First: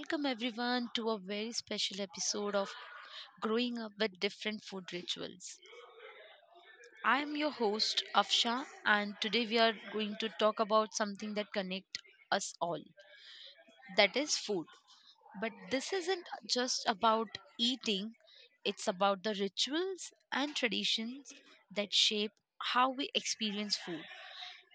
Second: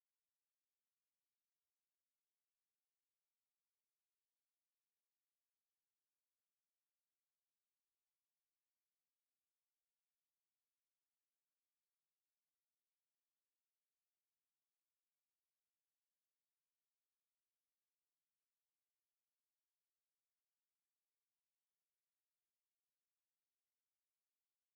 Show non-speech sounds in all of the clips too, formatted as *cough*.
Welcome everyone to a very special episode of Growing Up with Different Food Rituals. I am your host Afsha and today we are going to talk about something that connects us all. That is food. But this isn't just about eating, it's about the rituals and traditions that shape how we experience food.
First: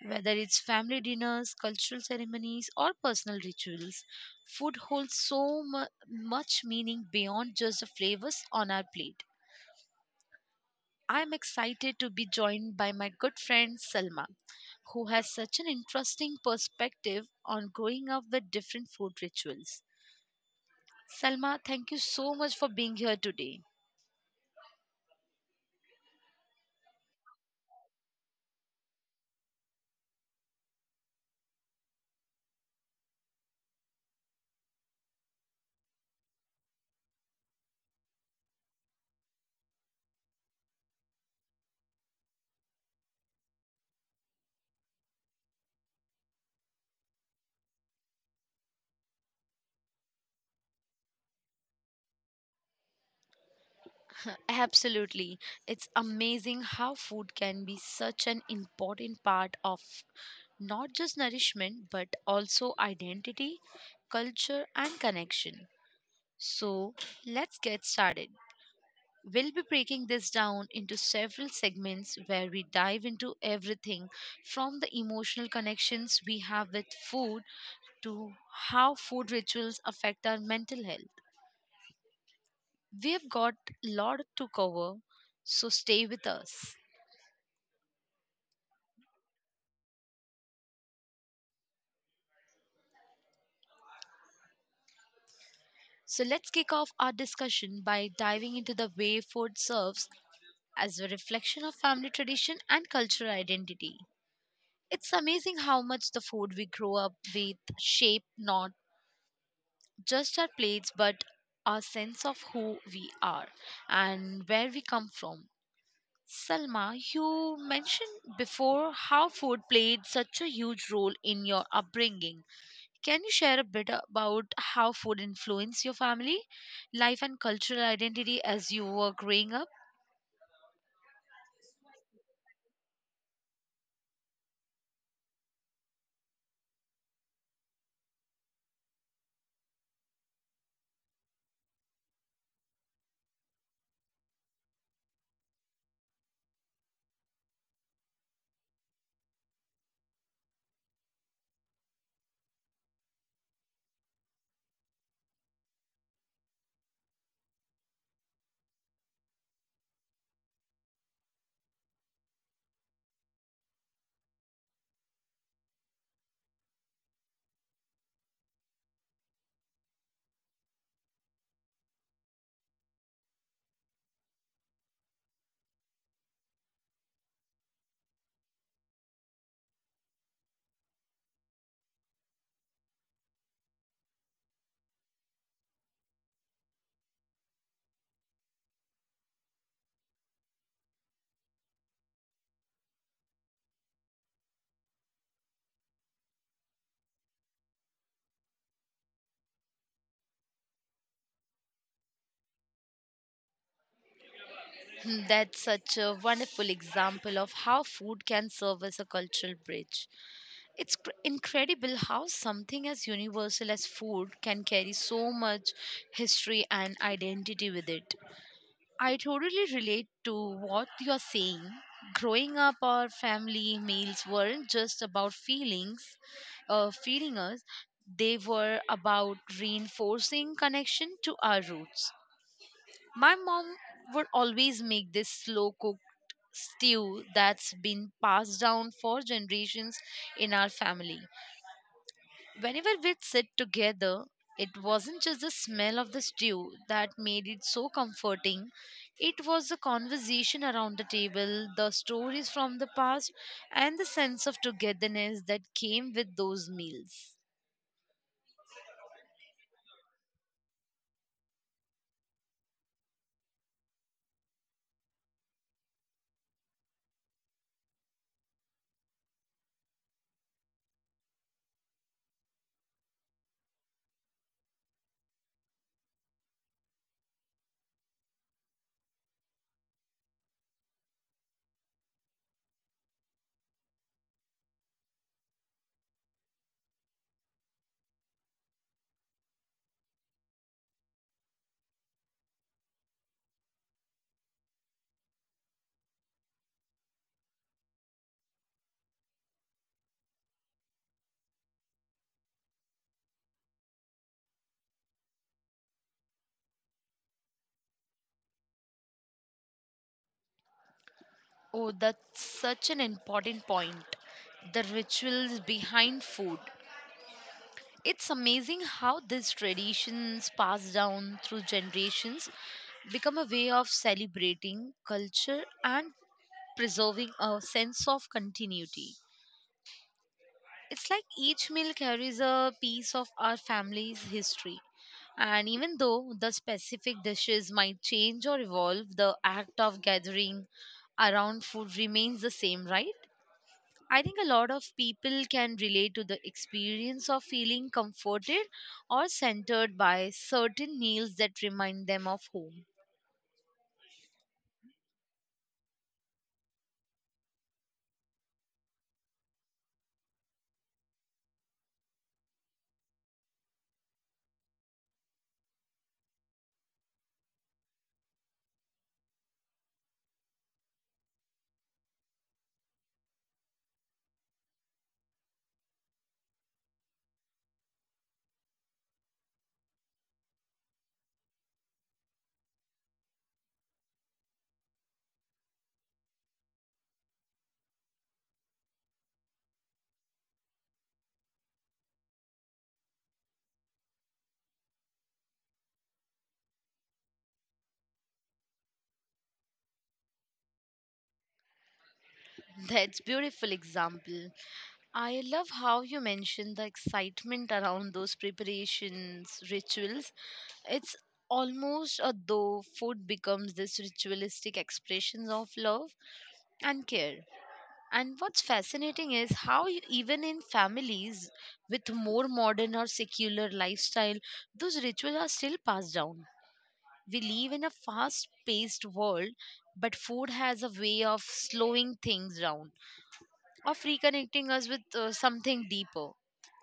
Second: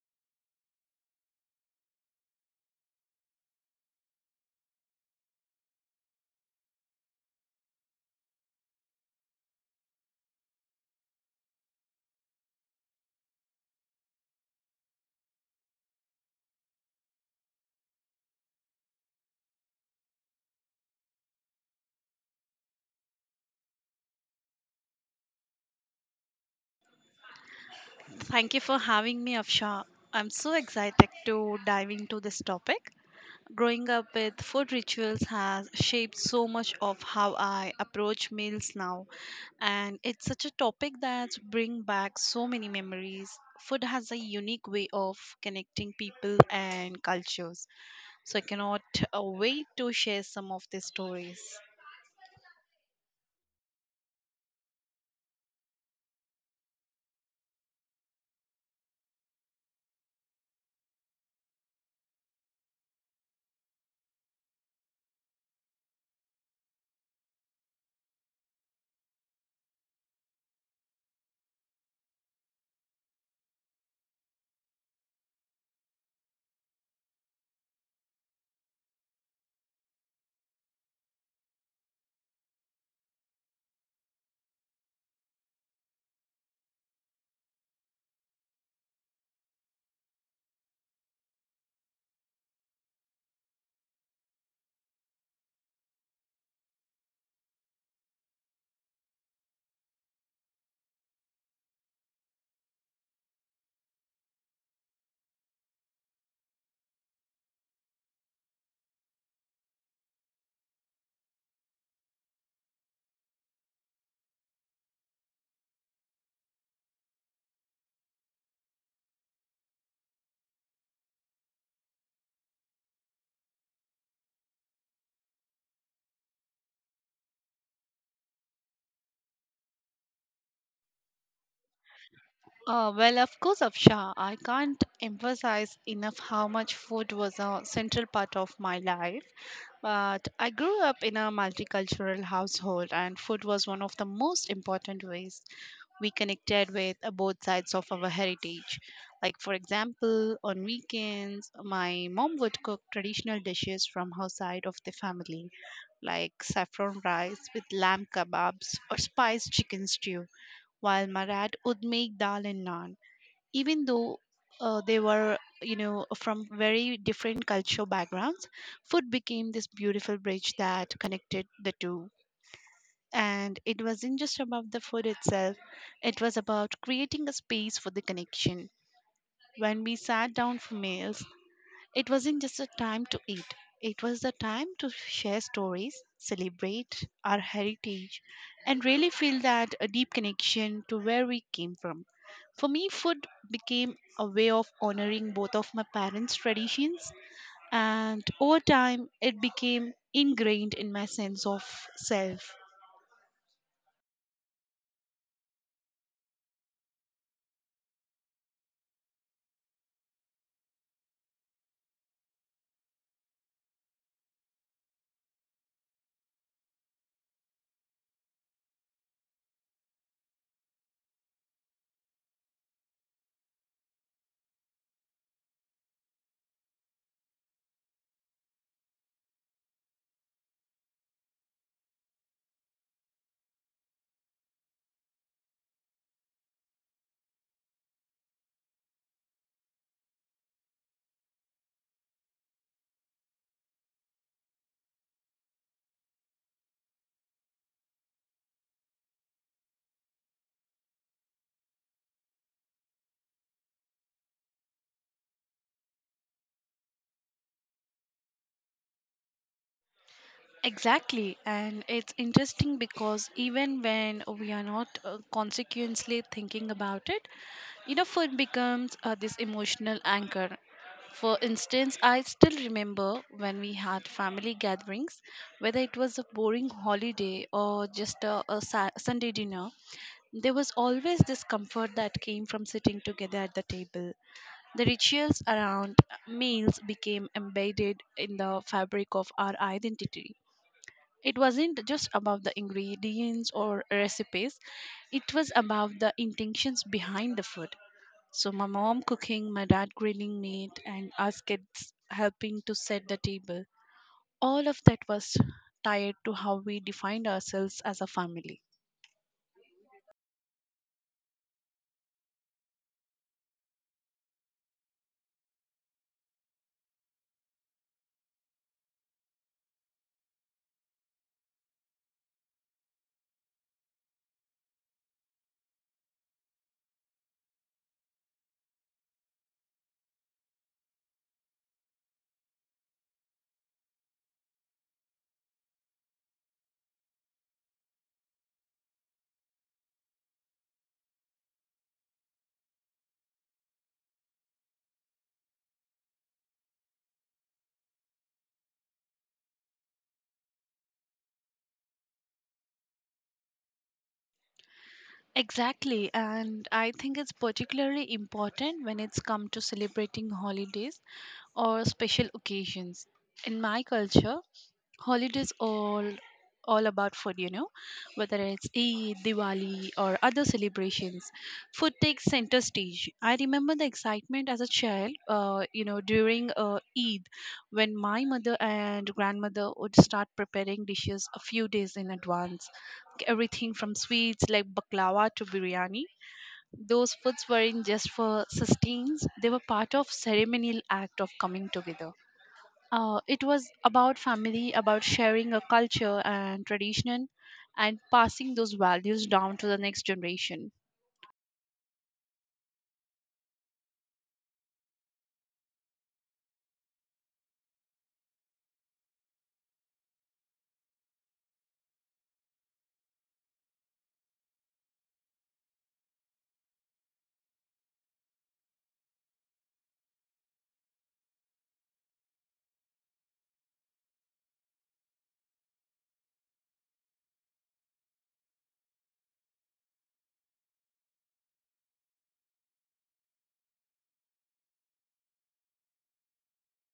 Whether it's family dinners, cultural ceremonies, or personal rituals, food holds so much meaning beyond just the flavors on our plate. I'm excited to be joined by my good friend Selma, who has such an interesting perspective on growing up with different food rituals. Selma, thank you so much for being here today. Thank you for having me, Afsha. I'm so excited to dive into this topic. Growing up with food rituals has shaped so much of how I approach meals now, and it's such a topic that brings back so many memories. Food has a unique way of connecting people and cultures, so I cannot wait to share some of these stories. Absolutely. It's amazing how food can be such an important part of not just nourishment but also identity, culture, and connection. So, let's get started. We'll be breaking this down into several segments where we dive into everything from the emotional connections we have with food to how food rituals affect our mental health. We've got a lot to cover, so stay with us. So let's kick off our discussion by diving into the way food serves as a reflection of family tradition and cultural identity. It's amazing how much the food we grow up with shape not just our plates but our sense of who we are and where we come from. Salma, you mentioned before how food played such a huge role in your upbringing. Can you share a bit about how food influenced your family life and cultural identity as you were growing up? Well, of course, Afsha, I can't emphasize enough how much food was a central part of my life. But I grew up in a multicultural household, and food was one of the most important ways we connected with both sides of our heritage. Like, for example, on weekends, my mom would cook traditional dishes from her side of the family, like saffron rice with lamb kebabs or spiced chicken stew while Marad would make dal and naan. Even though they were, from very different cultural backgrounds, food became this beautiful bridge that connected the two. And it wasn't just about the food itself, it was about creating a space for the connection. When we sat down for meals, it wasn't just a time to eat, it was the time to share stories, celebrate our heritage, and really feel that a deep connection to where we came from. For me, food became a way of honoring both of my parents' traditions, and over time, it became ingrained in my sense of self. Hmm. That's such a wonderful example of how food can serve as a cultural bridge. It's incredible how something as universal as food can carry so much history and identity with it. I totally relate to what you're saying. Growing up, our family meals weren't just about feeding us, they were about reinforcing connection to our roots. My mom would always make this slow cooked stew that's been passed down for generations in our family. Whenever we'd sit together, it wasn't just the smell of the stew that made it so comforting. It was the conversation around the table, the stories from the past, and the sense of togetherness that came with those meals. Exactly, and it's interesting because even when we are not consequently thinking about it, food becomes this emotional anchor. For instance, I still remember when we had family gatherings, whether it was a boring holiday or just a Sunday dinner, there was always this comfort that came from sitting together at the table. The rituals around meals became embedded in the fabric of our identity. It wasn't just about the ingredients or recipes, it was about the intentions behind the food. So, my mom cooking, my dad grilling meat, and us kids helping to set the table. All of that was tied to how we defined ourselves as a family. Oh, that's such an important point. The rituals behind food. It's amazing how these traditions passed down through generations become a way of celebrating culture and preserving a sense of continuity. It's like each meal carries a piece of our family's history. And even though the specific dishes might change or evolve, the act of gathering around food remains the same, right? I think a lot of people can relate to the experience of feeling comforted or centered by certain meals that remind them of home. Exactly, and I think it's particularly important when it's come to celebrating holidays or special occasions. In my culture, holidays all about food, whether it's eid, diwali, or other celebrations, food takes center stage. I remember the excitement as a child during eid, when my mother and grandmother would start preparing dishes a few days in advance, everything from sweets like baklava to biryani. Those foods weren't just for sustenance, they were part of ceremonial act of coming together. It was about family, about sharing a culture and tradition, and passing those values down to the next generation. That's beautiful example. I love how you mentioned the excitement around those preparations, rituals. It's almost as though food becomes this ritualistic expressions of love and care. And what's fascinating is how you, even in families with more modern or secular lifestyle, those rituals are still passed down. We live in a fast-paced world, but food has a way of slowing things down, of reconnecting us with something deeper,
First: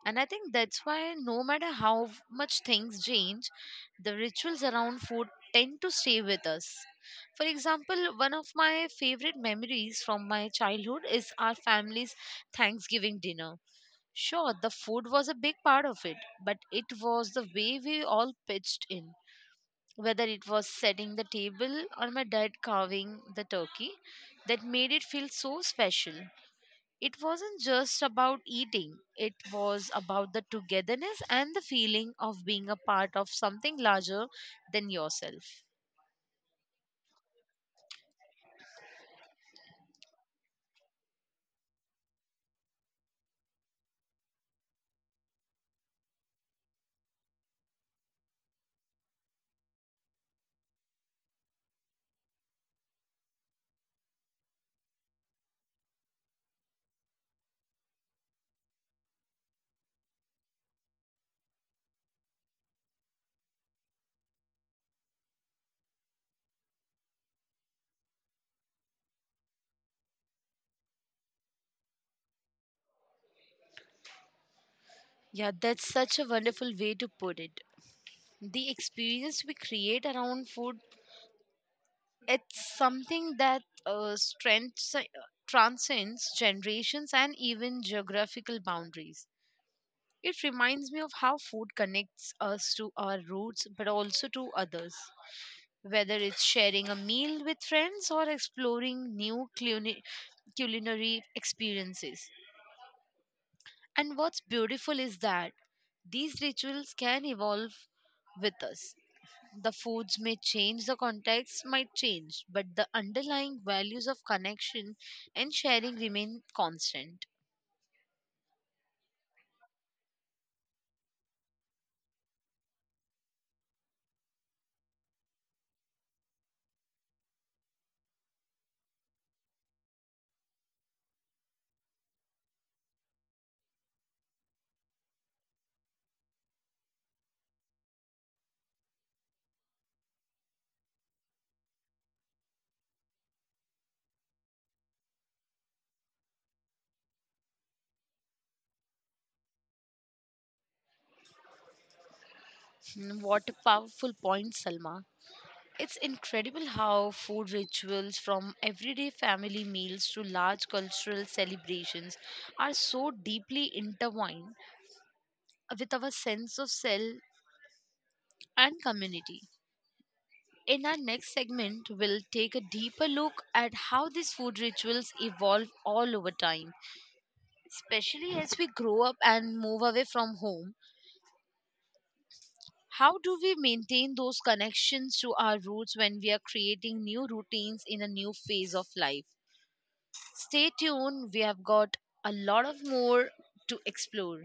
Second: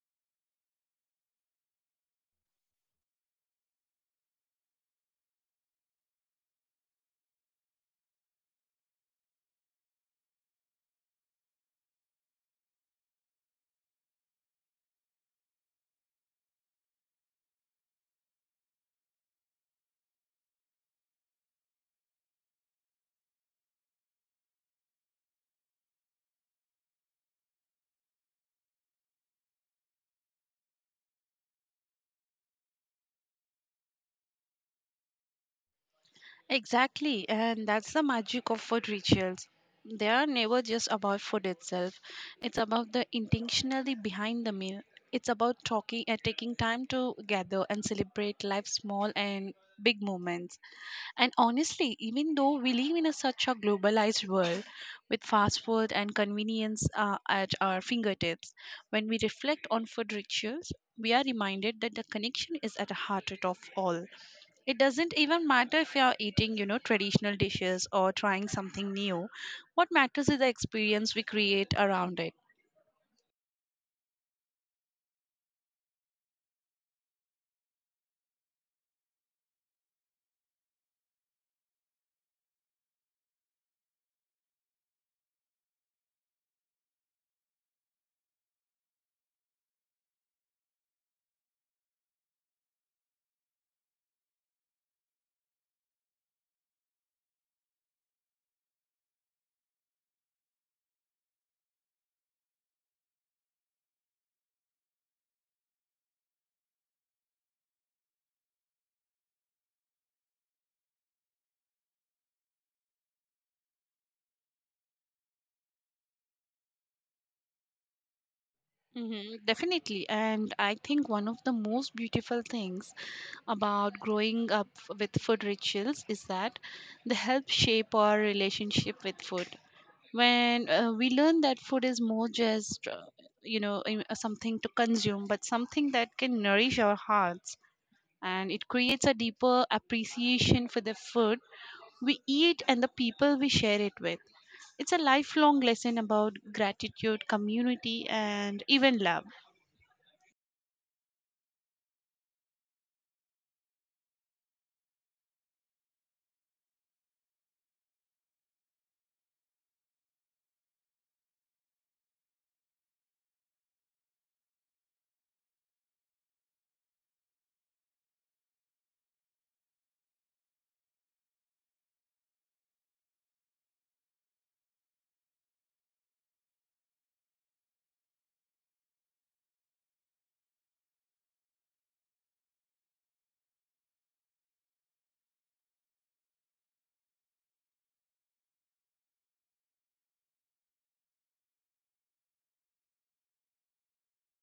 and I think that's why, no matter how much things change, the rituals around food tend to stay with us. For example, one of my favorite memories from my childhood is our family's Thanksgiving dinner. Sure, the food was a big part of it, but it was the way we all pitched in. Whether it was setting the table or my dad carving the turkey, that made it feel so special. It wasn't just about eating, it was about the togetherness and the feeling of being a part of something larger than yourself. Exactly, and that's the magic of food rituals. They are never just about food itself. It's about the intentionally behind the meal. It's about talking and taking time to gather and celebrate life's small and big moments. And honestly, even though we live in a, such a globalized world with fast food and convenience at our fingertips, when we reflect on food rituals, we are reminded that the connection is at the heart of all. It doesn't even matter if you are eating, traditional dishes or trying something new. What matters is the experience we create around it. Yeah, that's such a wonderful way to put it. The experience we create around food, it's something that transcends generations and even geographical boundaries. It reminds me of how food connects us to our roots but also to others, whether it's sharing a meal with friends or exploring new culinary experiences. And what's beautiful is that these rituals can evolve with us. The foods may change, the context might change, but the underlying values of connection and sharing remain constant. Hmm, definitely. And I think one of the most beautiful things about growing up with food rituals is that they help shape our relationship with food. When we learn that food is more just, something to consume, but something that can nourish our hearts, and it creates a deeper appreciation for the food we eat and the people we share it with. It's a lifelong lesson about gratitude, community, and even love. Mm. What a powerful point, Salma. It's incredible how food rituals, from everyday family meals to large cultural celebrations, are so deeply intertwined with our sense of self and community. In our next segment, we'll take a deeper look at how these food rituals evolve all over time, especially as we grow up and move away from home. How do we maintain those connections to our roots when we are creating new routines in a new phase of life? Stay tuned, we have got a lot of more to explore.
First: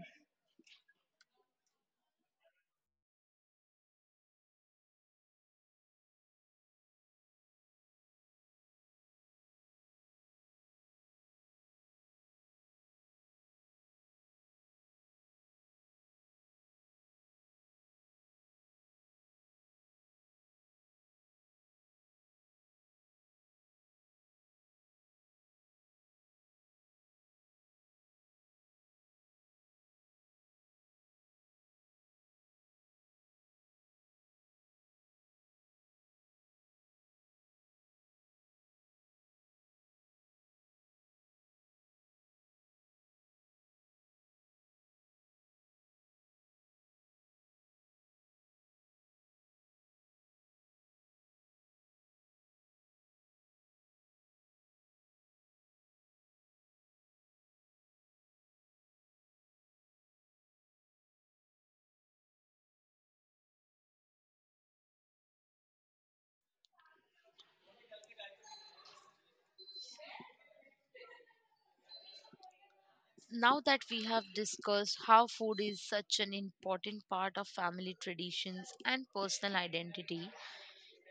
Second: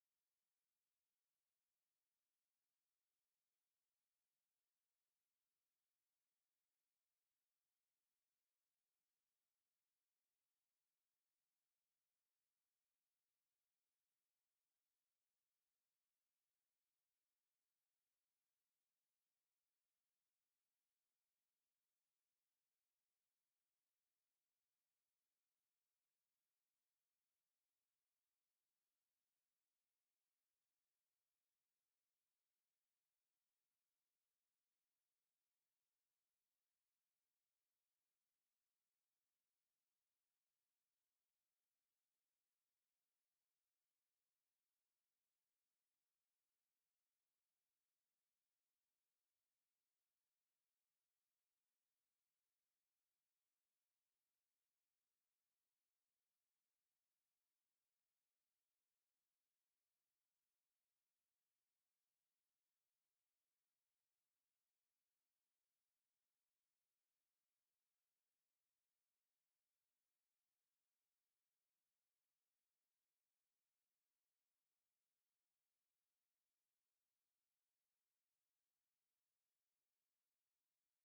Now that we have discussed how food is such an important part of family traditions and personal identity,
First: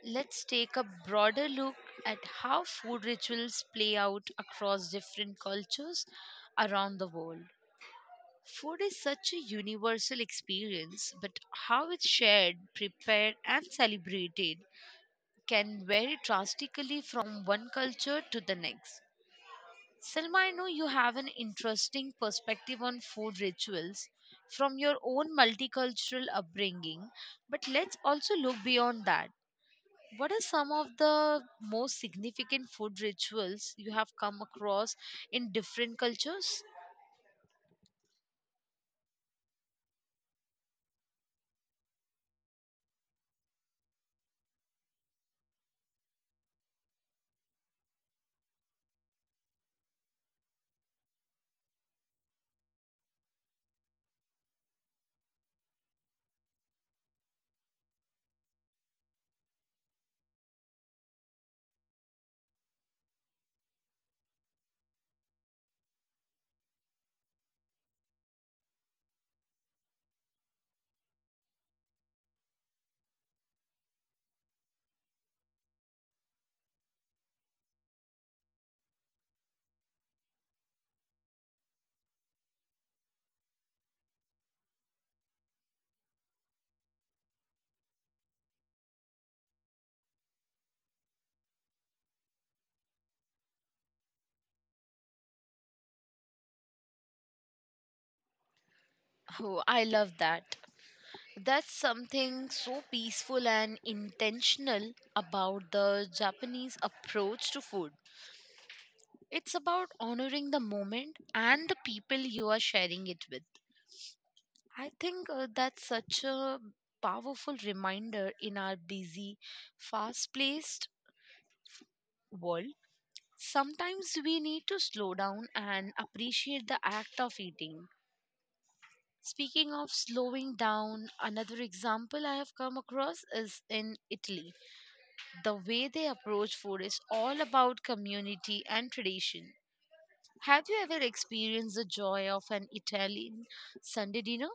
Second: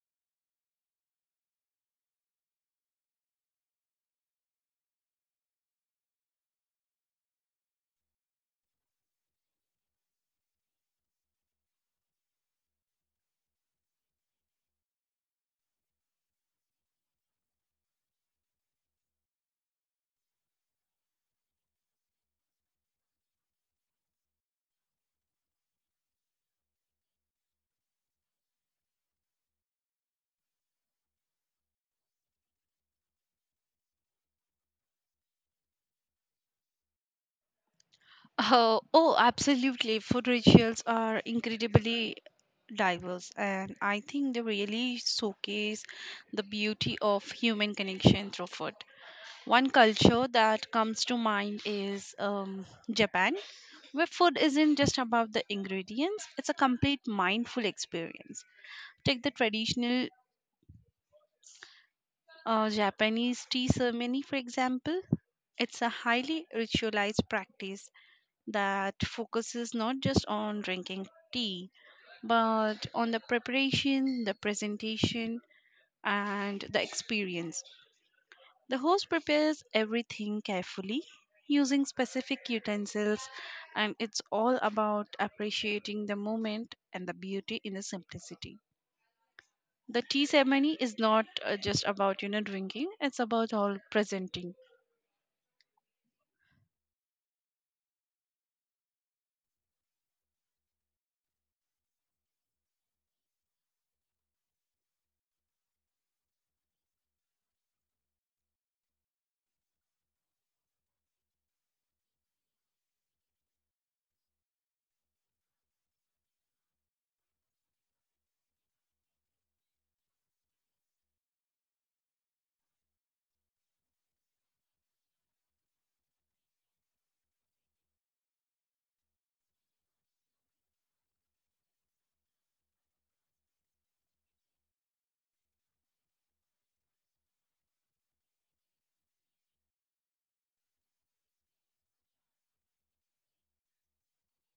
let's take a broader look at how food rituals play out across different cultures around the world. Food is such a universal experience, but how it's shared, prepared, and celebrated can vary drastically from one culture to the next. Selma, I know you have an interesting perspective on food rituals from your own multicultural upbringing, but let's also look beyond that. What are some of the most significant food rituals you have come across in different cultures? Oh, absolutely. Food rituals are incredibly diverse, and I think they really showcase the beauty of human connection through food. One culture that comes to mind is Japan, where food isn't just about the ingredients, it's a complete mindful experience. Take the traditional Japanese tea ceremony, for example. It's a highly ritualized practice that focuses not just on drinking tea, but on the preparation, the presentation, and the experience. The host prepares everything carefully using specific utensils, and it's all about appreciating the moment and the beauty in the simplicity. The tea ceremony is not just about drinking; it's about all presenting. Oh, I love that. That's something so peaceful and intentional about the Japanese approach to food. It's about honoring the moment and the people you are sharing it with. I think that's such a powerful reminder in our busy, fast paced world. Sometimes we need to slow down and appreciate the act of eating. Speaking of slowing down, another example I have come across is in Italy. The way they approach food is all about community and tradition. Have you ever experienced the joy of an Italian Sunday dinner?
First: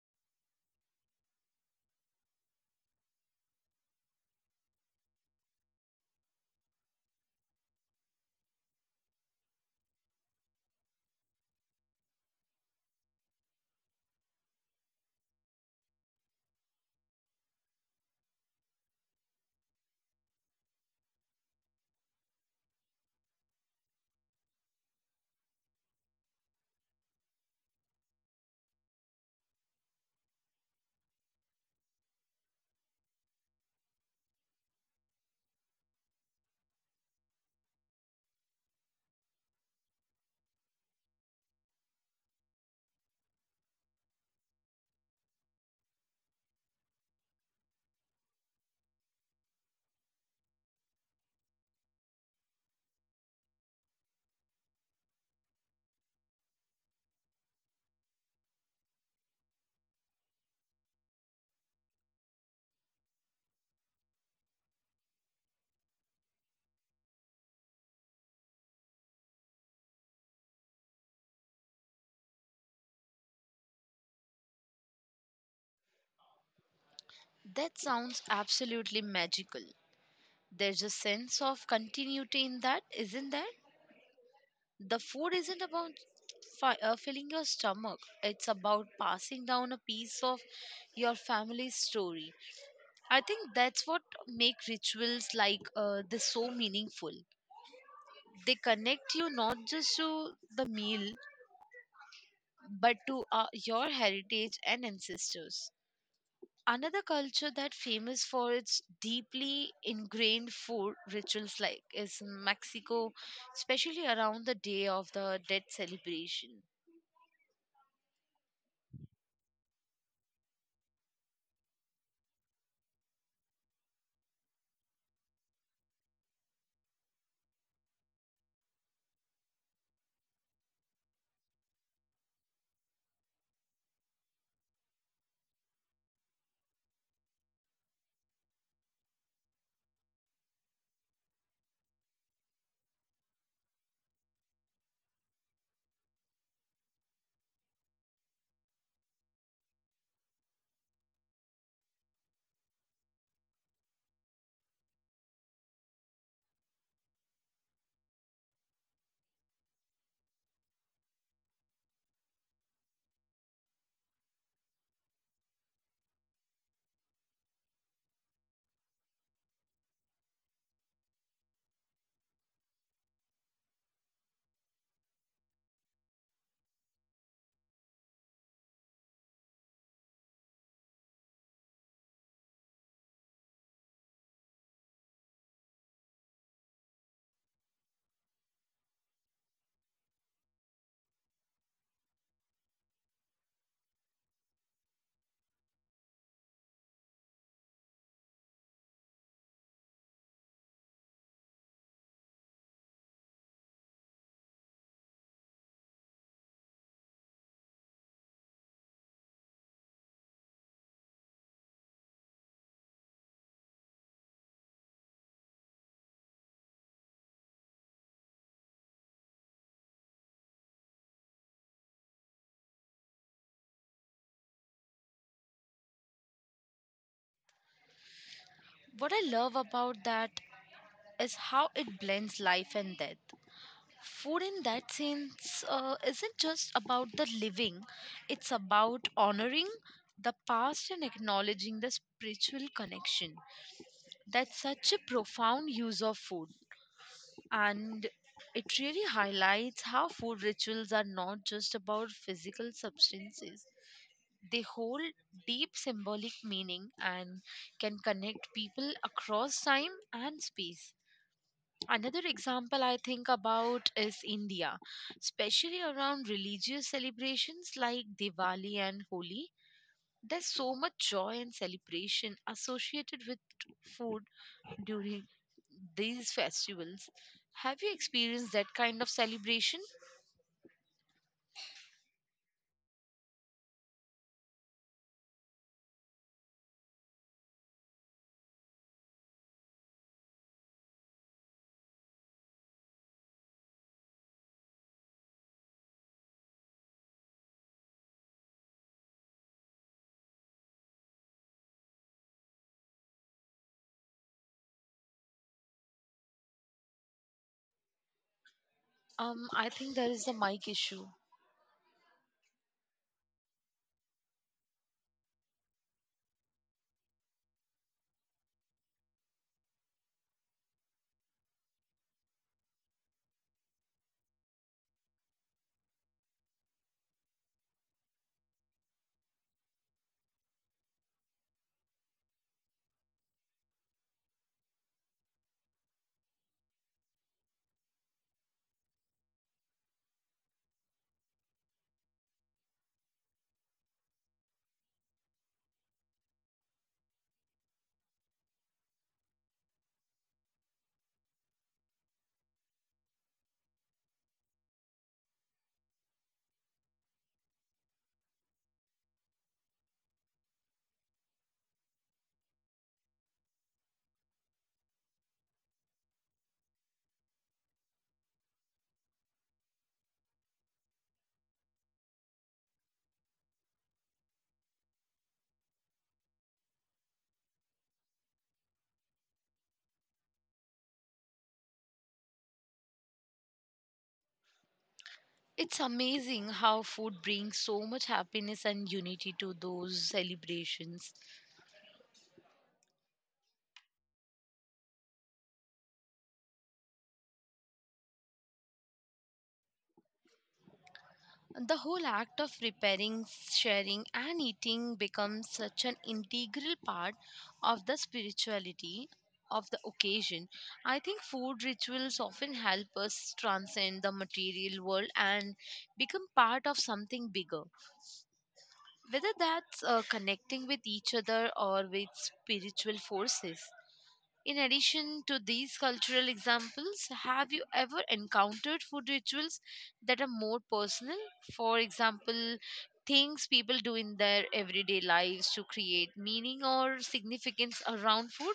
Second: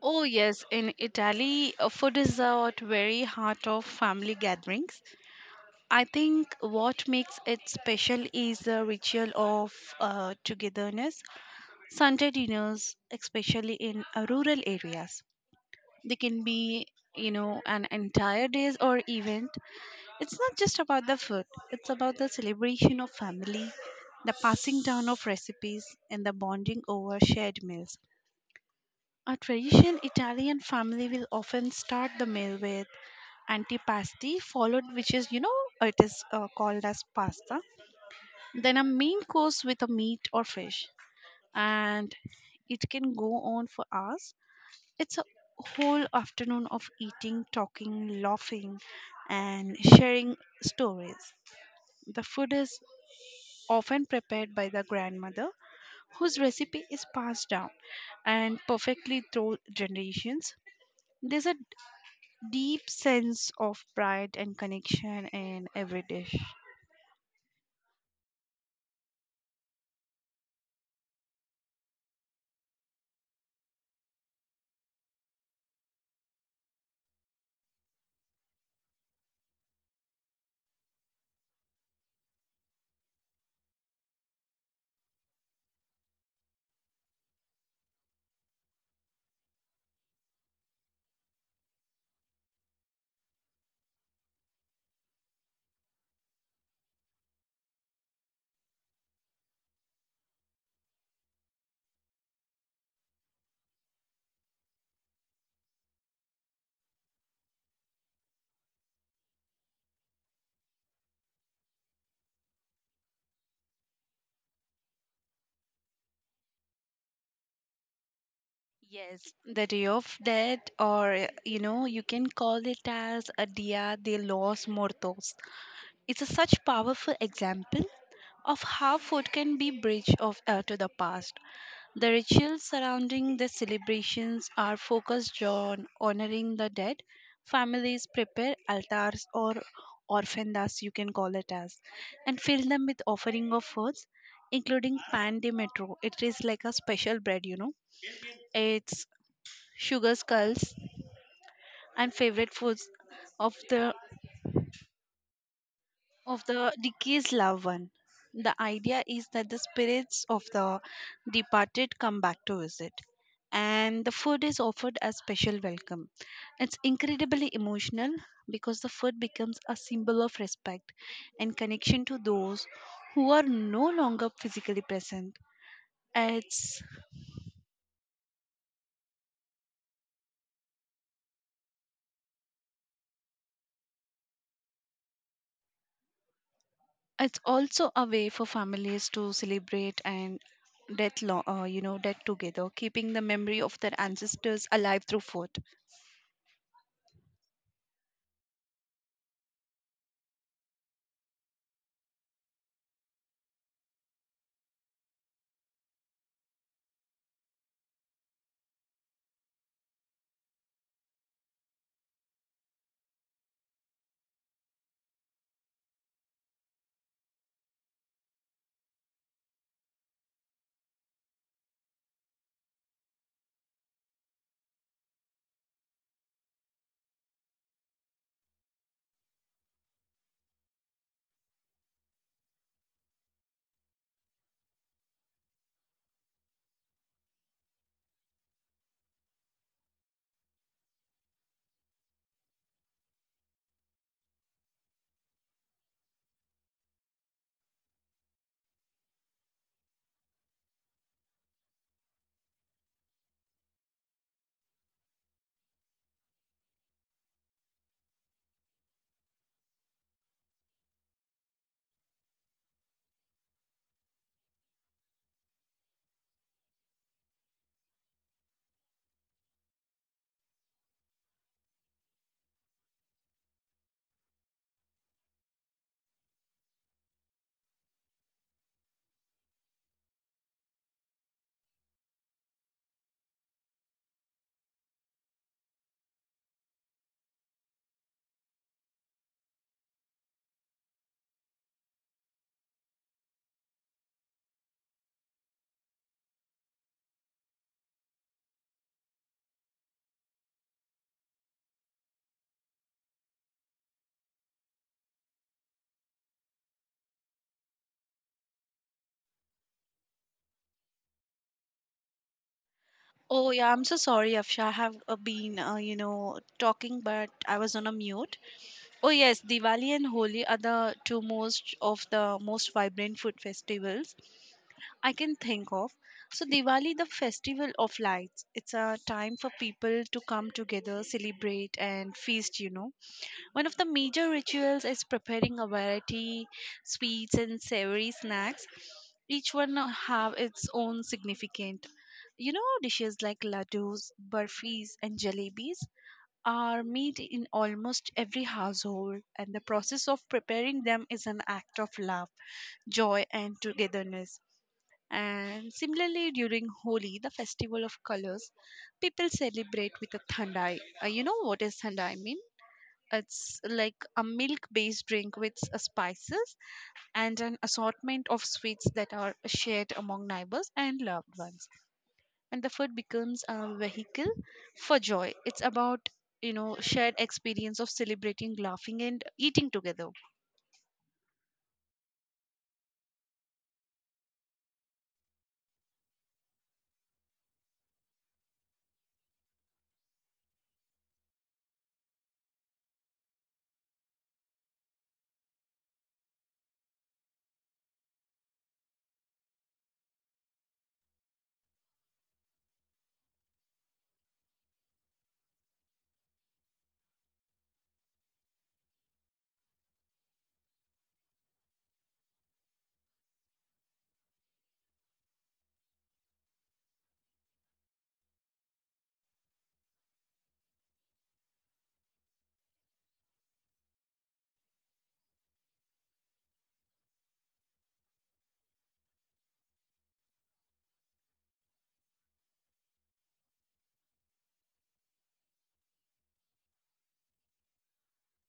Oh, yes, in Italy, food is at very heart of family gatherings. I think what makes it special is the ritual of togetherness. Sunday dinners, especially in rural areas, they can be, an entire days or event. It's not just about the food; it's about the celebration of family, the passing down of recipes, and the bonding over shared meals. A traditional Italian family will often start the meal with antipasti, followed, which is, it is called as pasta. Then a main course with a meat or fish, and it can go on for hours. It's a whole afternoon of eating, talking, laughing, and sharing stories. The food is often prepared by the grandmother, whose recipe is passed down and perfectly through generations. There's a deep sense of pride and connection in every dish. That sounds absolutely magical. There's a sense of continuity in that, isn't there? The food isn't about filling your stomach, it's about passing down a piece of your family's story. I think that's what make rituals like this so meaningful. They connect you not just to the meal but to your heritage and ancestors. Another culture that famous for its deeply ingrained food rituals like is Mexico, especially around the Day of the Dead celebration. Yes, the day of death, or you can call it as a Dia de los Muertos. It's a such powerful example of how food can be bridge of to the past. The rituals surrounding the celebrations are focused on honoring the dead. Families prepare altars or orphandas, you can call it as, and fill them with offering of foods, including pan de metro. It is like a special bread, you know. It's sugar skulls and favorite foods of the deceased loved one. The idea is that the spirits of the departed come back to visit, and the food is offered as special welcome. It's incredibly emotional because the food becomes a symbol of respect and connection to those who are no longer physically present. It's it's also a way for families to celebrate and death, death together, keeping the memory of their ancestors alive through food. What I love about that is how it blends life and death. Food in that sense isn't just about the living, it's about honoring the past and acknowledging the spiritual connection. That's such a profound use of food, and it really highlights how food rituals are not just about physical substances. They hold deep symbolic meaning and can connect people across time and space. Another example I think about is India, especially around religious celebrations like Diwali and Holi. There's so much joy and celebration associated with food during these festivals. Have you experienced that kind of celebration? I think there is the mic issue. Oh, yeah, I'm so sorry, Afsha. I have been, talking, but I was on a mute. Oh, yes, Diwali and Holi are the two most of the most vibrant food festivals I can think of. So, Diwali, the festival of lights, it's a time for people to come together, celebrate, and feast, you know. One of the major rituals is preparing a variety sweets and savory snacks. Each one have its own significant. You know, dishes like laddus, burfis, and jalebis are made in almost every household, and the process of preparing them is an act of love, joy, and togetherness. And similarly, during Holi, the festival of colors, people celebrate with a thandai. You know what is thandai mean? It's like a milk based drink with spices and an assortment of sweets that are shared among neighbors and loved ones. And the food becomes a vehicle for joy. It's about shared experience of celebrating, laughing, and eating together. It's amazing how food brings so much happiness and unity to those celebrations. The whole act of preparing, sharing, and eating becomes such an integral part of the spirituality of the occasion. I think food rituals often help us transcend the material world and become part of something bigger, whether that's connecting with each other or with spiritual forces. In addition to these cultural examples, have you ever encountered food rituals that are more personal? For example, things people do in their everyday lives to create meaning or significance around food?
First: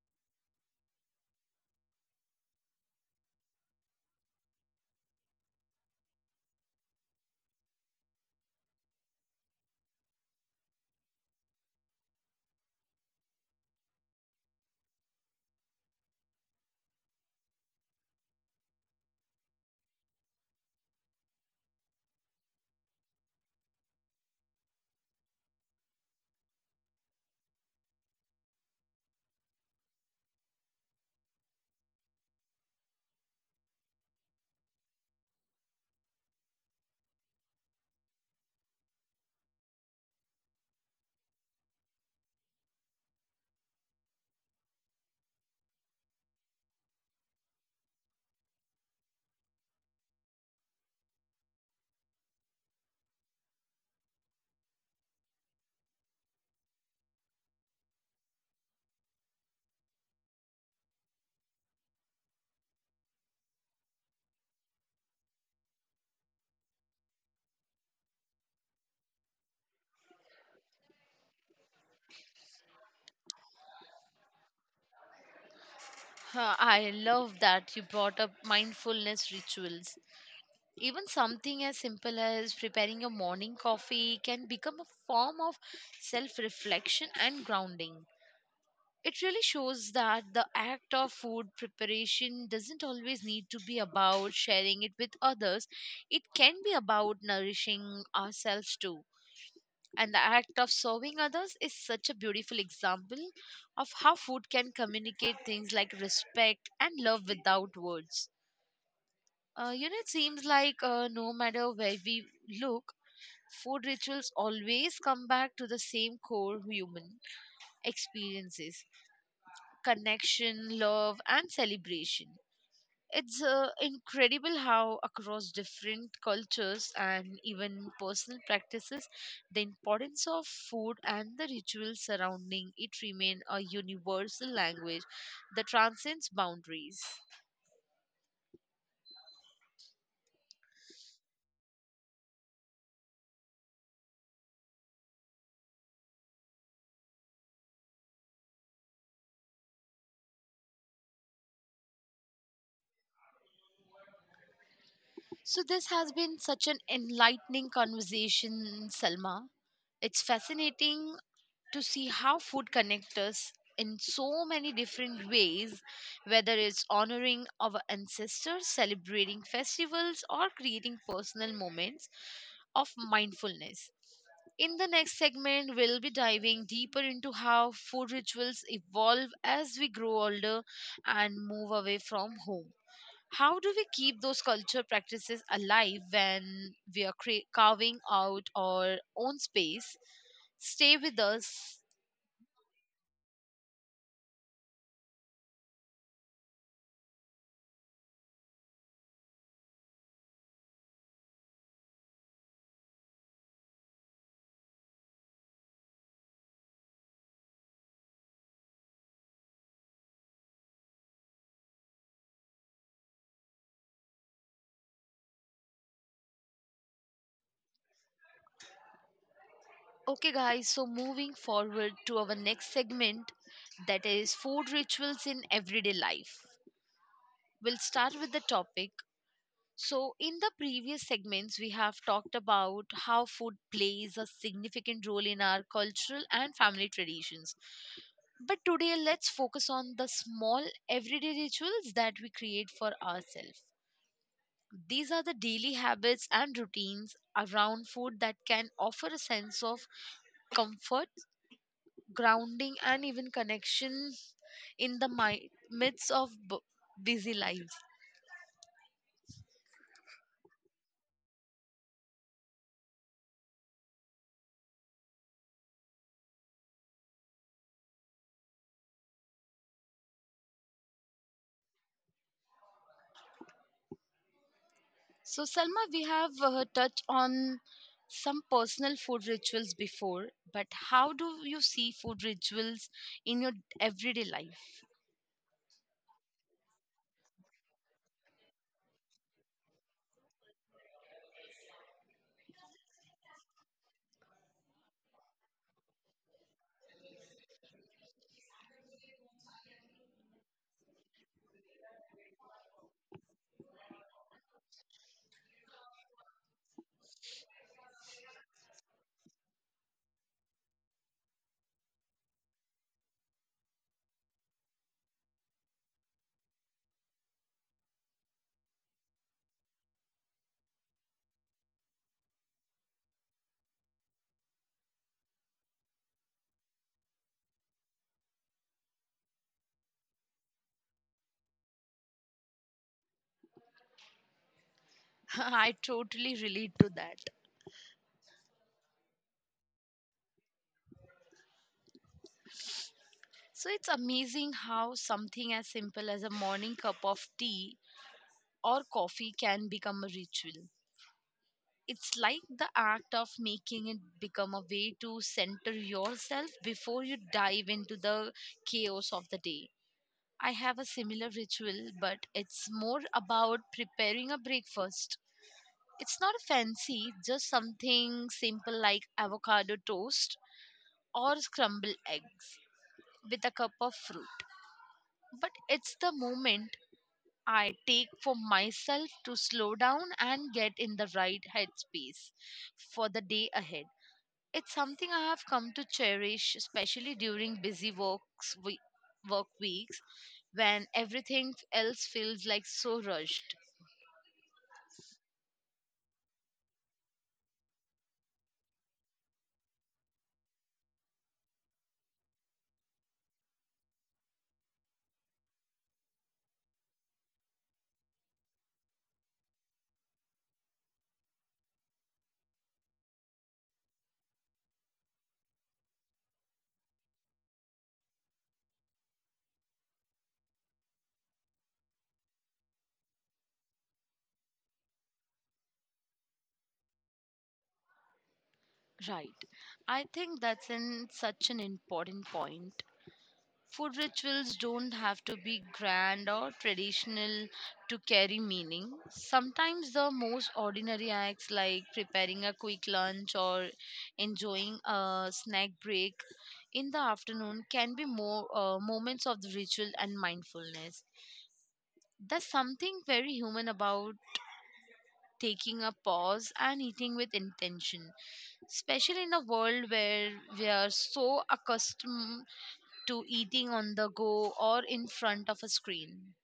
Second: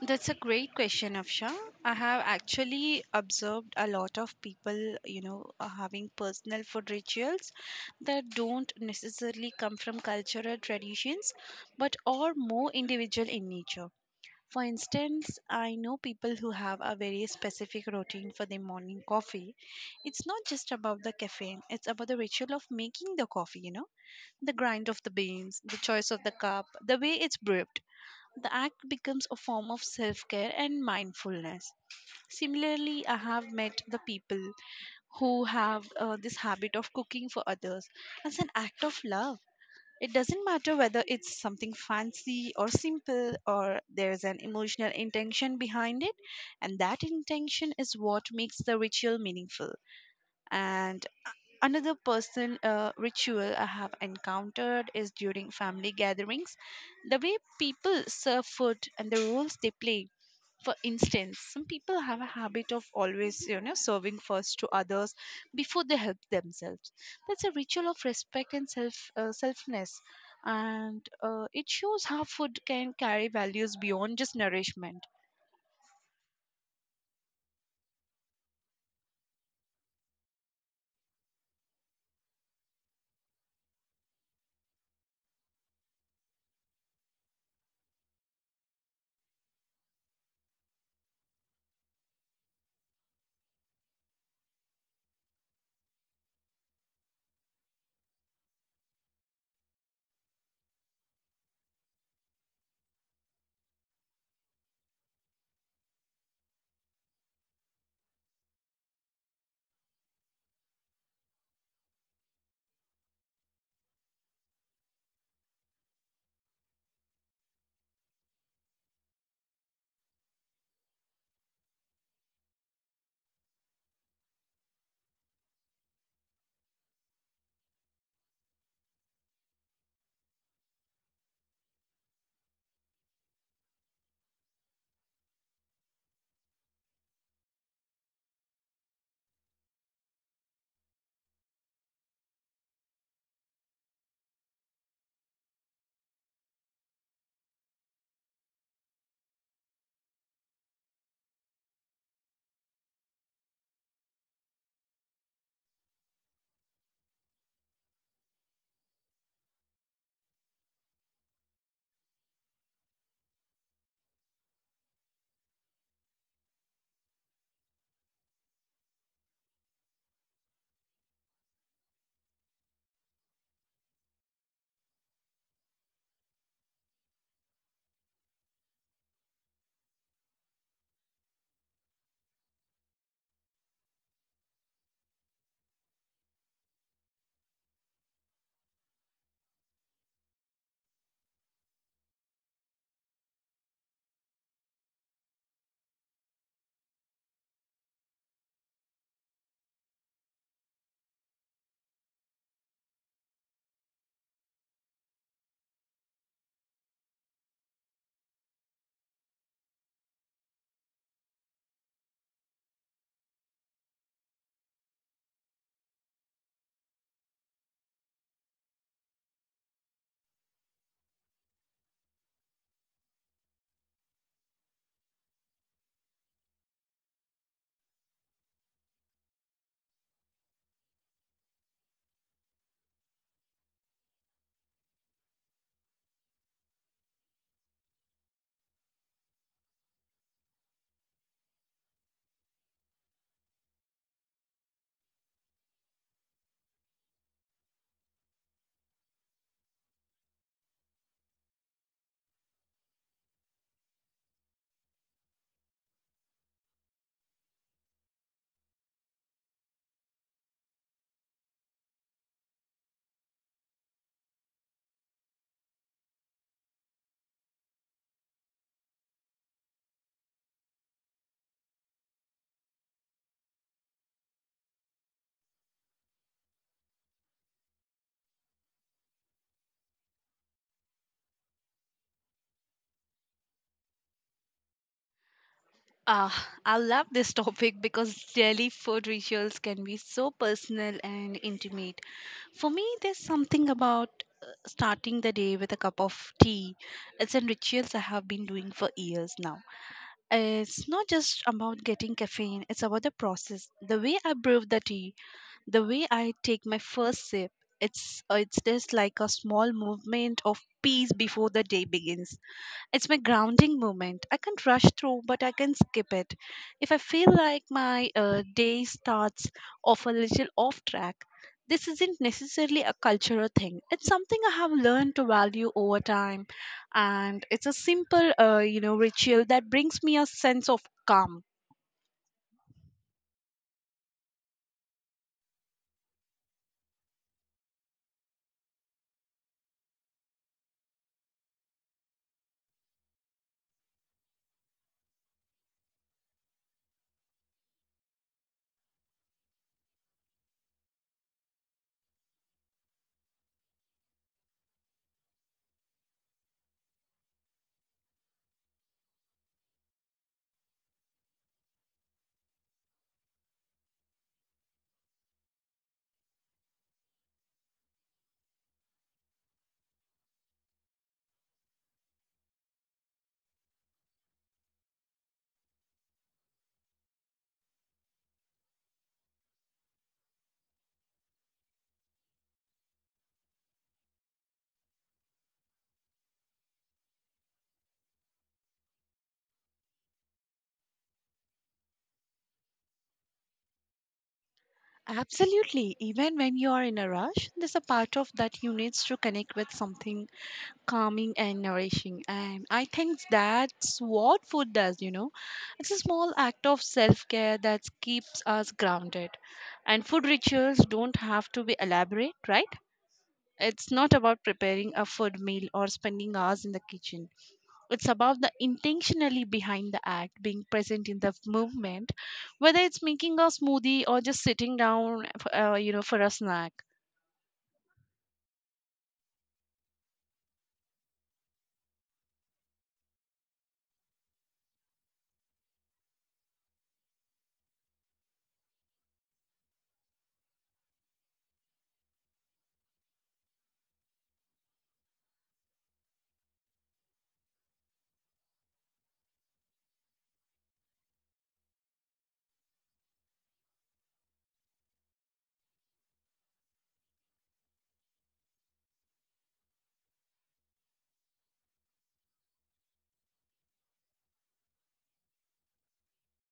That's a great question, Afsha. I have actually observed a lot of people, having personal food rituals that don't necessarily come from cultural traditions, but are more individual in nature. For instance, I know people who have a very specific routine for their morning coffee. It's not just about the caffeine, it's about the ritual of making the coffee, you know, the grind of the beans, the choice of the cup, the way it's brewed. The act becomes a form of self care and mindfulness. Similarly, I have met the people who have this habit of cooking for others as an act of love. It doesn't matter whether it's something fancy or simple, or there's an emotional intention behind it, and that intention is what makes the ritual meaningful. And another personal ritual I have encountered is during family gatherings, the way people serve food and the roles they play. For instance, some people have a habit of always, serving first to others before they help themselves. That's a ritual of respect and selfness, and it shows how food can carry values beyond just nourishment. Huh, I love that you brought up mindfulness rituals. Even something as simple as preparing a morning coffee can become a form of self reflection and grounding. It really shows that the act of food preparation doesn't always need to be about sharing it with others, it can be about nourishing ourselves too. And the act of serving others is such a beautiful example of how food can communicate things like respect and love without words. It seems like no matter where we look, food rituals always come back to the same core human experiences: connection, love, and celebration. It's incredible how, across different cultures and even personal practices, the importance of food and the rituals surrounding it remain a universal language that transcends boundaries. So, this has been such an enlightening conversation, Salma. It's fascinating to see how food connects us in so many different ways, whether it's honoring our ancestors, celebrating festivals, or creating personal moments of mindfulness. In the next segment, we'll be diving deeper into how food rituals evolve as we grow older and move away from home. How do we keep those culture practices alive when we are carving out our own space? Stay with us. Okay, guys, so moving forward to our next segment, that is food rituals in everyday life. We'll start with the topic. So, in the previous segments, we have talked about how food plays a significant role in our cultural and family traditions. But today, let's focus on the small everyday rituals that we create for ourselves. These are the daily habits and routines around food that can offer a sense of comfort, grounding, and even connection in the midst of busy lives. So, Salma, we have touched on some personal food rituals before, but how do you see food rituals in your everyday life? Ah, I love this *laughs* topic because daily food rituals can be so personal and intimate. For me, there's something about starting the day with a cup of tea. It's a rituals I have been doing for years now. It's not just about getting caffeine, it's about the process. The way I brew the tea, the way I take my first sip, it's just like a small movement of peace before the day begins. It's my grounding moment. I can't rush through, but I can skip it. If I feel like my day starts off a little off track, this isn't necessarily a cultural thing. It's something I have learned to value over time, and it's a simple, ritual that brings me a sense of calm. *laughs* I totally relate to that. So, it's amazing how something as simple as a morning cup of tea or coffee can become a ritual. It's like the act of making it become a way to center yourself before you dive into the chaos of the day. I have a similar ritual, but it's more about preparing a breakfast. It's not fancy, just something simple like avocado toast or scrambled eggs with a cup of fruit. But it's the moment I take for myself to slow down and get in the right headspace for the day ahead. It's something I have come to cherish, especially during busy work weeks when everything else feels like so rushed. Absolutely. Even when you are in a rush, there's a part of that you needs to connect with something calming and nourishing, and I think that's what food does, you know. It's a small act of self-care that keeps us grounded, and food rituals don't have to be elaborate, right? It's not about preparing a food meal or spending hours in the kitchen. It's about the intentionally behind the act, being present in the movement, whether it's making a smoothie or just sitting down, you know, for a snack. Right. I think that's in such an important point. Food rituals don't have to be grand or traditional to carry meaning. Sometimes the most ordinary acts, like preparing a quick lunch or enjoying a snack break in the afternoon, can be more moments of the ritual and mindfulness. There's something very human about taking a pause and eating with intention, especially in a world where we are so accustomed to eating on the go or in front of a screen.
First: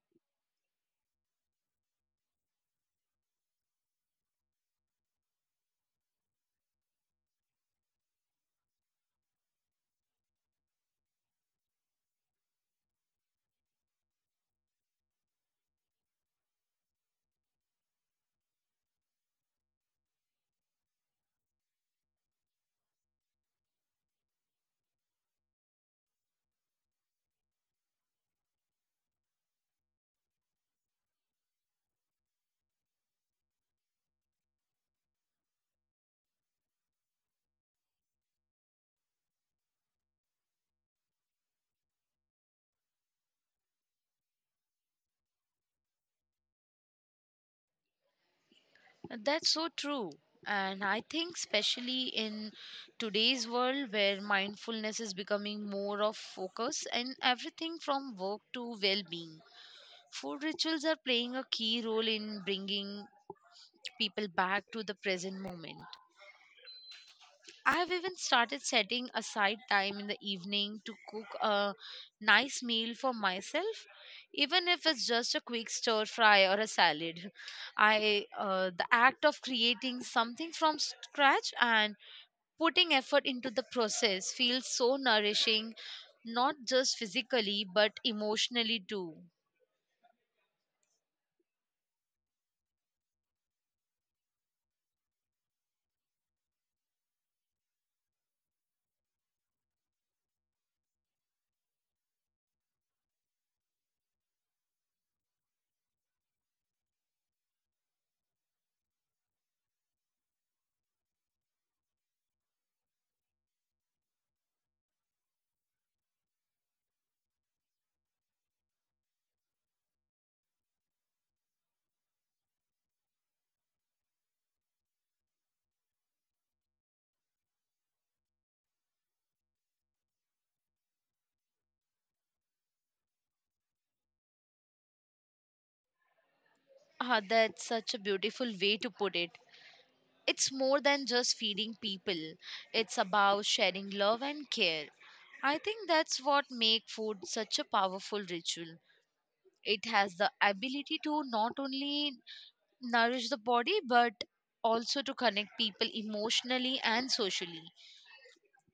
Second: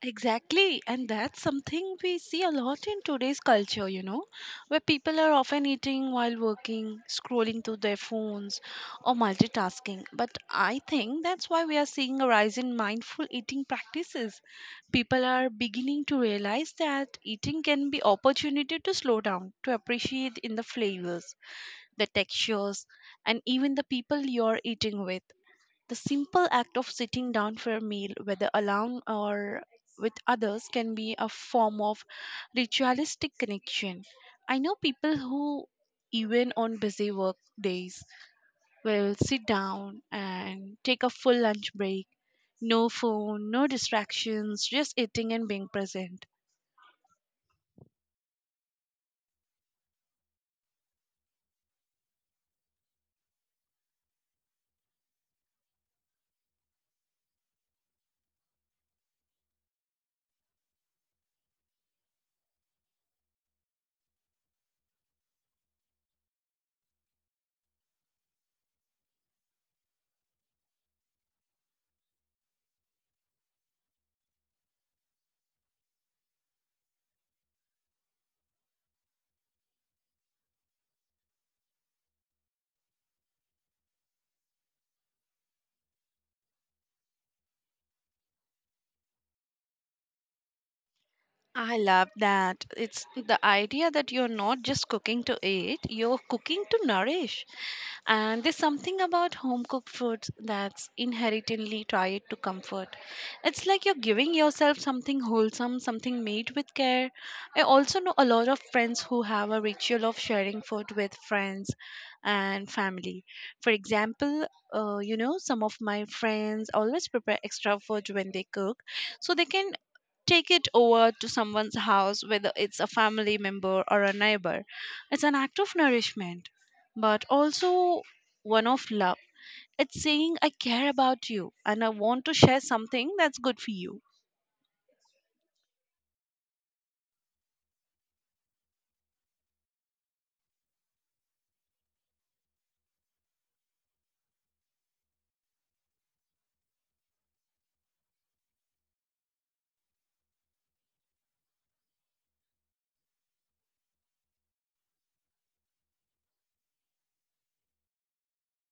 Exactly, and that's something we see a lot in today's culture, you know, where people are often eating while working, scrolling through their phones, or multitasking. But I think that's why we are seeing a rise in mindful eating practices. People are beginning to realize that eating can be opportunity to slow down, to appreciate in the flavors, the textures, and even the people you're eating with. The simple act of sitting down for a meal, whether alone or with others, can be a form of ritualistic connection. I know people who, even on busy work days, will sit down and take a full lunch break. No phone, no distractions, just eating and being present. That's so true. And I think, especially in today's world where mindfulness is becoming more of focus and everything from work to well being, food rituals are playing a key role in bringing people back to the present moment. I've even started setting aside time in the evening to cook a nice meal for myself, even if it's just a quick stir fry or a salad. I The act of creating something from scratch and putting effort into the process feels so nourishing, not just physically but emotionally too. I love that. It's the idea that you're not just cooking to eat, you're cooking to nourish. And there's something about home cooked foods that's inherently tied to comfort. It's like you're giving yourself something wholesome, something made with care. I also know a lot of friends who have a ritual of sharing food with friends and family. For example, you know, some of my friends always prepare extra food when they cook so they can take it over to someone's house, whether it's a family member or a neighbor. It's an act of nourishment, but also one of love. It's saying, I care about you and I want to share something that's good for you. Ah, that's such a beautiful way to put it. It's more than just feeding people. It's about sharing love and care. I think that's what makes food such a powerful ritual. It has the ability to not only nourish the body but also to connect people emotionally and socially.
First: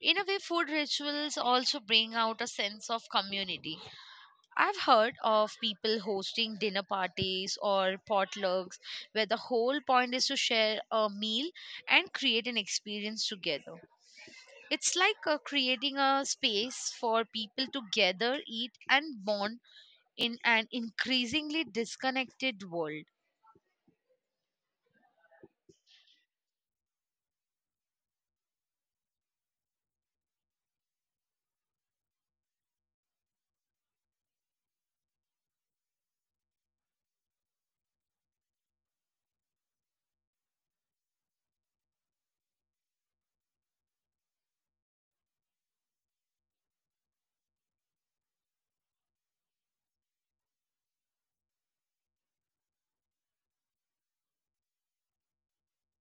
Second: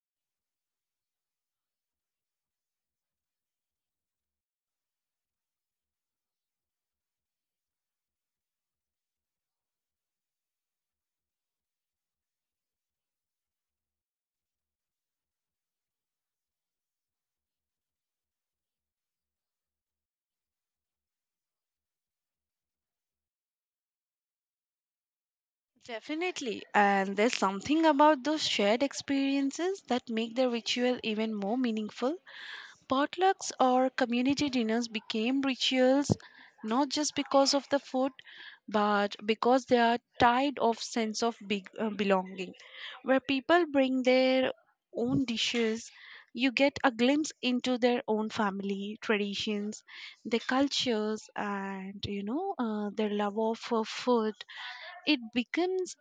In a way, food rituals also bring out a sense of community. I've heard of people hosting dinner parties or potlucks where the whole point is to share a meal and create an experience together. It's like creating a space for people to gather, eat, and bond in an increasingly disconnected world. Definitely. And there's something about those shared experiences that make the ritual even more meaningful. Potlucks or community dinners became rituals not just because of the food, but because they are tied of sense of belonging, where people bring their own dishes. You get a glimpse into their own family traditions, their cultures, and you know, their love of food. It becomes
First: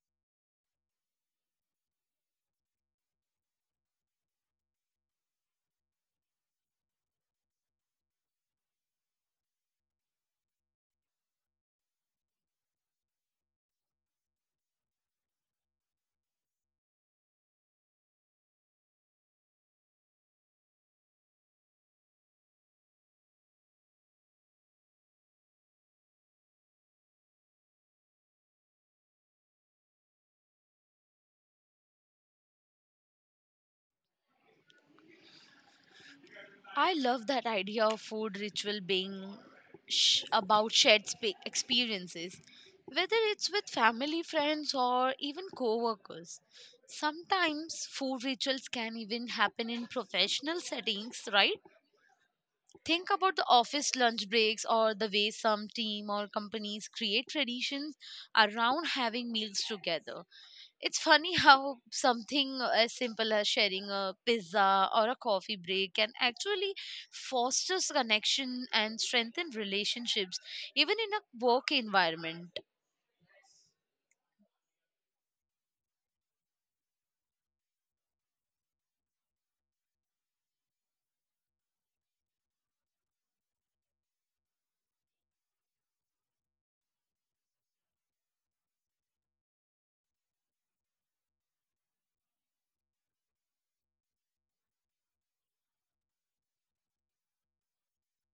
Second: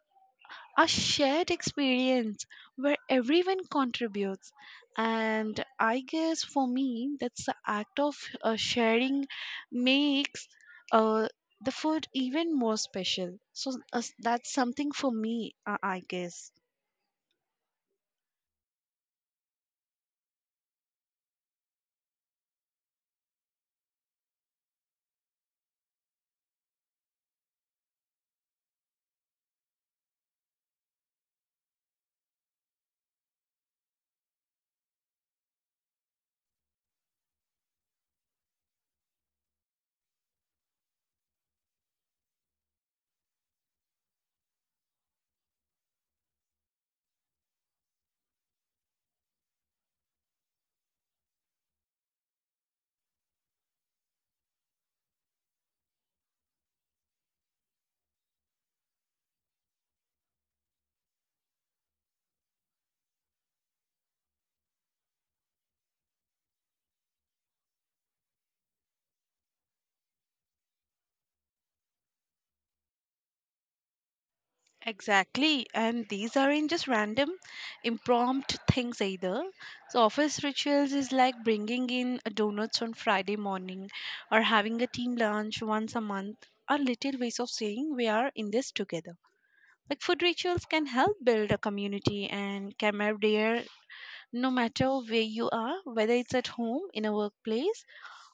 a shared experience where everyone contributes. And I guess for me, that's the act of sharing makes uh, the food even more special. So that's something for me, I guess. I love that idea of food ritual being about shared spa experiences, whether it's with family, friends, or even co workers. Sometimes food rituals can even happen in professional settings, right? Think about the office lunch breaks or the way some team or companies create traditions around having meals together. It's funny *laughs* how something as simple as sharing a pizza or a coffee break can actually foster connection and strengthen relationships, even in a work environment. Exactly, and these aren't just random, impromptu things either. So, office rituals is like bringing in donuts on Friday morning or having a team lunch once a month are little ways of saying we are in this together. Like, food rituals can help build a community and camaraderie no matter where you are, whether it's at home, in a workplace,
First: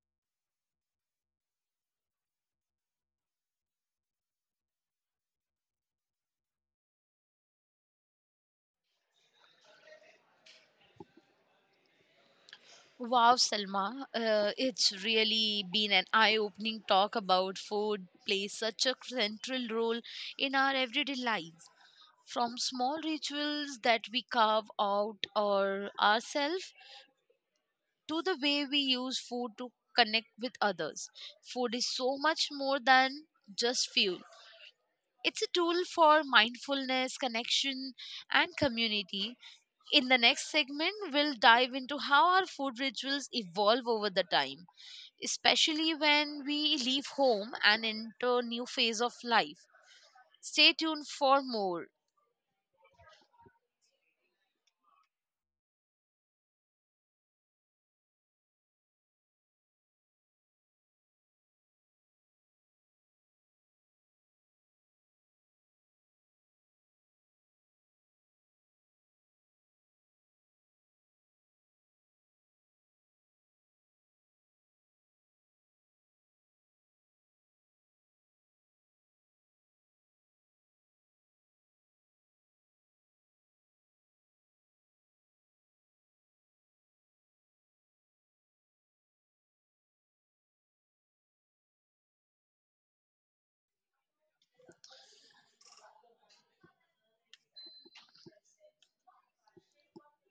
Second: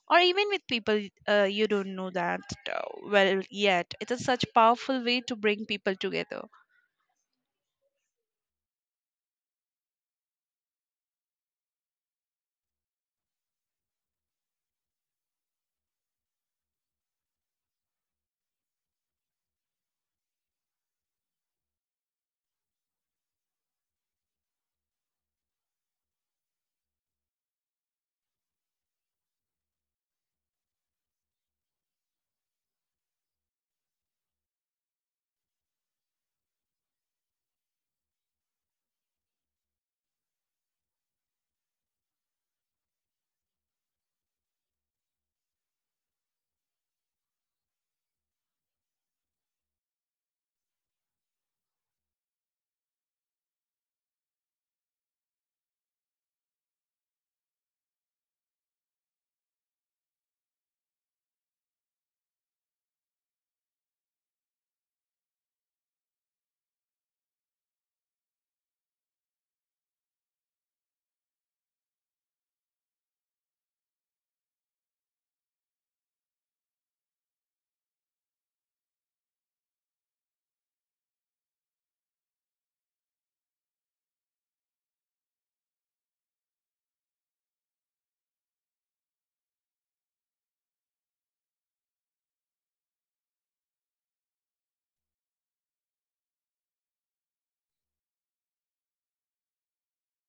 or even with people, you don't know that uh, well yet. It is such powerful way to bring people together. Wow, Selma, it's really been an eye opening talk about food plays such a central role in our everyday lives. From small rituals that we carve out or ourselves to the way we use food to connect with others. Food is so much more than just fuel. It's a tool for mindfulness, connection, and community. In the next segment, we'll dive into how our food rituals evolve over the time, especially when we leave home and enter new phase of life. Stay tuned for more.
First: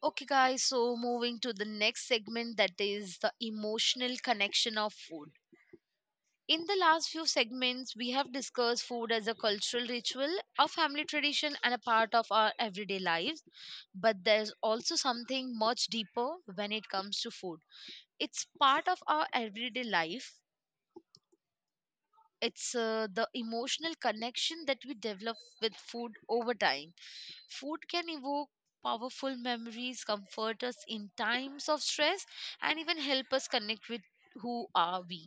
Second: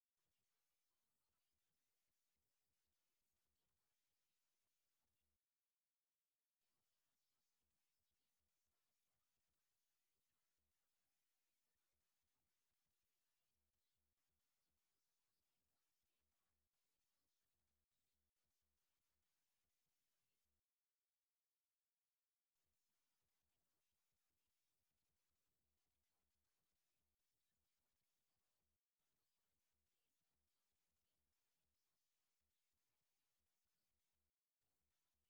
Okay, guys, so moving to the next segment that is the emotional connection of food. In the last few segments, we have discussed food as a cultural ritual, a family tradition, and a part of our everyday lives. But there's also something much deeper when it comes to food. It's part of our everyday life, it's the emotional connection that we develop with food over time. Food can evoke powerful memories, comfort us in times of stress, and even help us connect with who are we.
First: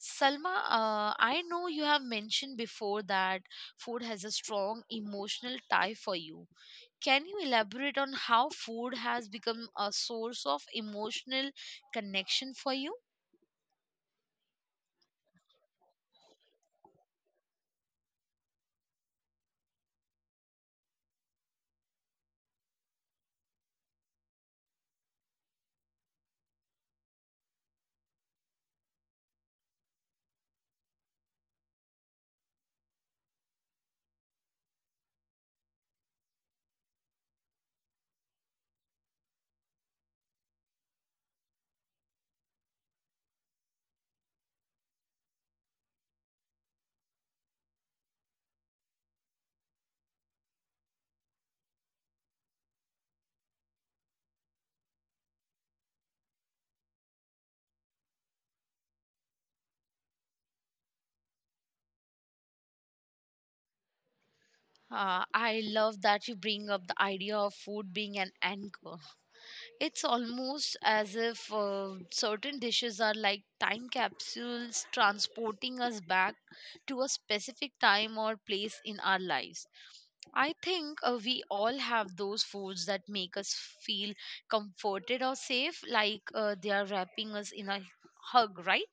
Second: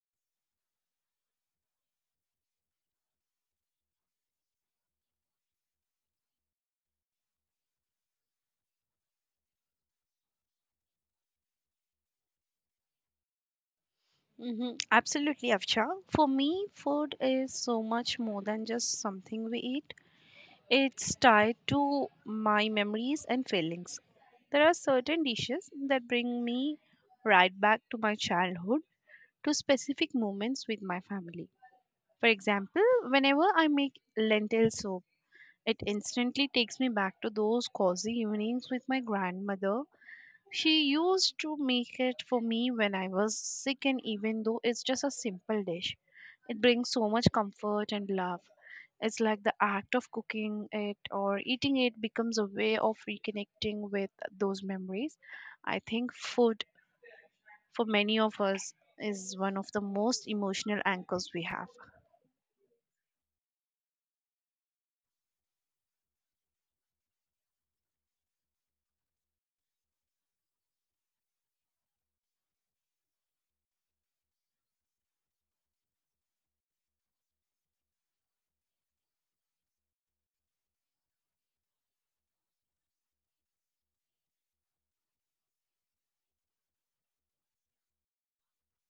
Salma, I know you have mentioned before that food has a strong emotional tie for you. Can you elaborate on how food has become a source of emotional connection for you? Hmm. Absolutely, Afsha. For me, food is so much more than just something we eat. It's tied to my memories and feelings. There are certain dishes that bring me right back to my childhood, to specific moments with my family. For example, whenever I make lentil soup, it instantly takes me back to those cozy evenings with my grandmother. She used to make it for me when I was sick, and even though it's just a simple dish, it brings so much comfort and love. It's like the act of cooking it or eating it becomes a way of reconnecting with those memories. I think food, for many of us, is one of the most emotional anchors we have. I love that you bring up the idea of food being an anchor. It's almost as if certain dishes are like time capsules transporting us back to a specific time or place in our lives. I think we all have those foods that make us feel comforted or safe, like they are wrapping us in a hug, right?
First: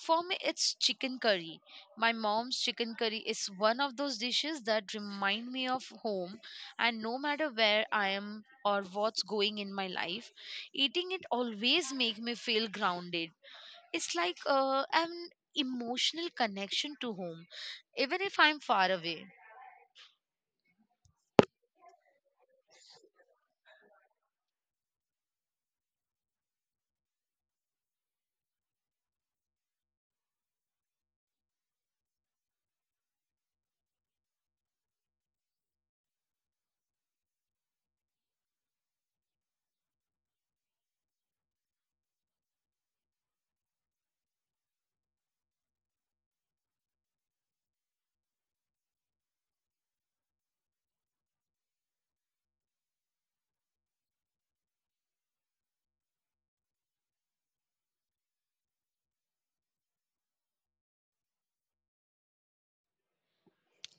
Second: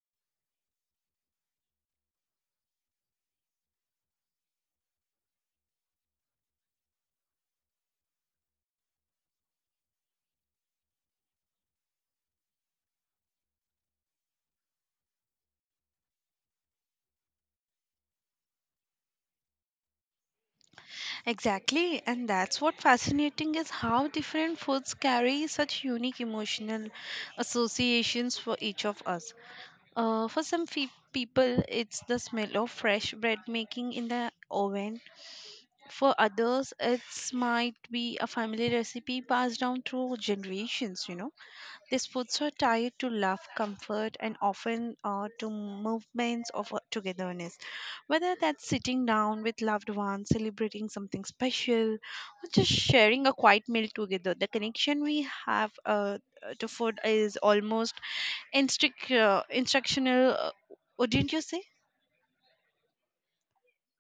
For me, it's chicken curry. My mom's chicken curry is one of those dishes that remind me of home, and no matter where I am or what's going in my life, eating it always makes me feel grounded. It's like an emotional connection to home, even if I'm far away. Exactly, and that's what fascinating is how different foods carry such unique emotional associations for each of us. For some people, it's the smell of fresh bread making in the oven. For others, it's might be a family recipe passed down through generations. You know, these foods are tied to love, comfort, and often to movements of togetherness. Whether that's sitting down with loved ones, celebrating something special, or just sharing a quiet meal together, the connection we have to food is almost instructional, what didn't you say?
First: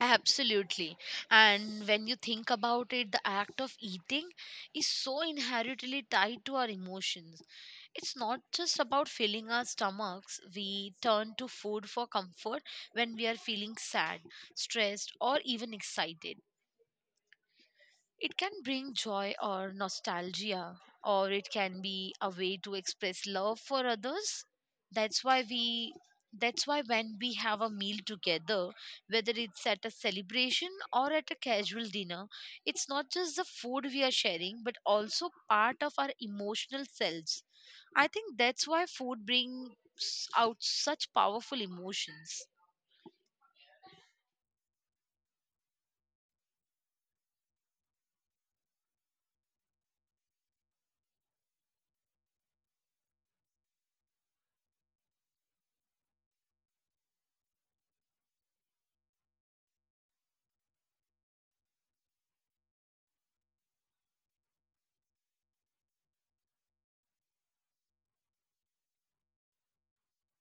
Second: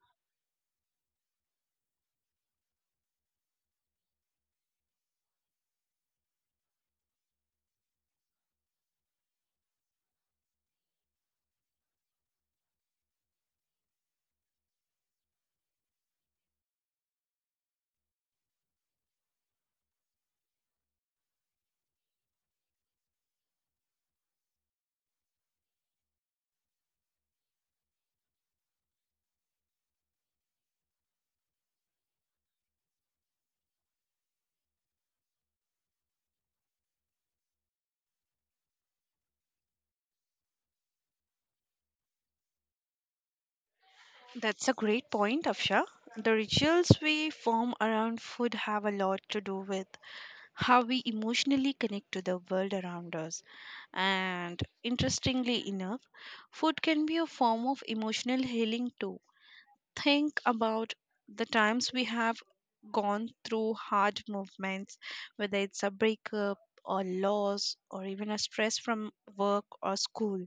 Absolutely. And when you think about it, the act of eating is so inherently tied to our emotions. It's not just about filling our stomachs. We turn to food for comfort when we are feeling sad, stressed, or even excited. It can bring joy or nostalgia, or it can be a way to express love for others. That's why we that's why when we have a meal together, whether it's at a celebration or at a casual dinner, it's not just the food we are sharing, but also part of our emotional selves. I think that's why food brings out such powerful emotions. That's a great point, Afsha. The rituals we form around food have a lot to do with how we emotionally connect to the world around us. And interestingly enough, food can be a form of emotional healing too. Think about the times we have gone through hard movements, whether it's a breakup or loss or even a stress from work or school,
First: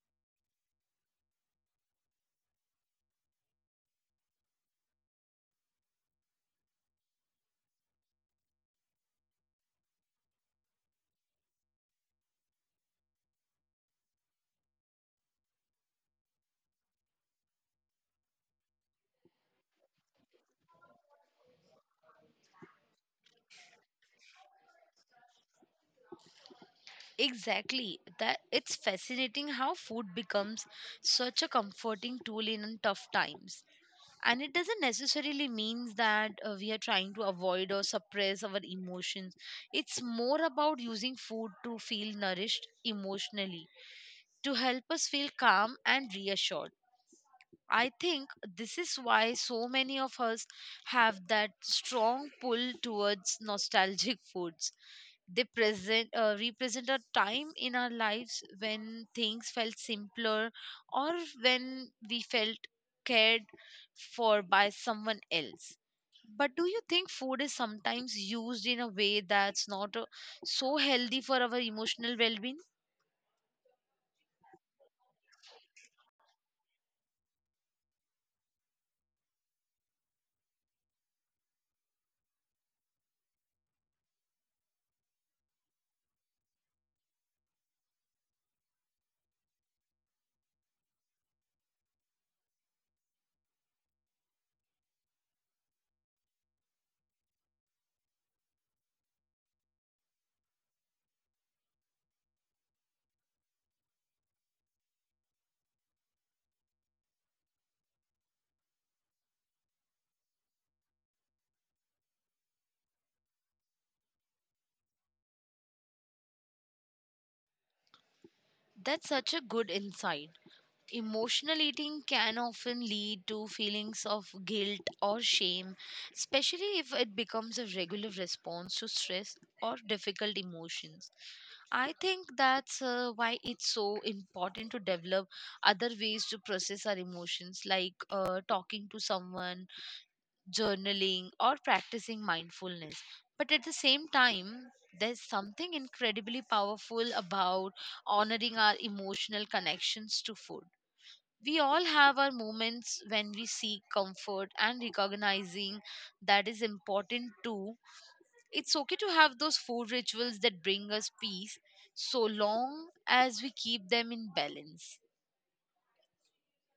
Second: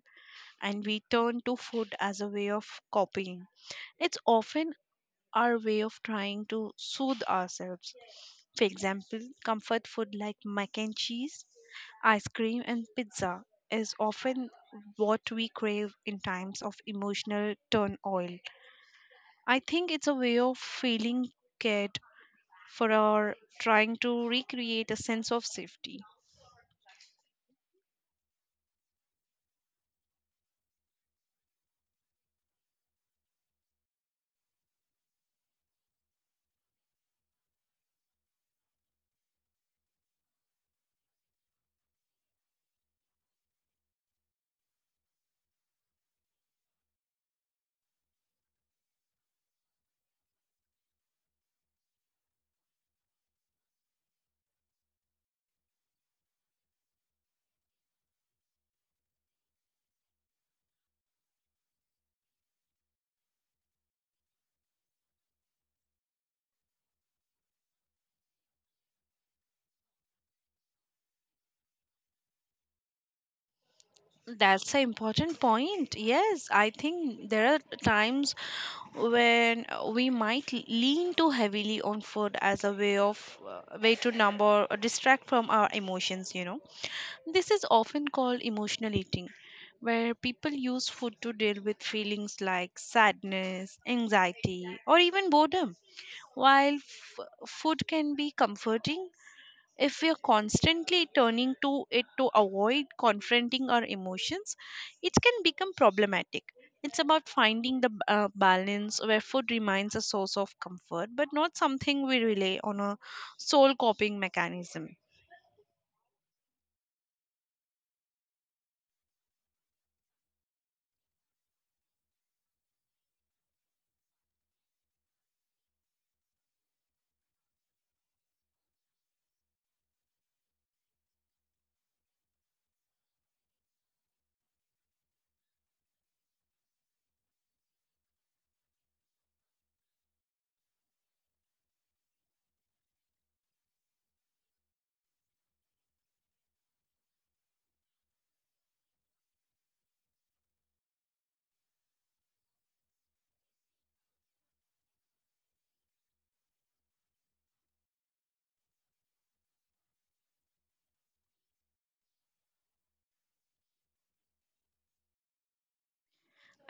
and we turn to food as a way of coping. It's often our way of trying to soothe ourselves. For example, comfort food like mac and cheese, ice cream, and pizza is often what we crave in times of emotional turmoil. I think it's a way of feeling cared for or trying to recreate a sense of safety. Exactly. That it's fascinating how food becomes such a comforting tool in tough times. And it doesn't necessarily mean that we are trying to avoid or suppress our emotions. It's more about using food to feel nourished emotionally, to help us feel calm and reassured. I think this is why so many of us have that strong pull towards nostalgic *laughs* foods they present represent a time in our lives when things felt simpler or when we felt cared for by someone else. But do you think food is sometimes used in a way that's not so healthy for our emotional well-being? That's an important point. Yes, I think there are times when we might lean too heavily on food as a way of way to number or distract from our emotions, you know. This is often called emotional eating, where people use food to deal with feelings like sadness, anxiety, or even boredom. While food can be comforting, if we are constantly turning to it to avoid confronting our emotions, it can become problematic. It's about finding the balance where food remains a source of comfort, but not something we rely on a sole coping mechanism. That's such a good insight. Emotional eating can often lead to feelings of guilt or shame, especially if it becomes a regular response to stress or difficult emotions. I think that's why it's so important to develop other ways to process our emotions, like talking to someone, journaling, or practicing mindfulness. But at the same time, there's something incredibly powerful about honoring our emotional connections to food. We all have our moments when we seek comfort, and recognizing that is important too. It's okay to have those food rituals that bring us peace, so long as we keep them in balance.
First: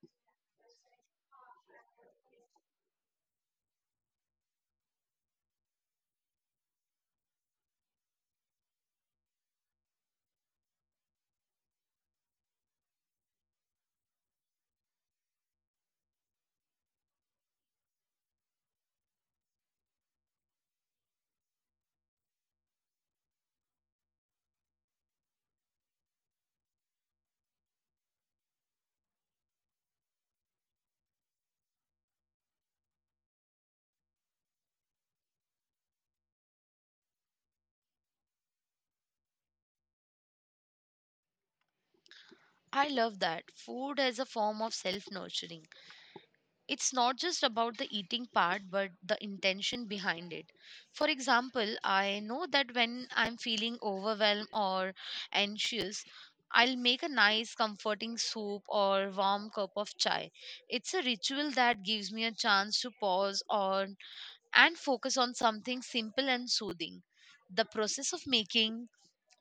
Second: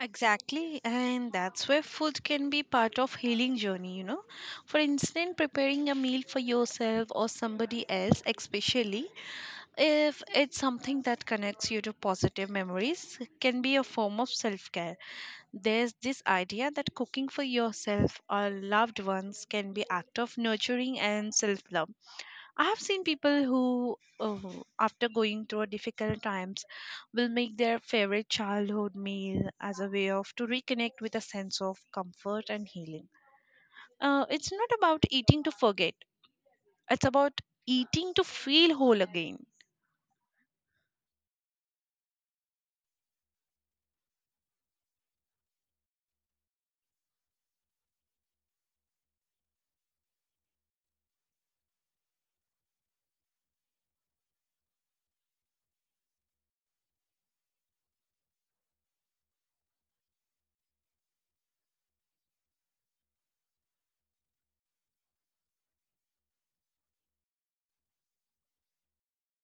Exactly, and that's where food can be part of healing journey, you know. For instance, preparing a meal for yourself or somebody else, especially if it's something that connects you to positive memories, can be a form of self-care. There's this idea that cooking for yourself or loved ones can be act of nurturing and self-love. I have seen people who, after going through difficult times, will make their favorite childhood meal as a way of to reconnect with a sense of comfort and healing. It's not about eating to forget; it's about eating to feel whole again. I love that food as a form of self nurturing. It's not just about the eating part but the intention behind it. For example, I know that when I'm feeling overwhelmed or anxious, I'll make a nice comforting soup or warm cup of chai. It's a ritual that gives me a chance to pause on and focus on something simple and soothing. The process of making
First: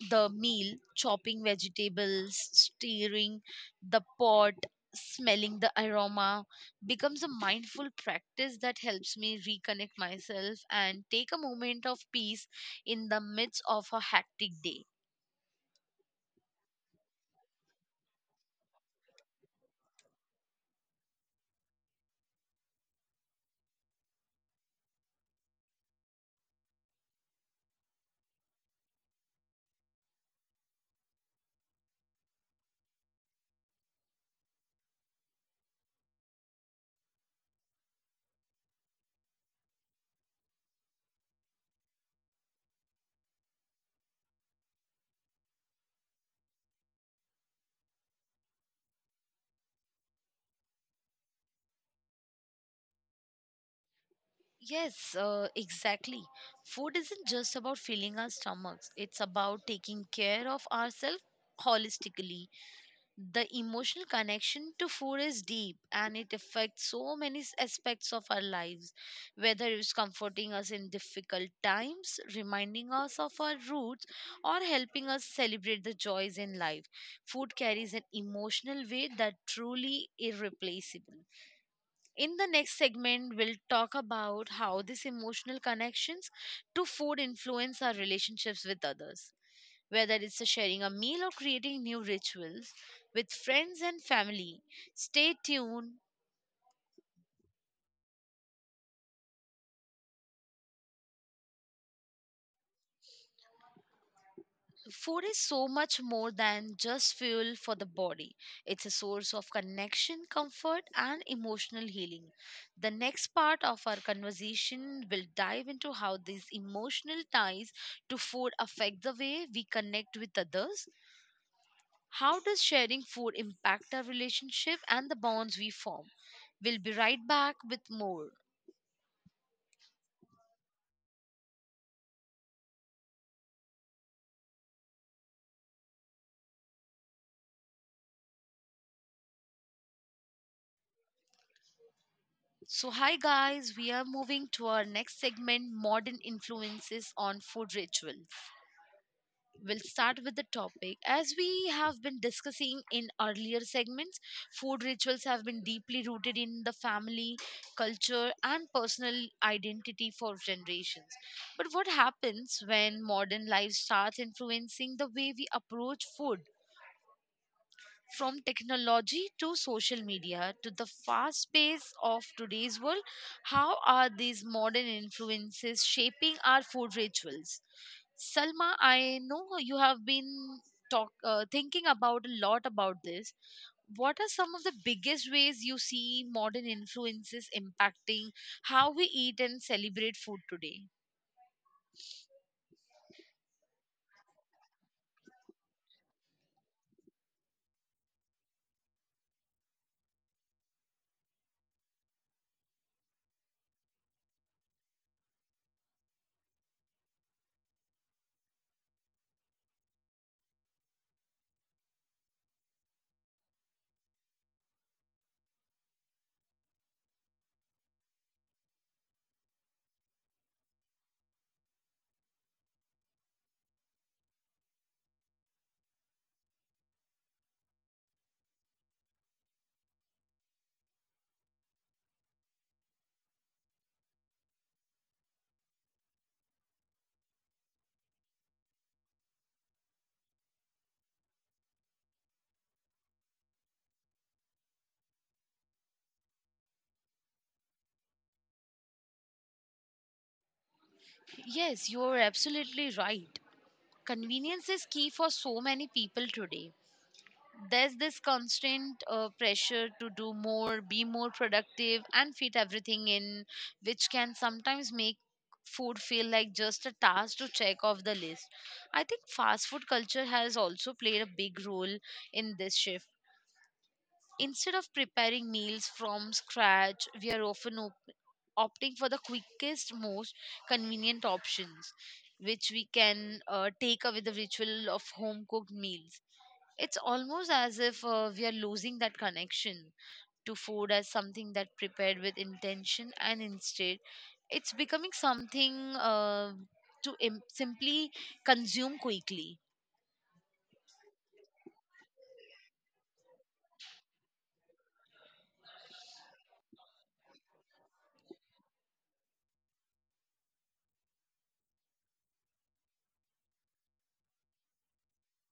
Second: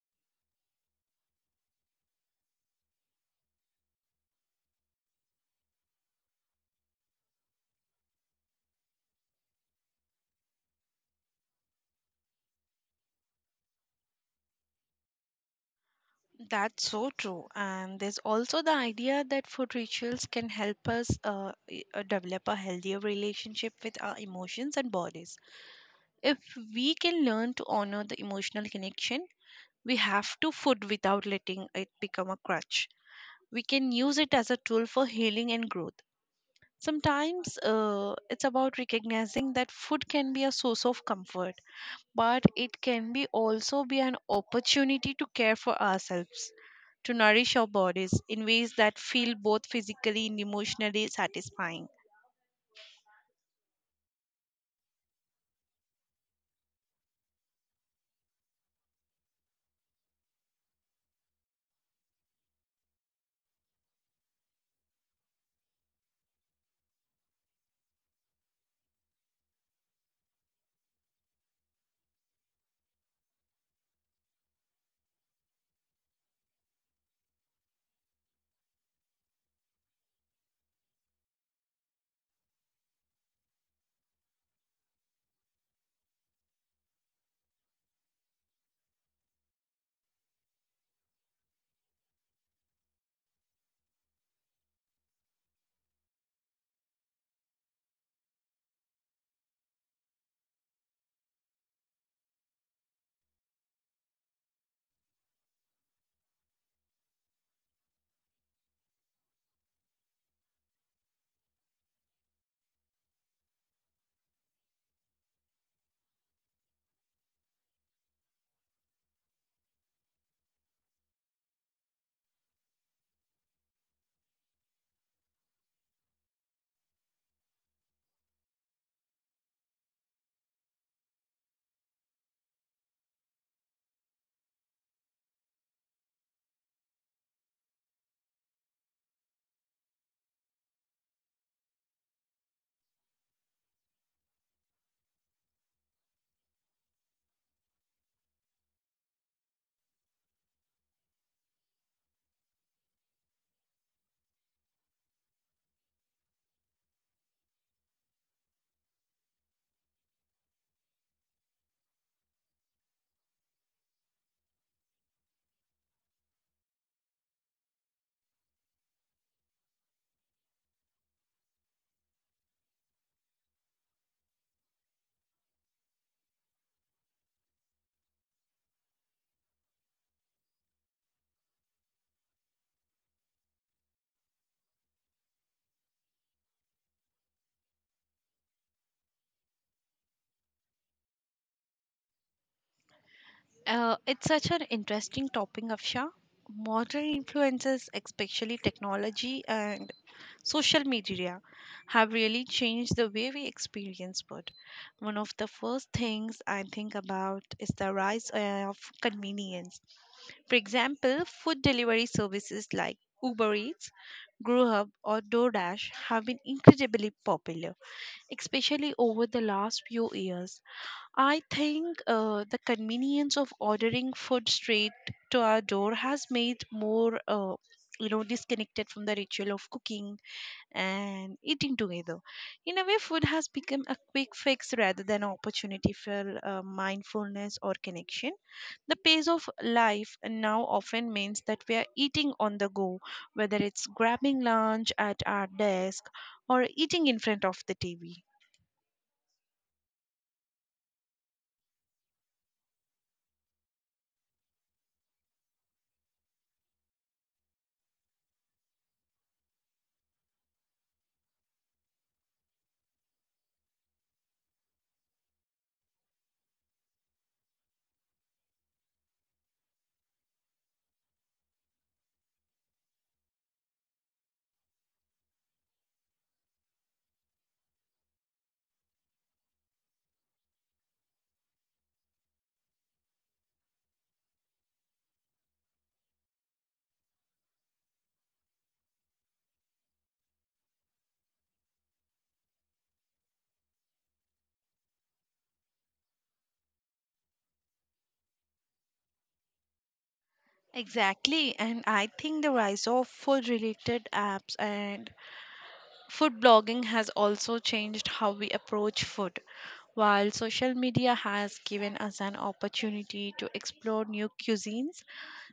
the meal, chopping vegetables, stirring the pot, smelling the aroma becomes a mindful practice that helps me reconnect myself and take a moment of peace in the midst of a hectic day. That's so true. And there's also the idea that food rituals can help us develop a healthier relationship with our emotions and bodies. If we can learn to honor the emotional connection we have to food without letting it become a crutch. We can use it as a tool for healing and growth. Sometimes it's about recognizing that food can be a source of comfort, but it can be also be an opportunity to care for ourselves, to nourish our bodies in ways that feel both physically and emotionally satisfying. Yes, exactly. Food isn't just about filling our stomachs, it's about taking care of ourselves holistically. The emotional connection to food is deep, and it affects so many aspects of our lives, whether it's comforting us in difficult times, reminding us of our roots, or helping us celebrate the joys in life. Food carries an emotional weight that truly irreplaceable. In the next segment, we'll talk about how these emotional connections to food influence our relationships with others, whether it's a sharing a meal or creating new rituals with friends and family. Stay tuned. Food is so much more than just fuel for the body. It's a source of connection, comfort, and emotional healing. The next part of our conversation will dive into how these emotional ties to food affect the way we connect with others. How does sharing food impact our relationship and the bonds we form? We'll be right back with more. So, hi guys, we are moving to our next segment modern influences on food rituals. We'll start with the topic. As we have been discussing in earlier segments, food rituals have been deeply rooted in the family, culture, and personal identity for generations. But what happens when modern life starts influencing the way we approach food? From technology to social media to the fast pace of today's world, how are these modern influences shaping our food rituals? Salma, I know you have been talk thinking about a lot about this. What are some of the biggest ways you see modern influences impacting how we eat and celebrate food today? It's such an interesting topic, Afsha. Modern influences, especially technology and social media, have really changed the way we experience food. One of the first things I think about is the rise of convenience. For example, food delivery services like Uber Eats, Grubhub, or DoorDash have been incredibly popular, especially over the last few years. I think the convenience of ordering food straight to our door has made more, you know, disconnected from the ritual of cooking and eating together. In a way, food has become a quick fix rather than an opportunity for mindfulness or connection. The pace of life now often means that we are eating on the go, whether it's grabbing lunch at our desk or eating in front of the TV. Yes, you are absolutely right. Convenience is key for so many people today. There's this constant pressure to do more, be more productive, and fit everything in, which can sometimes make food feel like just a task to check off the list. I think fast food culture has also played a big role in this shift. Instead of preparing meals from scratch, we are often opting for the quickest, most convenient options, which we can take away the ritual of home cooked meals. It's almost as if we are losing that connection to food as something that prepared with intention, and instead it's becoming something to simply consume quickly. Exactly, and I think the rise of food related apps and food blogging has also changed how we approach food. While social media has given us an opportunity to explore new cuisines,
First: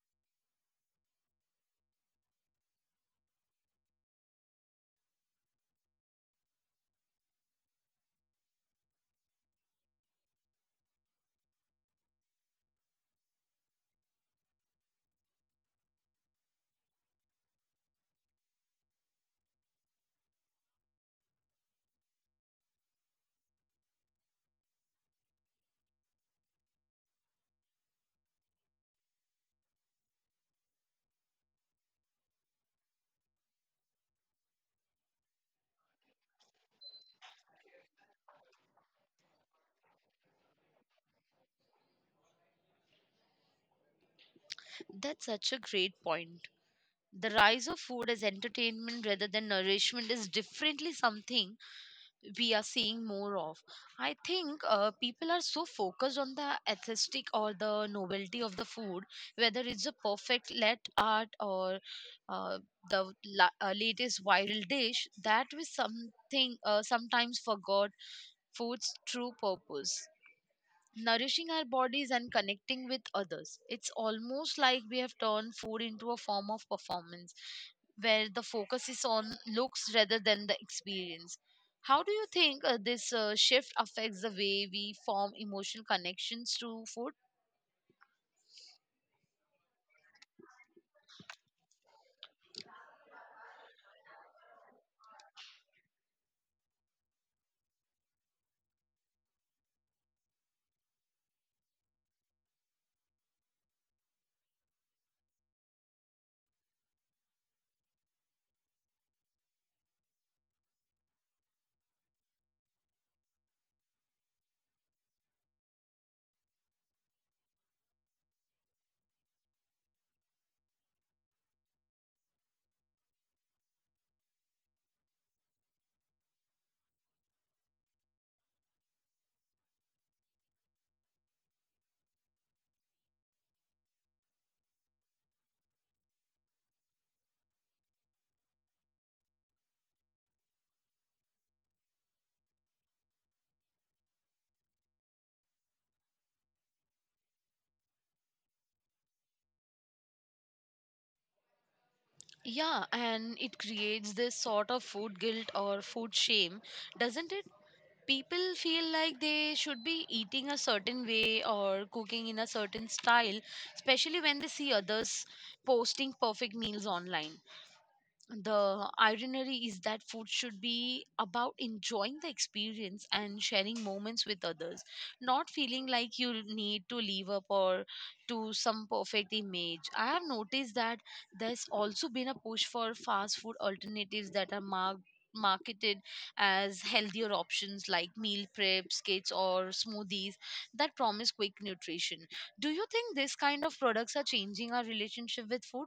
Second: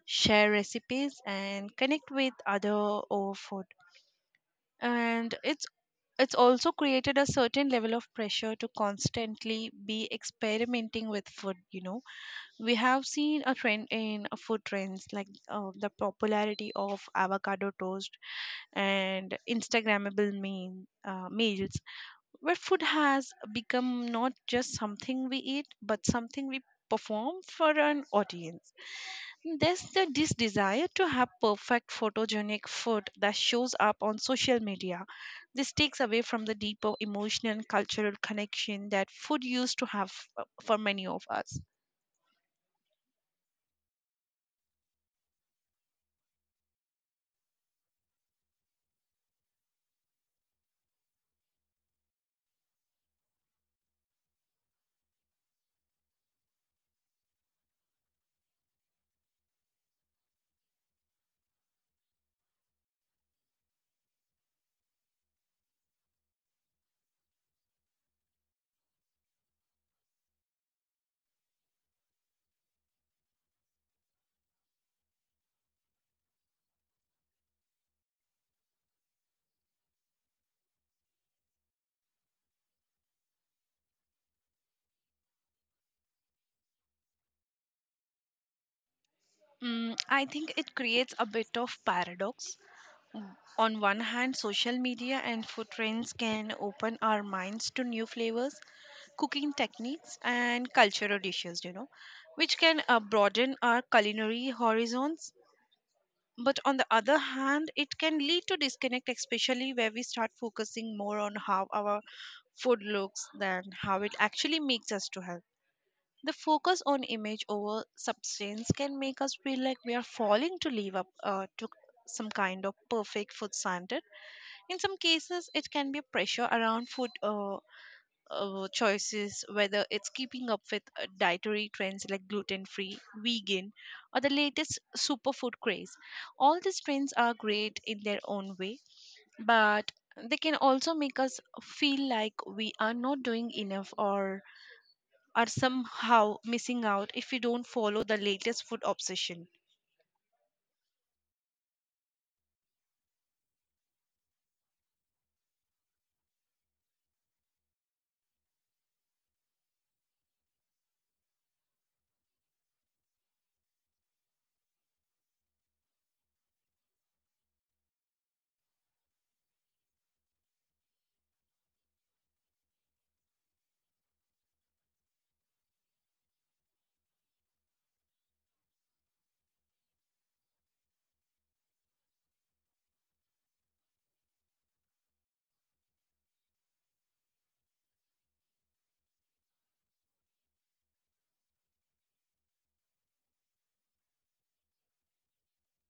share recipes, and connect with other over food, and it's also created a certain level of pressure to constantly be experimenting with food, you know. We have seen a trend in food trends like the popularity of avocado toast and meals, where food has become not just something we eat but something we perform for an audience. There's this desire to have perfect photogenic food that shows up on social media. This takes away from the deeper emotional and cultural connection that food used to have for many of us. That's such a great point. The rise of food as entertainment rather than nourishment is differently something we are seeing more of. I think people are so focused on the aesthetic or the novelty of the food, whether it's a perfect let art or uh, the latest viral dish, that we something sometimes forgot food's true purpose, nourishing our bodies and connecting with others. It's almost like we have turned food into a form of performance where the focus is on looks rather than the experience. How do you think this shift affects the way we form emotional connections to food? Mm, I think it creates a bit of paradox. On one hand, social media and food trends can open our minds to new flavors, cooking techniques, and cultural dishes, you know, which can broaden our culinary horizons. But on the other hand, it can lead to disconnect, especially where we start focusing more on how our food looks than how it actually makes us to health. The focus on image over substance can make us feel like we are falling to live up to some kind of perfect food standard. In some cases, it can be pressure around food choices, whether it's keeping up with dietary trends like gluten free, vegan, or the latest superfood craze. All these trends are great in their own way, but they can also make us feel like we are not doing enough or are somehow missing out if we don't follow the latest food obsession. Yeah, and it creates this sort of food guilt or food shame, doesn't it? People feel like they should be eating a certain way or cooking in a certain style, especially when they see others posting perfect meals online. The irony is that food should be about enjoying the experience and sharing moments with others, not feeling like you need to live up or to some perfect image. I have noticed that there's also been a push for fast food alternatives that are marked marketed as healthier options like meal preps kits or smoothies that promise quick nutrition. Do you think this kind of products are changing our relationship with food?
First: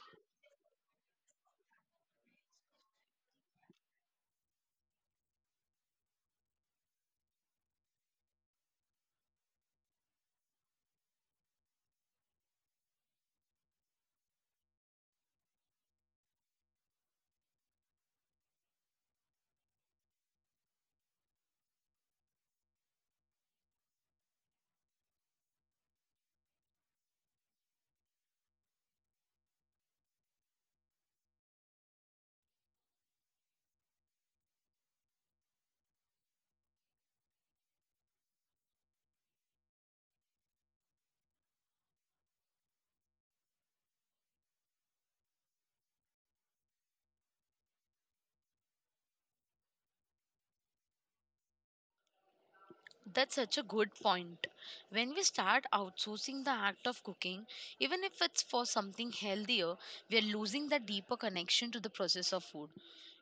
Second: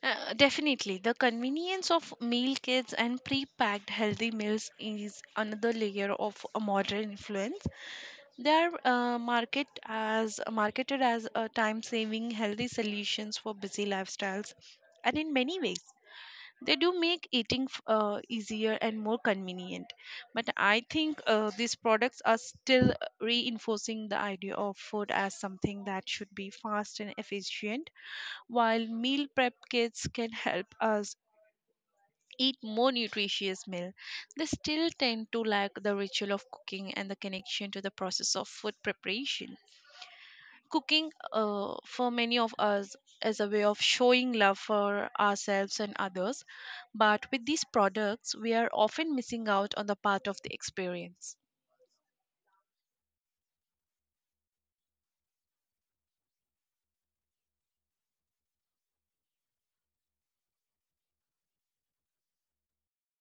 Definitely, the convenience of meal kits and pre-packed healthy meals is another layer of a modern influence. They are marketed as a time-saving, healthy solutions for busy lifestyles, and in many ways, they do make eating easier and more convenient. But I think these products are still reinforcing the idea of food as something that should be fast and efficient, while meal prep kits can help us eat more nutritious meal, they still tend to lack the ritual of cooking and the connection to the process of food preparation. Cooking, for many of us, is a way of showing love for ourselves and others, but with these products, we are often missing out on the part of the experience. That's such a good point. When we start outsourcing the act of cooking, even if it's for something healthier, we are losing the deeper connection to the process of food.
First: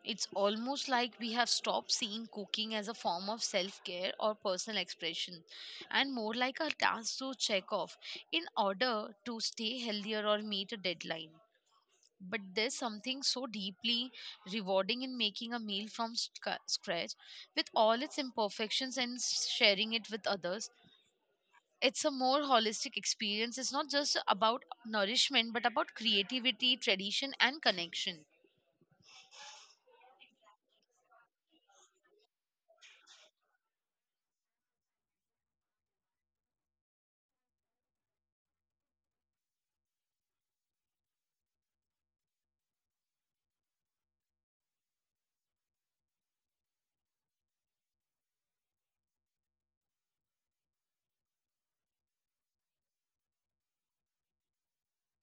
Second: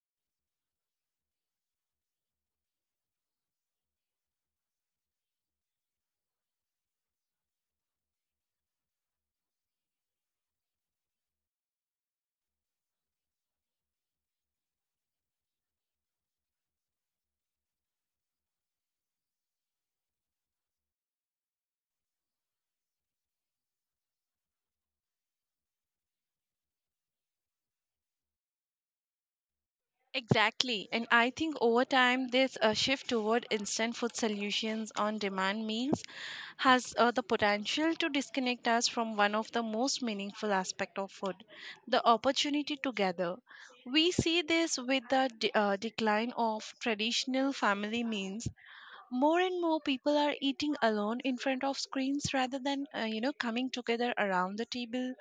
It's almost like we have stopped seeing cooking as a form of self care or personal expression, and more like a task to check off in order to stay healthier or meet a deadline. But there's something so deeply rewarding in making a meal from scratch, with all its imperfections, and sharing it with others. It's a more holistic experience. It's not just about nourishment but about creativity, tradition, and connection. Exactly. And I think over time, this shift toward instant food solutions on demand meals has the potential to disconnect us from one of the most meaningful aspects of food, the opportunity to gather. We see this with the decline of traditional family meals. More and more people are eating alone in front of screens rather than, coming together around the table,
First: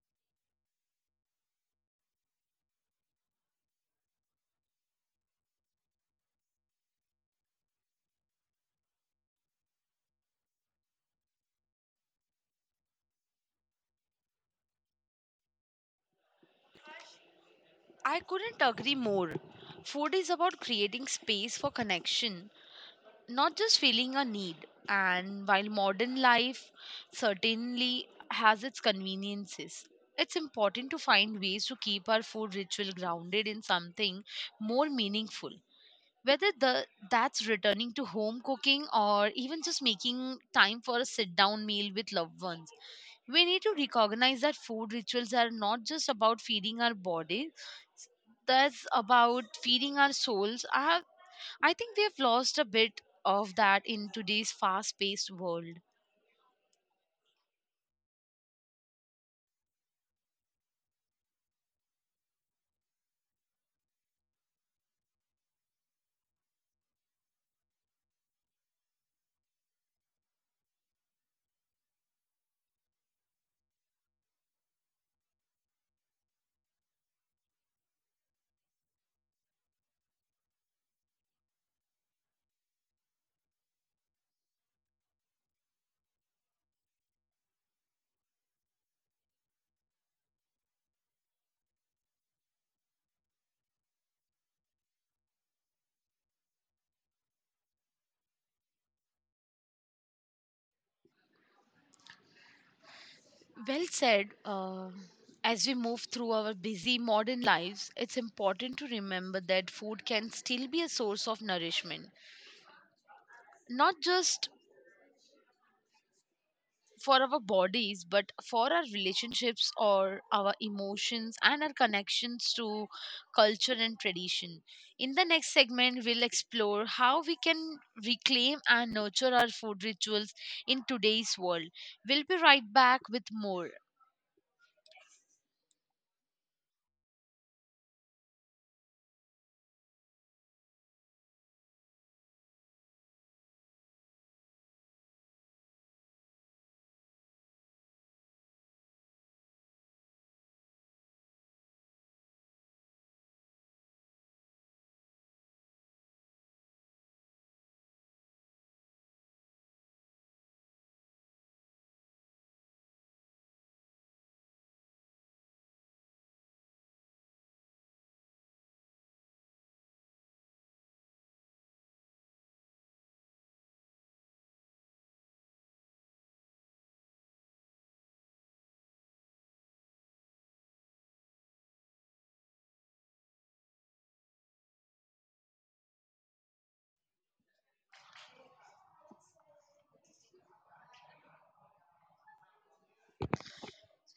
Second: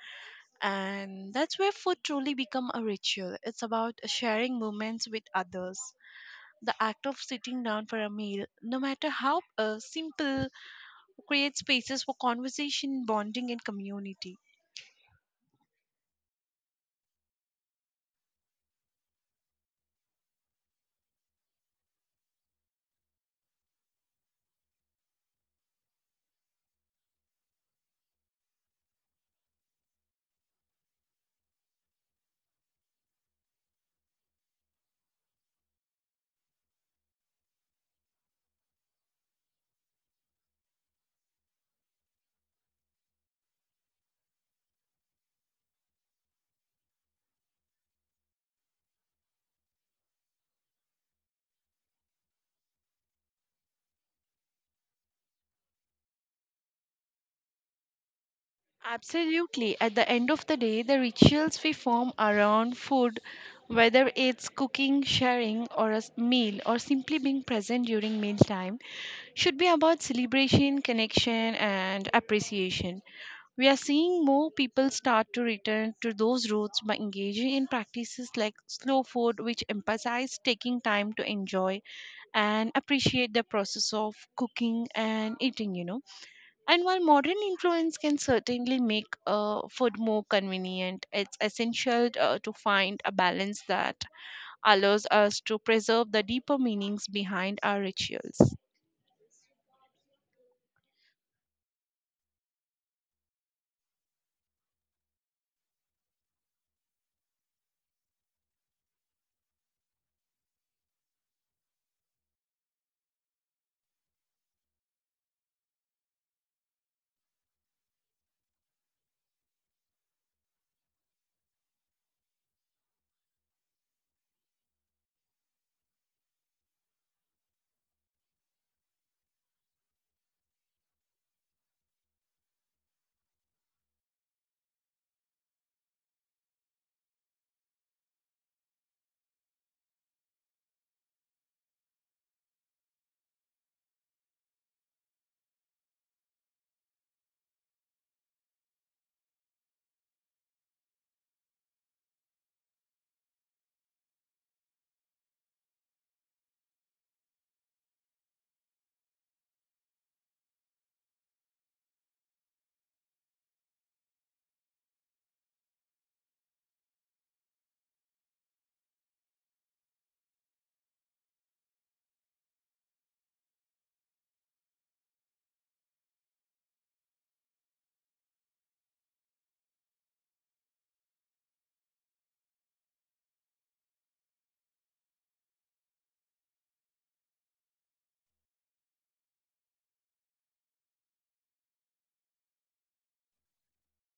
and that's where food truly become a ritual. It's about sharing moments with others. The act of sitting down for a meal, no matter how simple, creates spaces for conversation, bonding, and community. I couldn't agree more. Food is about creating space for connection, not just feeling a need. And while modern life certainly has its conveniences, it's important to find ways to keep our food ritual grounded in something more meaningful. Whether that's returning to home cooking or even just making time for a sit down meal with loved ones, we need to recognize that food rituals are not just about feeding our bodies, that's about feeding our souls. I think we have lost a bit of that in today's fast paced world. Absolutely, at the end of the day, the rituals we form around food, whether it's cooking, sharing, or meal, or simply being present during mealtime, should be about celebration, connection, and appreciation. We are seeing more people start to return to those roots by engaging in practices like slow food, which emphasize taking time to enjoy and appreciate the process of cooking and eating, you know. And while modern influence can certainly make food more convenient, it's essential to find a balance that allows us to preserve the deeper meanings behind our rituals. Well said. As we move through our busy modern lives, it's important to remember that food can still be a source of nourishment, not just for our bodies but for our relationships or our emotions and our connections to culture and tradition. In the next segment, we'll explore how we can reclaim and nurture our food rituals in today's world. We'll be right back with more.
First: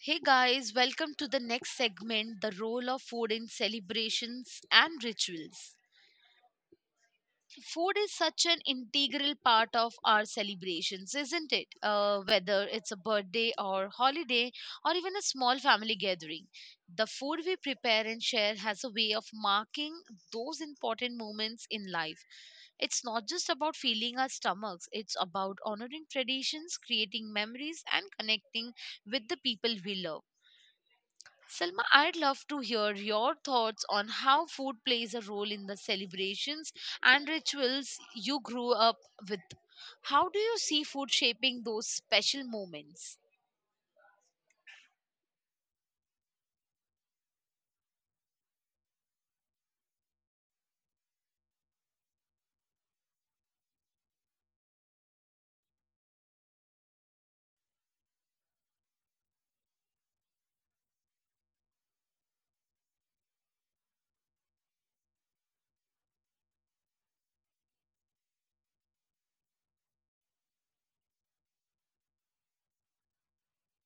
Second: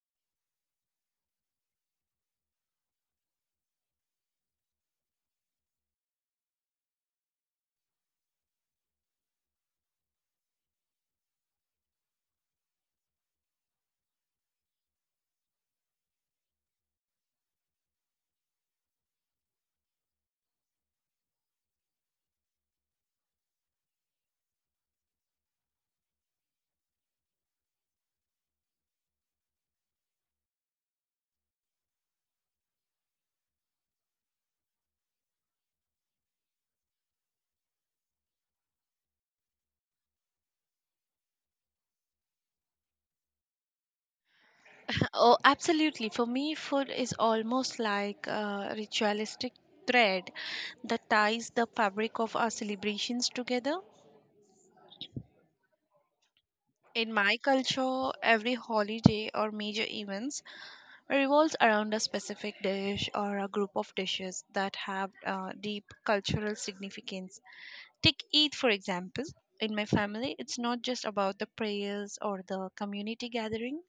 Hey guys, welcome to the next segment, the role of food in celebrations and rituals. Food is such an integral part of our celebrations, isn't it? Whether it's a birthday or holiday or even a small family gathering, the food we prepare and share has a way of marking those important moments in life. It's not just about filling our stomachs, it's about honoring traditions, creating memories, and connecting with the people we love. Selma, I'd love to hear your thoughts on how food plays a role in the celebrations and rituals you grew up with. How do you see food shaping those special moments? Oh, absolutely. For me, food is almost like a ritualistic thread that ties the fabric of our celebrations together. In my culture, every holiday or major events revolves around a specific dish or a group of dishes that have deep cultural significance. Take Eid, for example. In my family, it's not just about the prayers or the community gathering.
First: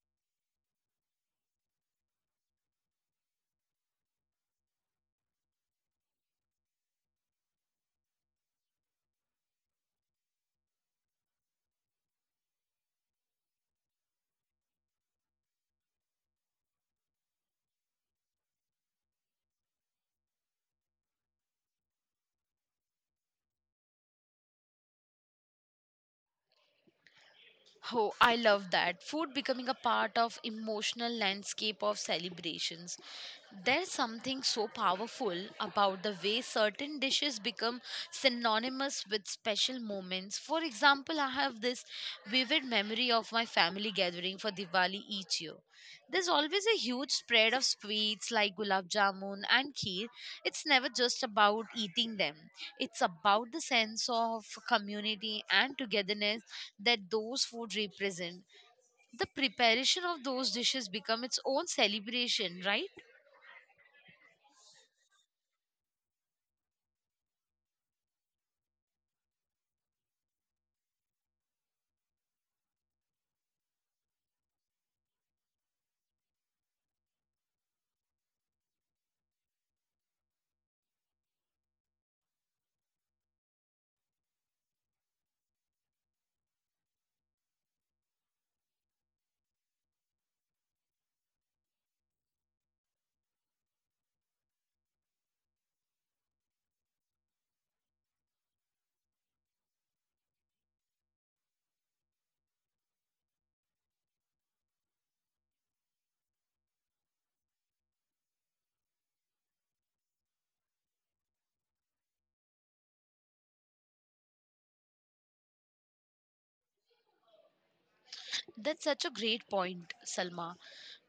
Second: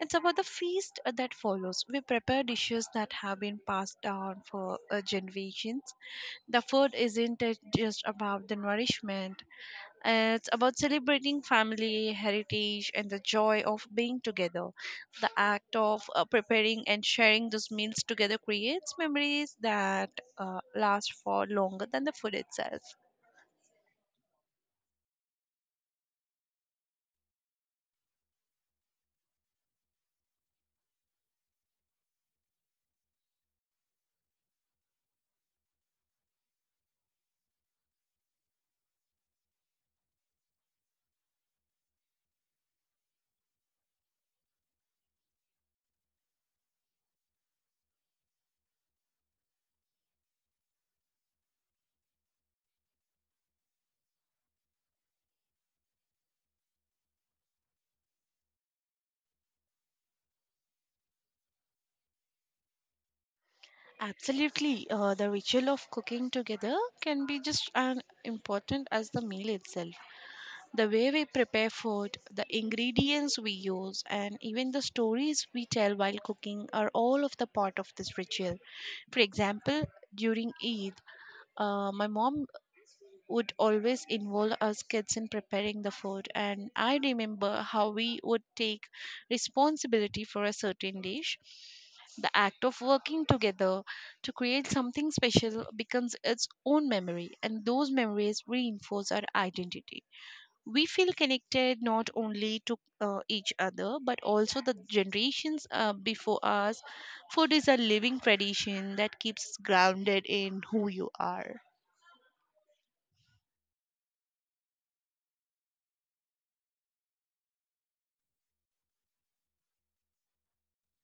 It's about the feast that follows. We prepare dishes that have been passed down for generations. The food isn't it just about the nourishment, it's about celebrating family, heritage, and the joy of being together. The act of preparing and sharing those meals together creates memories that last for longer than the food itself. Oh, I love that. Food becoming a part of emotional landscape of celebrations. There's something so powerful about the way certain dishes become synonymous with special moments. For example, I have this vivid memory of my family gathering for Diwali each year. There's always a huge spread of sweets like gulab jamun and kheer. It's never just about eating them. It's about the sense of community and togetherness that those food represent. The preparation of those dishes become its own celebration, right? Absolutely. The ritual of cooking together can be just as important as the meal itself. The way we prepare food, the ingredients we use, and even the stories we tell while cooking are all of the part of this ritual. For example, during Eid, my mom would always involve us kids in preparing the food, and I remember how we would take responsibility for a certain dish. The act of working together to create something special becomes its own memory, and those memories reinforce our identity. We feel connected not only to each other but also the generations before us. Food is a living tradition that keeps us grounded in who you are. That's such a great point, Salma.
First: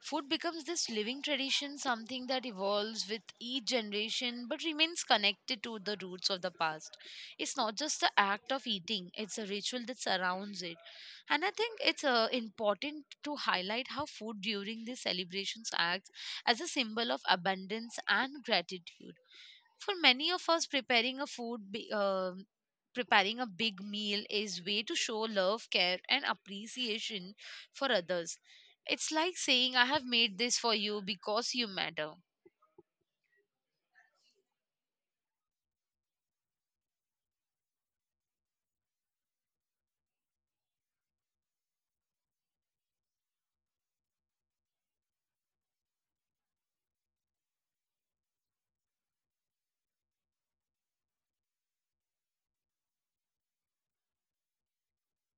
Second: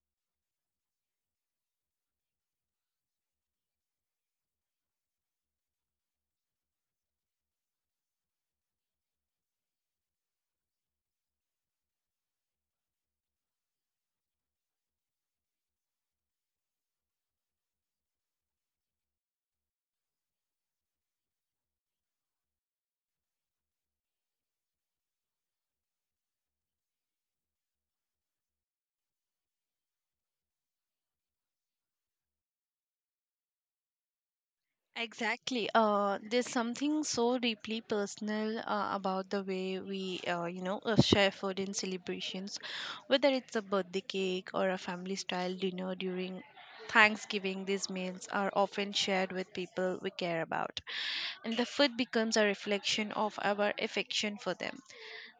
Food becomes this living tradition, something that evolves with each generation but remains connected to the roots of the past. It's not just the act of eating, it's a ritual that surrounds it. And I think it's important to highlight how food during these celebrations acts as a symbol of abundance and gratitude. For many of us, preparing a big meal is way to show love, care, and appreciation for others. It's like saying I have made this for you because you matter. Exactly. There's something so deeply personal about the way we, you know, share food in celebrations, whether it's a birthday cake or a family style dinner during Thanksgiving. These meals are often shared with people we care about, and the food becomes a reflection of our affection for them.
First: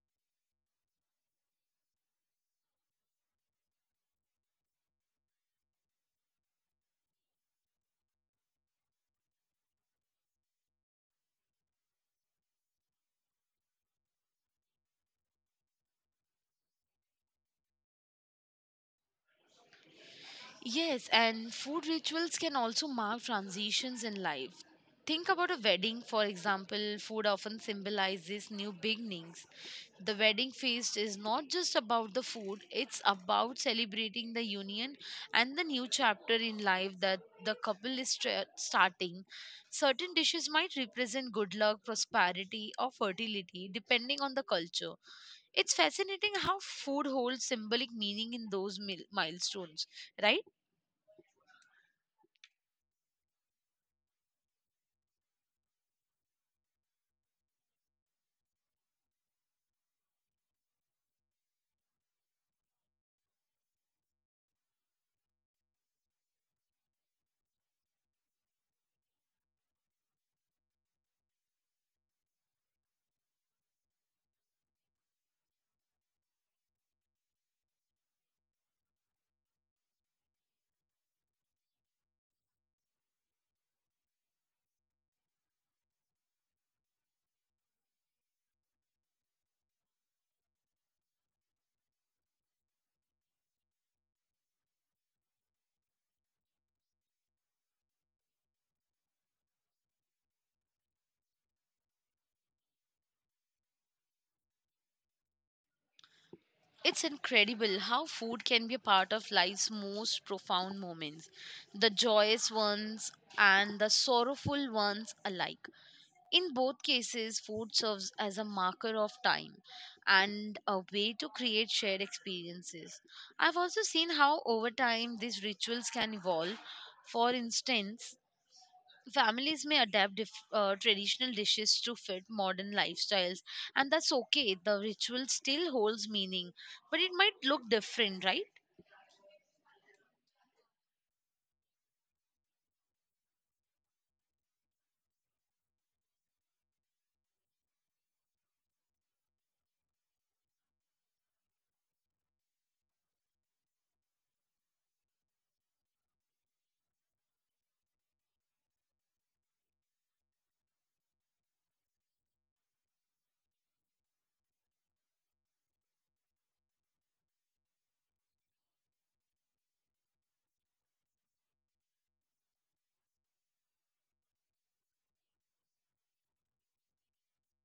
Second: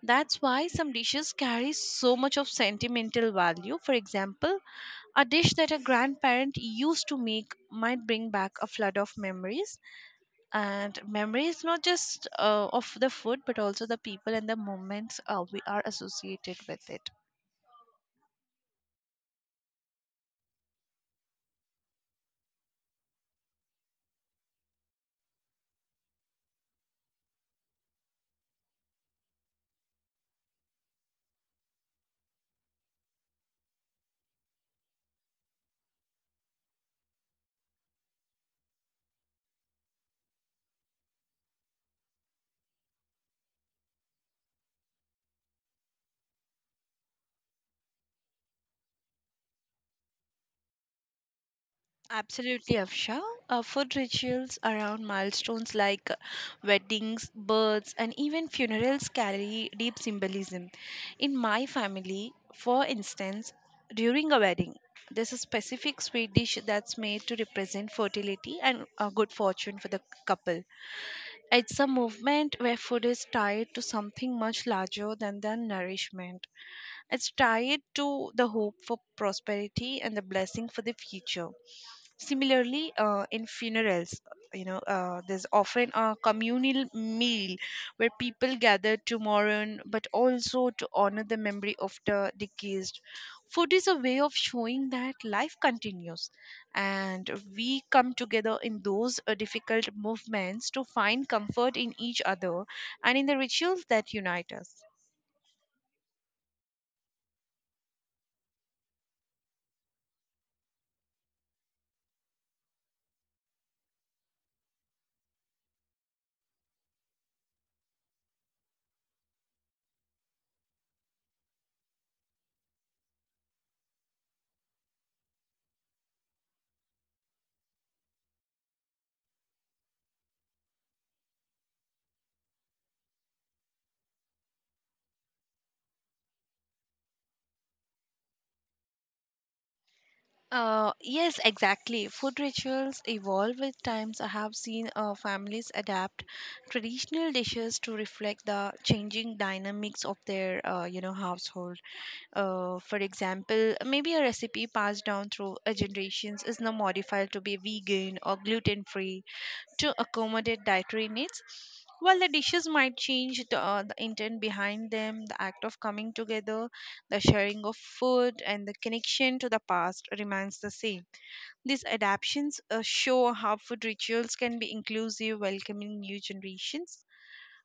That's why some dishes carry so much of sentimental value. For example, a dish that a grandparent used to make might bring back a flood of memories, and memory is not just of the food but also the people and the moments we are associated with it. Yes, and food rituals can also mark transitions in life. Think about a wedding, for example. Food often symbolizes new beginnings. The wedding feast is not just about the food, it's about celebrating the union and the new chapter in life that the couple is starting. Certain dishes might represent good luck, prosperity, or fertility, depending on the culture. It's fascinating how food holds symbolic meaning in those milestones, right? Absolutely, Afsha. Food rituals around milestones like weddings, births, and even funerals carry deep symbolism. In my family, for instance, during a wedding, there's a specific sweet dish that's made to represent fertility and good fortune for the couple. It's a movement where food is tied to something much larger than the nourishment. It's tied to the hope for prosperity and the blessing for the future. Similarly, in funerals, there's often a communal meal where people gather to mourn but also to honor the memory of the deceased. Food is a way of showing that life continues, and we come together in those difficult movements to find comfort in each other and in the rituals that unite us. It's incredible how food can be a part of life's most profound moments, the joyous ones and the sorrowful ones alike. In both cases, food serves as a marker of time and a way to create shared experiences. I've also seen how over time these rituals can evolve. For instance, families may adapt traditional dishes to fit modern lifestyles, and that's okay. The ritual still holds meaning, but it might look different, right? Yes, exactly. Food rituals evolve with times. I have seen families adapt traditional dishes to reflect the changing dynamics of their, household. For example, maybe a recipe passed down through generations is now modified to be vegan or gluten-free to accommodate dietary needs. While the dishes might change, the intent behind them, the act of coming together, the sharing of food, and the connection to the past remains the same. These adaptations show how food rituals can be inclusive, welcoming new generations,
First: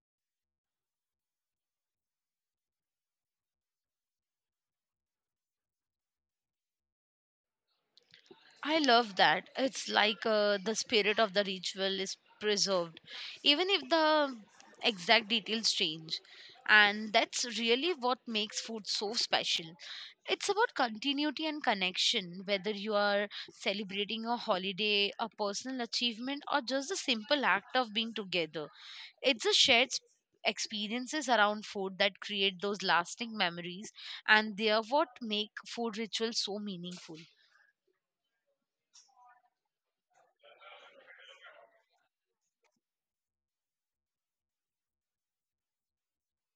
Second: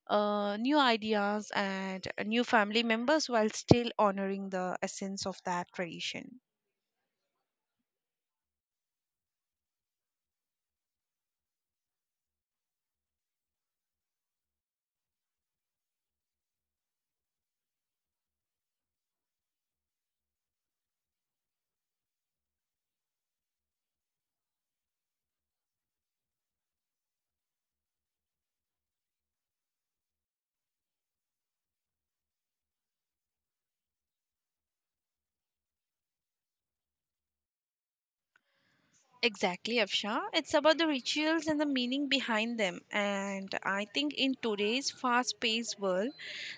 new ideas, and new family members while still honoring the essence of that tradition. I love that. It's like the spirit of the ritual is preserved even if the exact details change. And that's really what makes food so special. It's about continuity and connection, whether you are celebrating a holiday, a personal achievement, or just the simple act of being together. It's a experiences around food that create those lasting memories, and they are what make food rituals so meaningful. Exactly, Afsha. It's about the rituals and the meaning behind them. And I think in today's fast paced world,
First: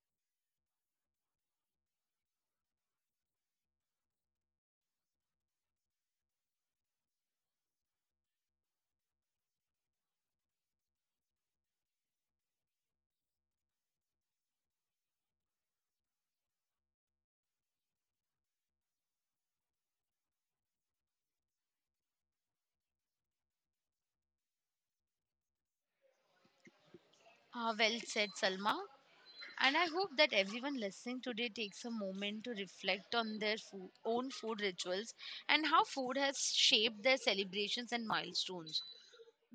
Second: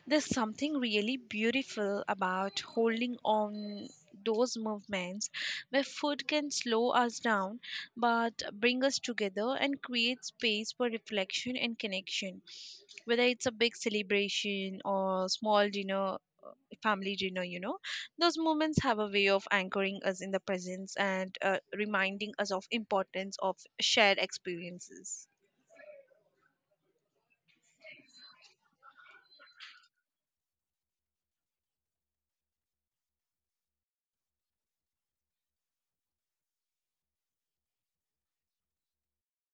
there's something really beautiful about holding on those movements where food can slow us down but bring us together and create space for reflection and connection, whether it's a big celebration or small dinner, family dinner, you know. Those moments have a way of anchoring us in the presence and reminding us of importance of shared experiences. Ah, well said, Salma. And I hope that everyone listening today takes a moment to reflect on their food, own food rituals and how food has shaped their celebrations and milestones.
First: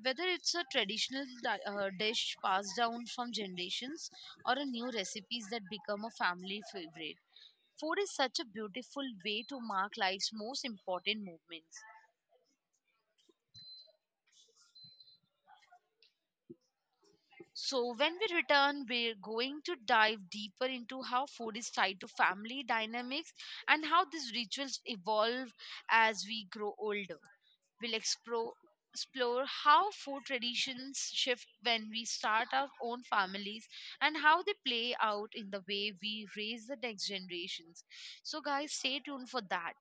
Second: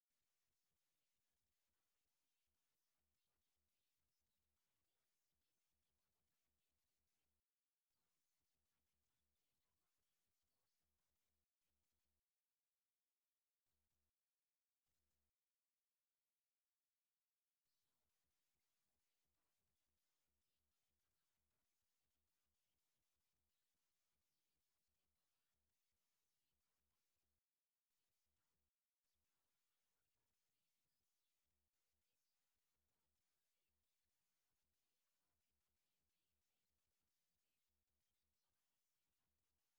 Whether it's a traditional dish passed down from generations or a new recipes that become a family favorite, food is such a beautiful way to mark life's most important moments. So, when we return, we're going to dive deeper into how food is tied to family dynamics and how these rituals evolve as we grow older. We'll explore, explore how food traditions shift when we start our own families and how they play out in the way we raise the next generations. So, guys, stay tuned for that.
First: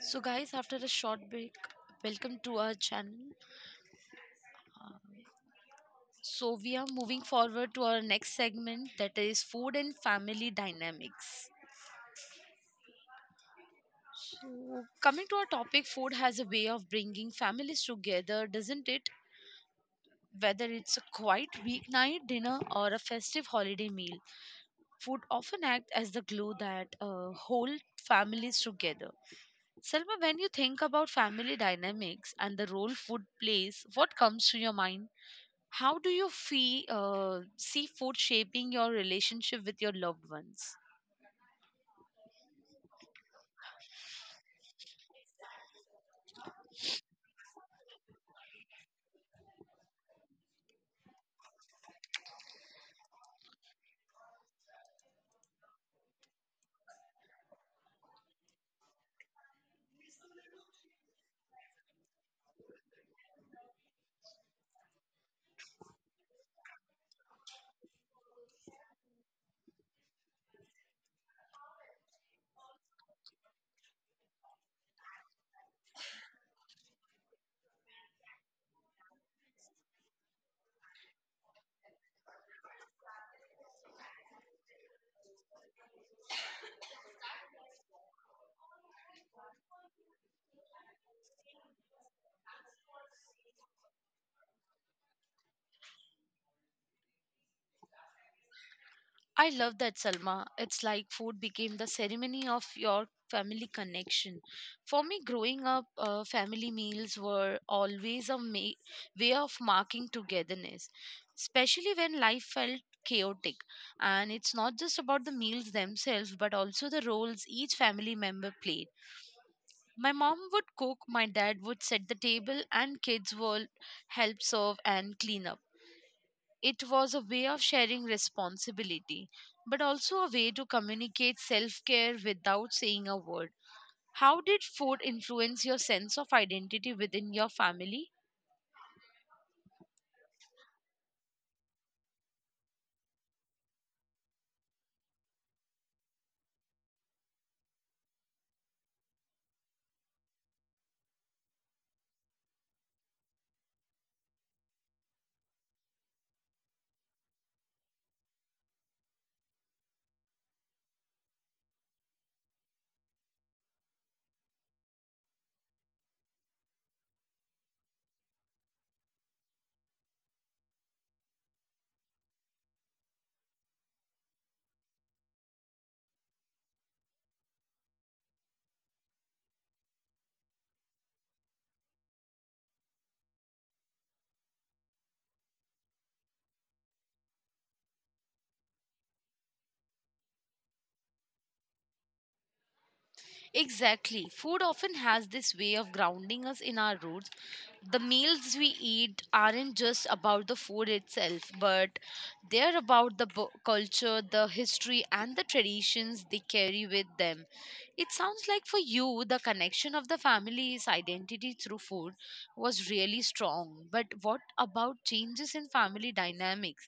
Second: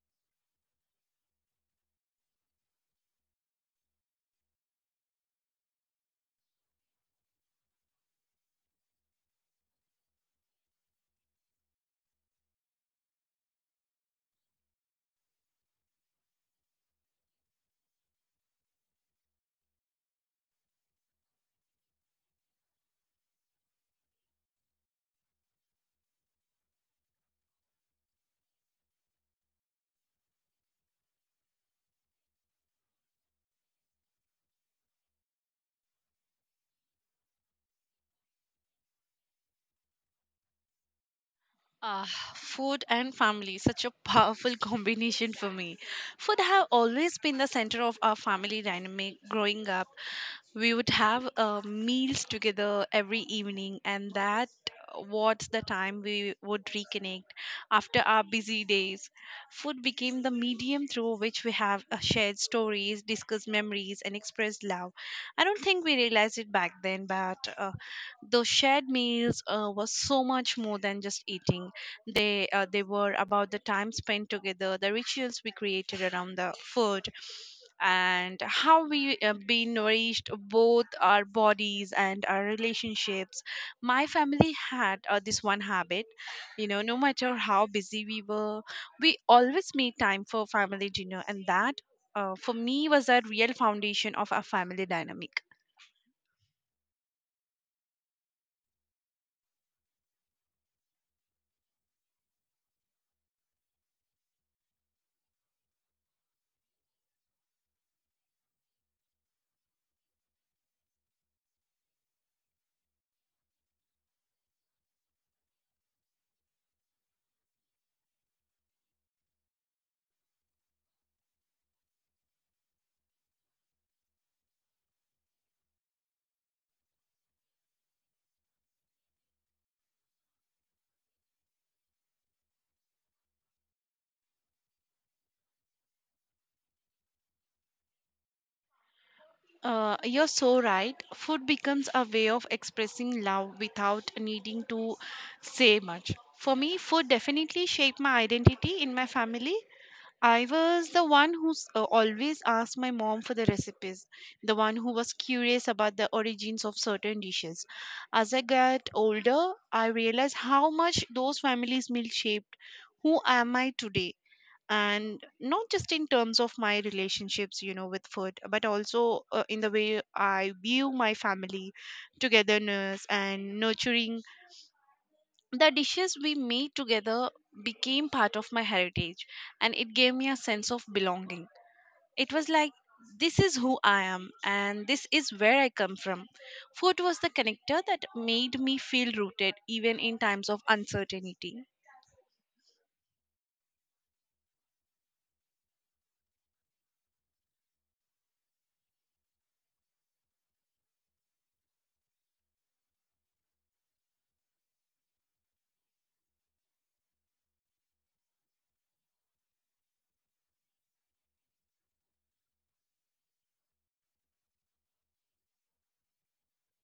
So, guys, after a short break, welcome to our channel. So we are moving forward to our next segment, that is food and family dynamics. So coming to our topic, food has a way of bringing families together, doesn't it? Whether it's a quiet weeknight dinner or a festive holiday meal, food often acts as the glue that hold families together. Selma, when you think about family dynamics and the role food plays, what comes to your mind? How do you feel see food shaping your relationship with your loved ones? Ah, food and family, such a powerful *laughs* combination for me. Food have always been the center of our family dynamic growing up. We would have meals together every evening, and that was the time we would reconnect after our busy days. Food became the medium through which we have shared stories, discussed memories, and expressed love. I don't think we realized it back then, but those shared meals was so much more than just eating. They were about the time spent together, the rituals we created around the food, and how we be nourished both our bodies and our relationships. My family had this one habit, you know. No matter how busy we were, we always made time for family dinner, and that, for me, was a real foundation of our family dynamic. I love that, Salma. It's like food became the ceremony of your family connection. For me, growing up, family meals were always a way of marking togetherness, especially when life felt chaotic. And it's not just about the meals themselves, but also the roles each family member played. My mom would cook, my dad would set the table, and kids would help serve and clean up. It was a way of sharing responsibility, but also a way to communicate self care without saying a word. How did food influence your sense of identity within your family? You're so right. Food becomes a way of expressing love without needing to say much. For me, food definitely shaped my identity in my family. I was the one who always asked my mom for the recipes, the one who was curious about the origins of certain dishes. As I got older, I realized how much those families' meals shaped who am I today. And not just in terms of my relationships, you know, with food, but also in the way I view my family, togetherness, and nurturing. The dishes we made together became part of my heritage, and it gave me a sense of belonging. It was like, this is who I am and this is where I come from. Food was the connector that made me feel rooted even in times of uncertainty. Exactly. Food often has this way of grounding us in our roots. The meals we eat aren't just about the food itself, but they're about the culture, the history, and the traditions they carry with them. It sounds like for you, the connection of the family's identity through food was really strong. But what about changes in family dynamics?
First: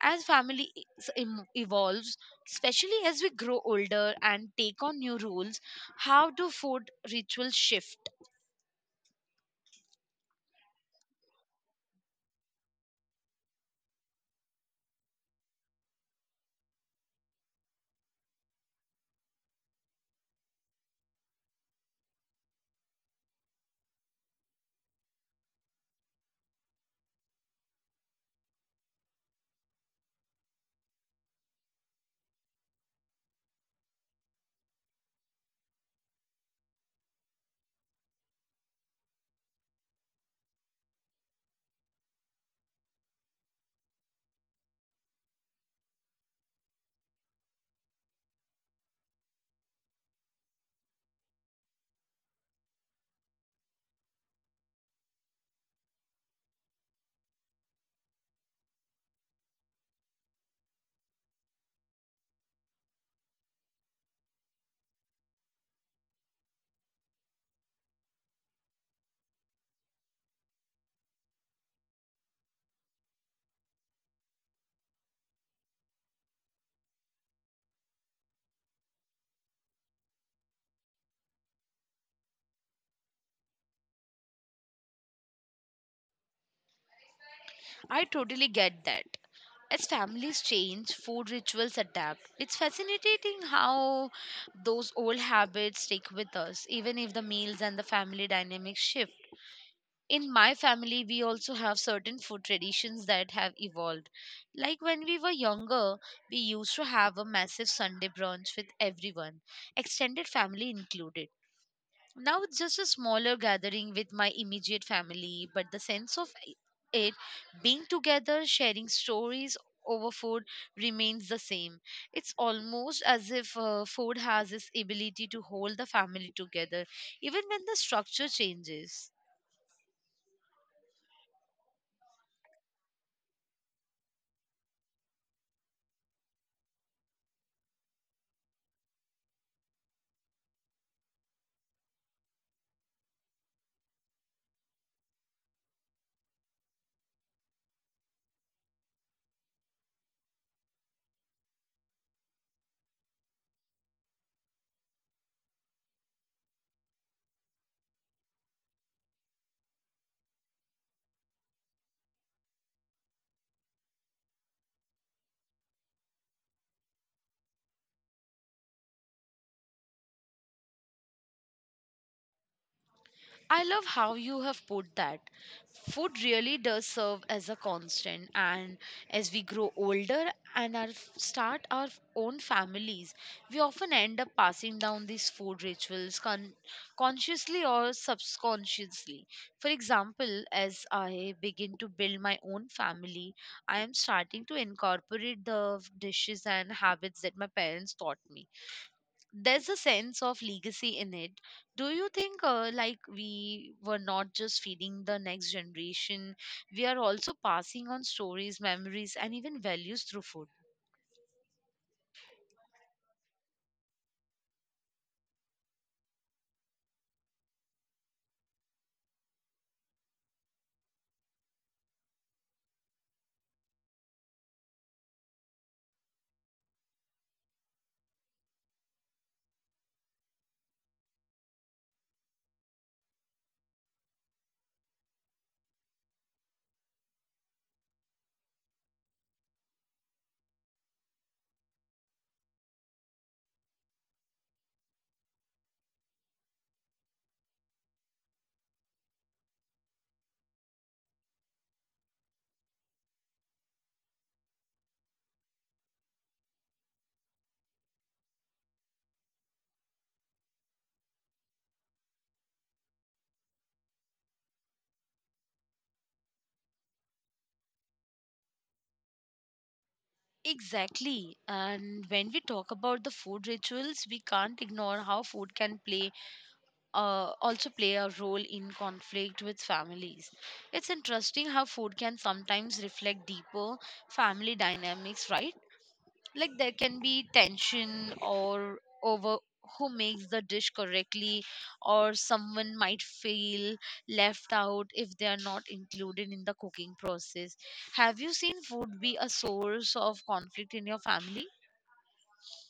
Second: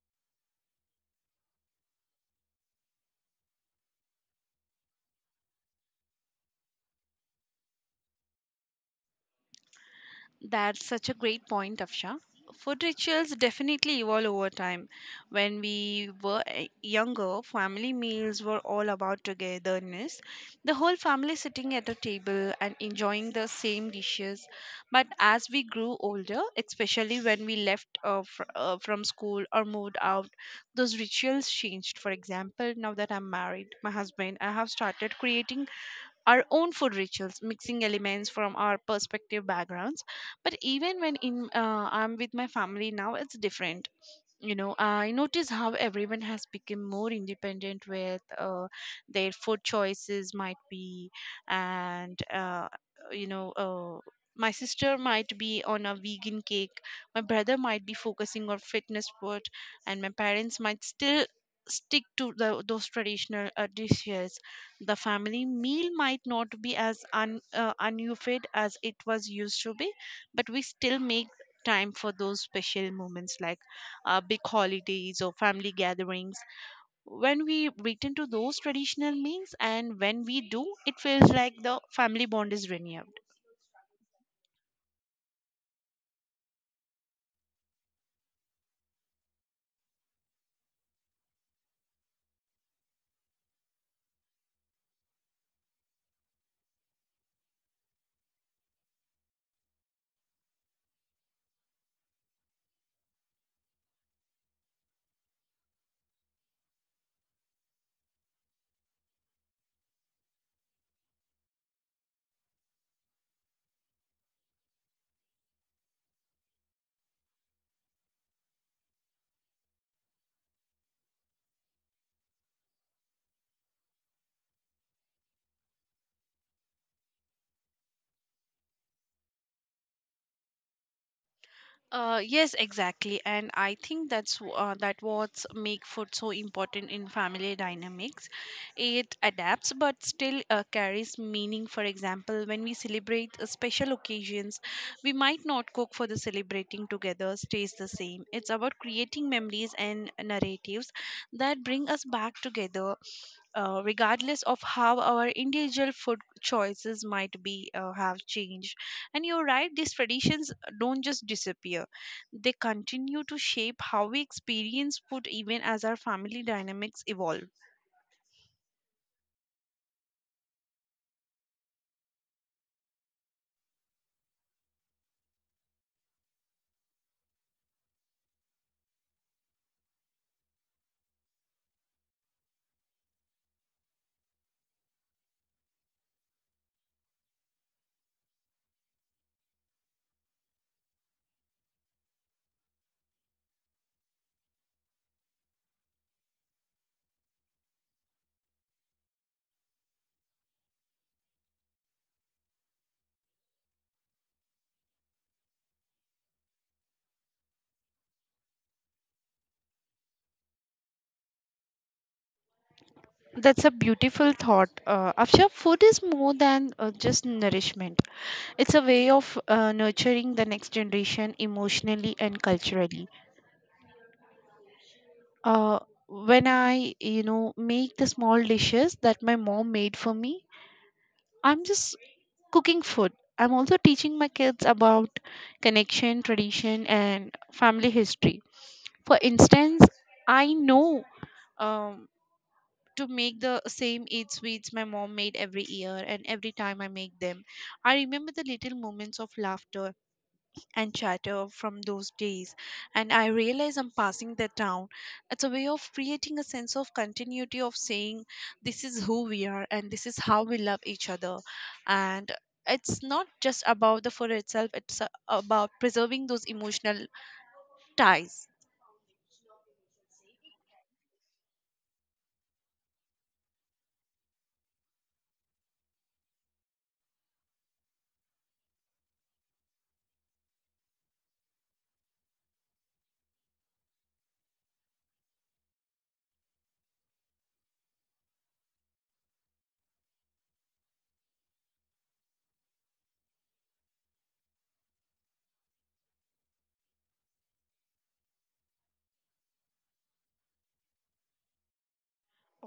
As family evolves, especially as we grow older and take on new roles? How do food rituals shift? That's such a great point, Afsha. Food rituals definitely evolve over time. When we were younger, family meals were all about togetherness, the whole family sitting at a table and enjoying the same dishes. But as we grew older, especially when we left from school or moved out, those rituals changed. For example, now that I'm married, my husband, I have started creating our own food rituals, mixing elements from our perspective backgrounds. But even when in I'm with my family now, it's different, you know. I notice how everyone has become more independent with their food choices might be and you know uh, my sister might be on a vegan cake, my brother might be focusing on fitness food, and my parents might still stick to those traditional dishes. The family meal might not be as unufid as it was used to be, but we still make time for those special moments like big holidays or family gatherings. When we return to those traditional meals, and when we do, it feels like the family bond is renewed. I totally get that. As families change, food rituals adapt. It's fascinating how those old habits stick with us, even if the meals and the family dynamics shift. In my family, we also have certain food traditions that have evolved. Like when we were younger, we used to have a massive Sunday brunch with everyone, extended family included. Now it's just a smaller gathering with my immediate family, but the sense of it being together, sharing stories over food remains the same. It's almost as if food has this ability to hold the family together, even when the structure changes. Yes, exactly, and I think that's that what's make food so important in family dynamics. It adapts but still carries meaning. For example, when we celebrate special occasions, we might not cook for the celebrating together. Stays the same. It's about creating memories and narratives that bring us back together, regardless of how our individual food choices might be have changed. And you're right, these traditions don't just disappear. They continue to shape how we experience food even as our family dynamics evolve. I love how you have put that. Food really does serve as a constant, and as we grow older and our own families, we often end up passing down these food rituals consciously or subconsciously. For example, as I begin to build my own family, I am starting to incorporate the dishes and habits that my parents taught me. There's a sense of legacy in it. Do you think like we were not just feeding the next generation, we are also passing on stories, memories, and even values through food? That's a beautiful thought, Afsha. Food is more than just nourishment. It's a way of nurturing the next generation emotionally and culturally. Uh, when I, you know, make the small dishes that my mom made for me, I'm just cooking food. I'm also teaching my kids about connection, tradition, and family history. For instance, I know. Um, to make the same eight sweets my mom made every year, and every time I make them, I remember the little moments of laughter and chatter from those days, and I realize I'm passing that down. It's a way of creating a sense of continuity, of saying this is who we are and this is how we love each other. And it's not just about the food itself, it's about preserving those emotional ties. Exactly. And when we talk about the food rituals, we can't ignore how food can play also play a role in conflict with families. It's interesting how food can sometimes reflect deeper family dynamics, right? Like there can be tension or over who makes the dish correctly, or someone might feel left out if they are not included in the cooking process. Have you seen food be a source of conflict in your family?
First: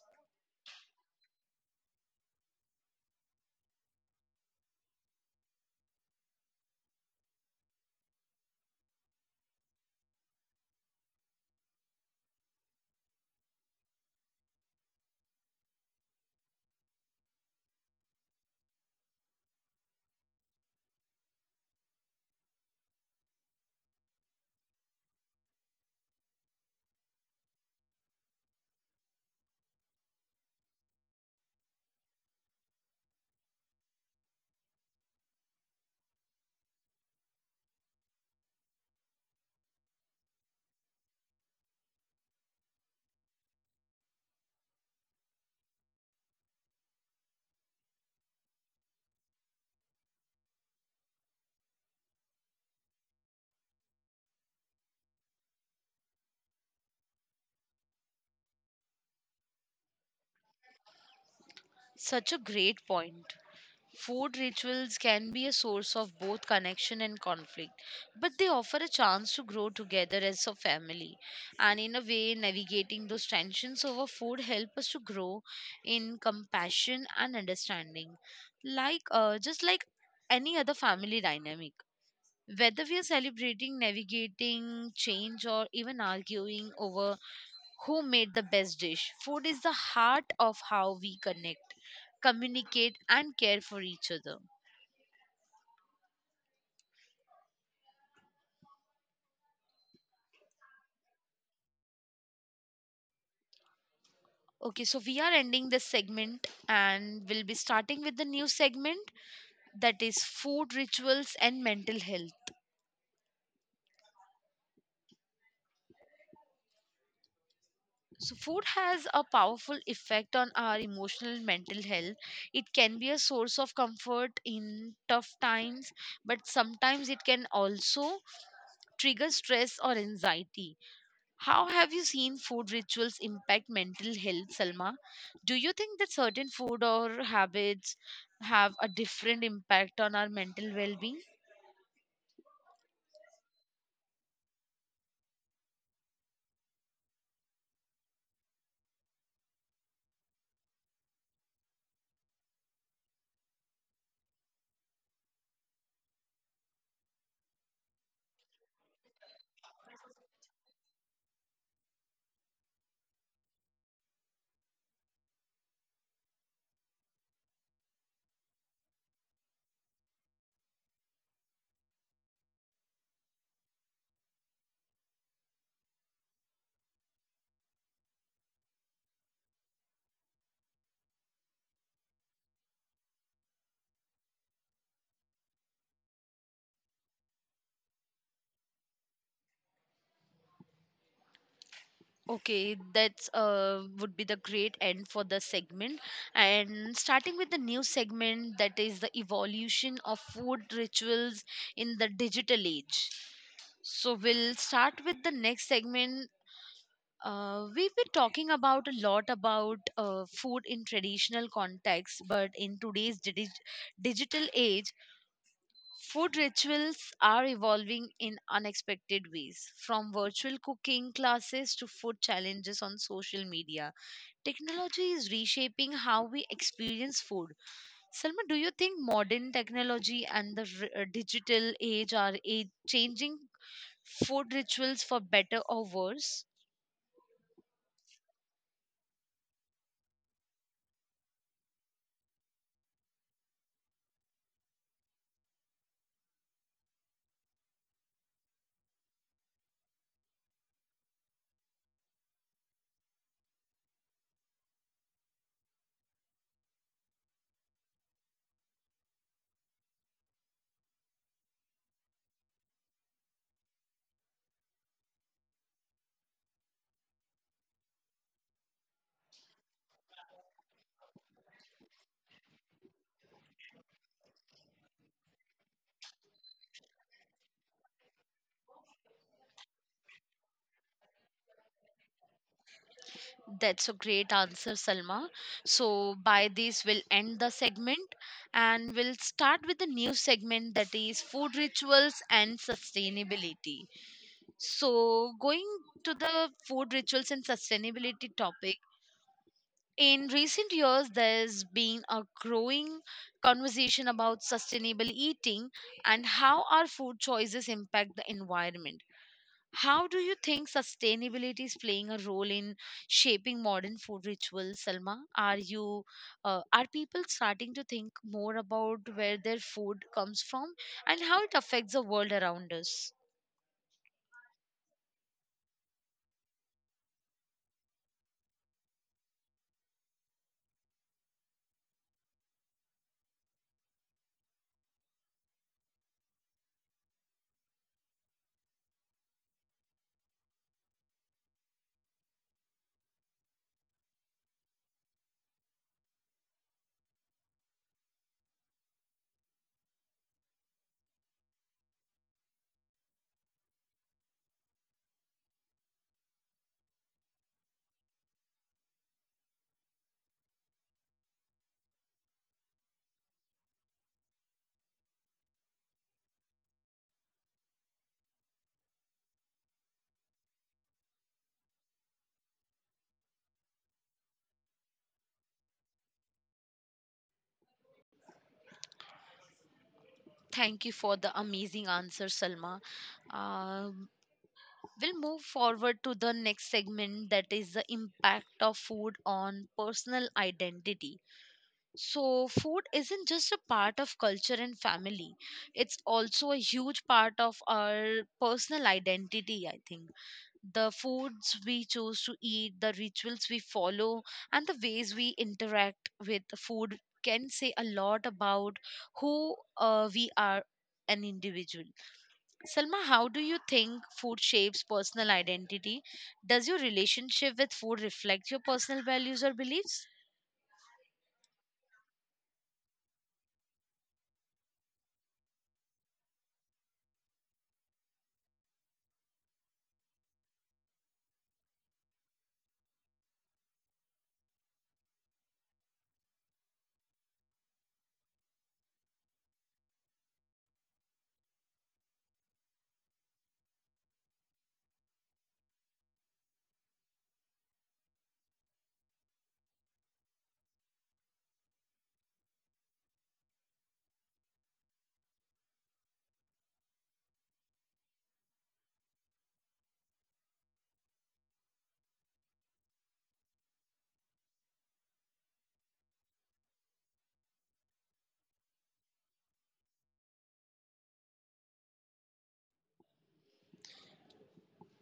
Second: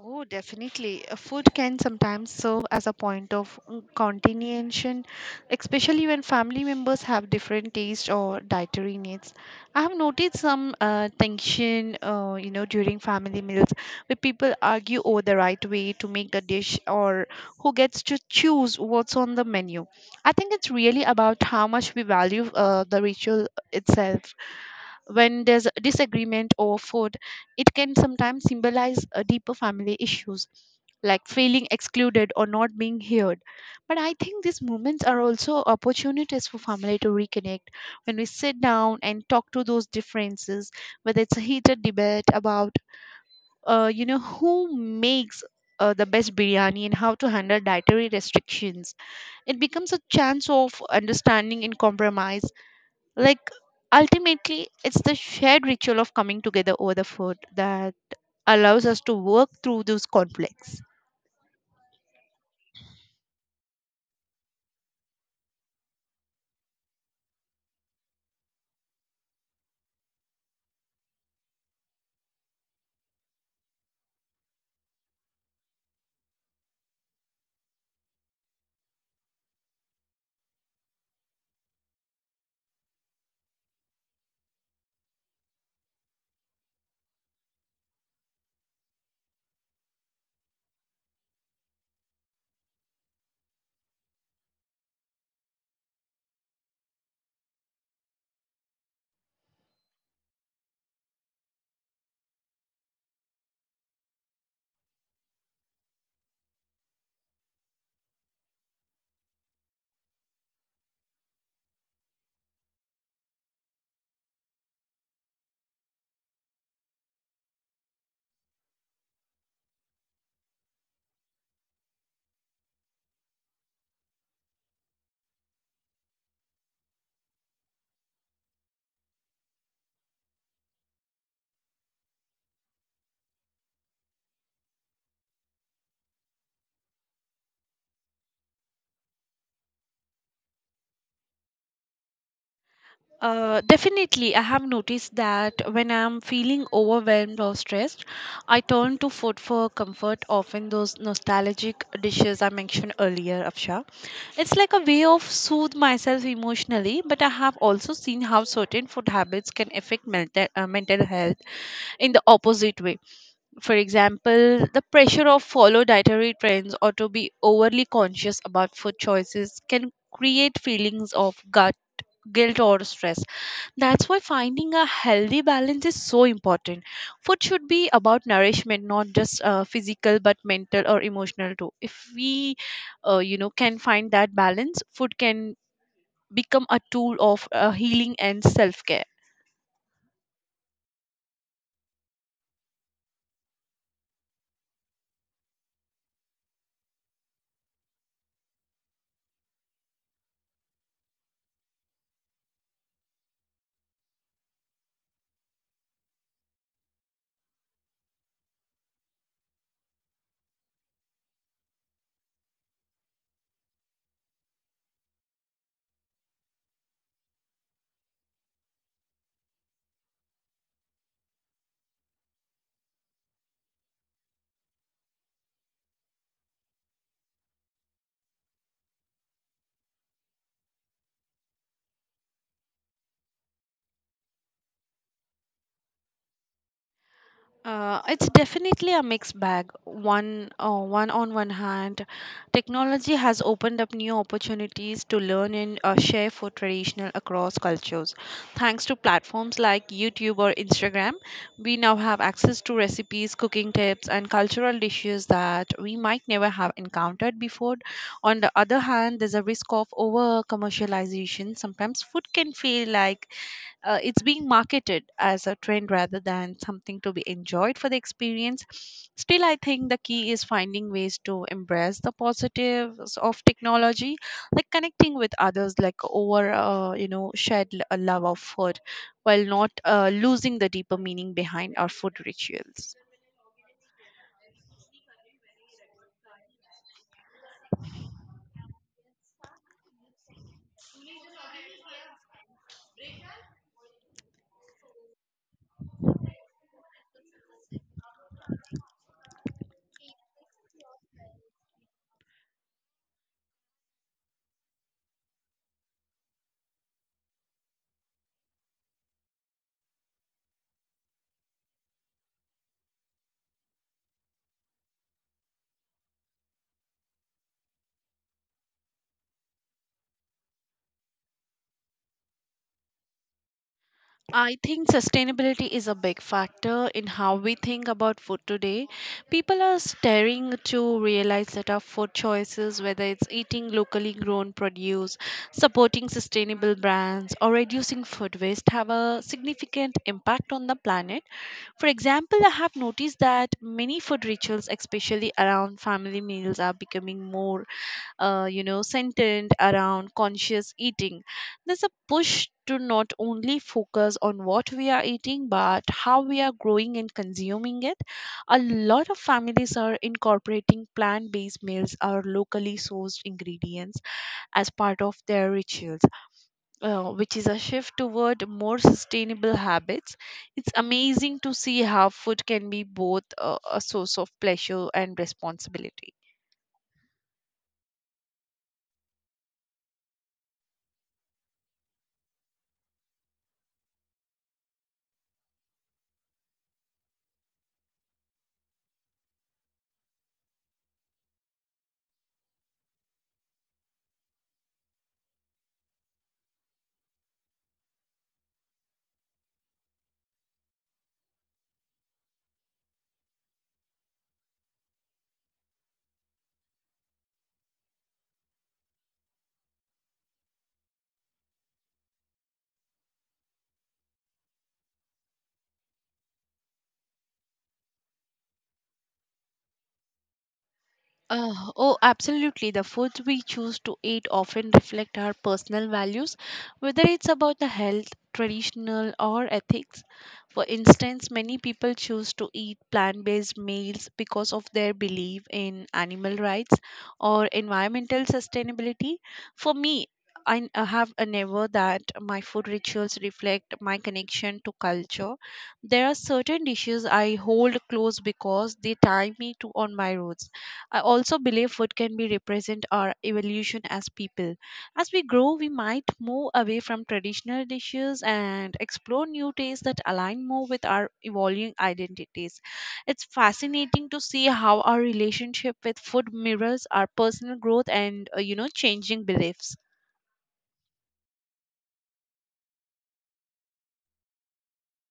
Oh, definitely. Food can sometimes serve as a point of continuation, especially when family members have different tastes or dietary needs. I have noticed some tension, you know, during family meals, where people argue over the right way to make the dish or who gets to choose what's on the menu. I think it's really about how much we value the ritual itself. When there's a disagreement over food, it can sometimes symbolize a deeper family issues, like feeling excluded or not being heard. But I think these moments are also opportunities for family to reconnect. When we sit down and talk to those differences, whether it's a heated debate about, you know, who makes the best biryani and how to handle dietary restrictions, it becomes a chance of understanding and compromise. Like, ultimately, it's the shared ritual of coming together over the food that allows us to work through those conflicts. Such a great point. Food rituals can be a source of both connection and conflict, but they offer a chance to grow together as a family. And in a way, navigating those tensions over food help us to grow in compassion and understanding, like just like any other family dynamic. Whether we are celebrating, navigating change, or even arguing over who made the best dish, food is the heart of how we connect, communicate, and care for each other. Okay, so we are ending this segment and we'll be starting with the new segment that is food rituals and mental health. So, food has a powerful effect on our emotional and mental health. It can be a source of comfort in tough times, but sometimes it can also trigger stress or anxiety. How have you seen food rituals impact mental health, Salma? Do you think that certain food or habits have a different impact on our mental well being? Definitely, I have noticed that when I'm feeling overwhelmed or stressed, I turn to food for comfort, often those nostalgic dishes I mentioned earlier, Afsha. It's like a way of soothe myself emotionally, but I have also seen how certain food habits can affect mental health in the opposite way. For example, the pressure of follow dietary trends or to be overly conscious about food choices can create feelings of guilt or stress. That's why finding a healthy balance is so important. Food should be about nourishment, not just physical but mental or emotional too. If we, you know, can find that balance, food can become a tool of healing and self care. Okay, that's would be the great end for the segment. And starting with the new segment that is the evolution of food rituals in the digital age. So we'll start with the next segment. We've been talking about a lot about food in traditional context, but in today's digital age, food rituals are evolving in unexpected ways, from virtual cooking classes to food challenges on social media. Technology is reshaping how we experience food. Salma, do you think modern technology and the digital age are changing food rituals for better or worse? It's definitely a mixed bag. One, one on one hand, technology has opened up new opportunities to learn and share food traditional across cultures. Thanks to platforms like YouTube or Instagram, we now have access to recipes, cooking tips, and cultural dishes that we might never have encountered before. On the other hand, there's a risk of over commercialization. Sometimes food can feel like it's being marketed as a trend rather than something to be enjoyed for the experience. Still, I think the key is finding ways to embrace the positives of technology, like connecting with others, like over, you know, a love of food, while not losing the deeper meaning behind our food rituals. That's a great answer, Salma. So, by this, we'll end the segment and we'll start with the new segment that is food rituals and sustainability. So, going to the food rituals and sustainability topic, in recent years, there's been a growing conversation about sustainable eating and how our food choices impact the environment. How do you think sustainability is playing a role in shaping modern food rituals, Salma? Are people starting to think more about where their food comes from and how it affects the world around us? I think sustainability is a big factor in how we think about food today. People are starting to realize that our food choices, whether it's eating locally grown produce, supporting sustainable brands, or reducing food waste, have a significant impact on the planet. For example, I have noticed that many food rituals, especially around family meals, are becoming more you know, sentient around conscious eating. There's a push to not only focus on what we are eating, but how we are growing and consuming it. A lot of families are incorporating plant based meals or locally sourced ingredients as part of their rituals, which is a shift toward more sustainable habits. It's amazing to see how food can be both a source of pleasure and responsibility. Thank you for the amazing answer, Salma. Um, we'll move forward to the next segment that is the impact of food on personal identity. So, food isn't just a part of culture and family, it's also a huge part of our personal identity, I think. The foods we choose to eat, the rituals we follow, and the ways we interact with food can say a lot about who we are an individual. Selma, how do you think food shapes personal identity? Does your relationship with food reflect your personal values or beliefs? Oh, absolutely. The foods we choose to eat often reflect our personal values, whether it's about the health, traditional, or ethics. For instance, many people choose to eat plant based meals because of their belief in animal rights or environmental sustainability. For me, I have a never that my food rituals reflect my connection to culture. There are certain dishes I hold close because they tie me to on my roots. I also believe food can be represent our evolution as people. As we grow, we might move away from traditional dishes and explore new tastes that align more with our evolving identities. It's fascinating to see how our relationship with food mirrors our personal growth and, you know, changing beliefs.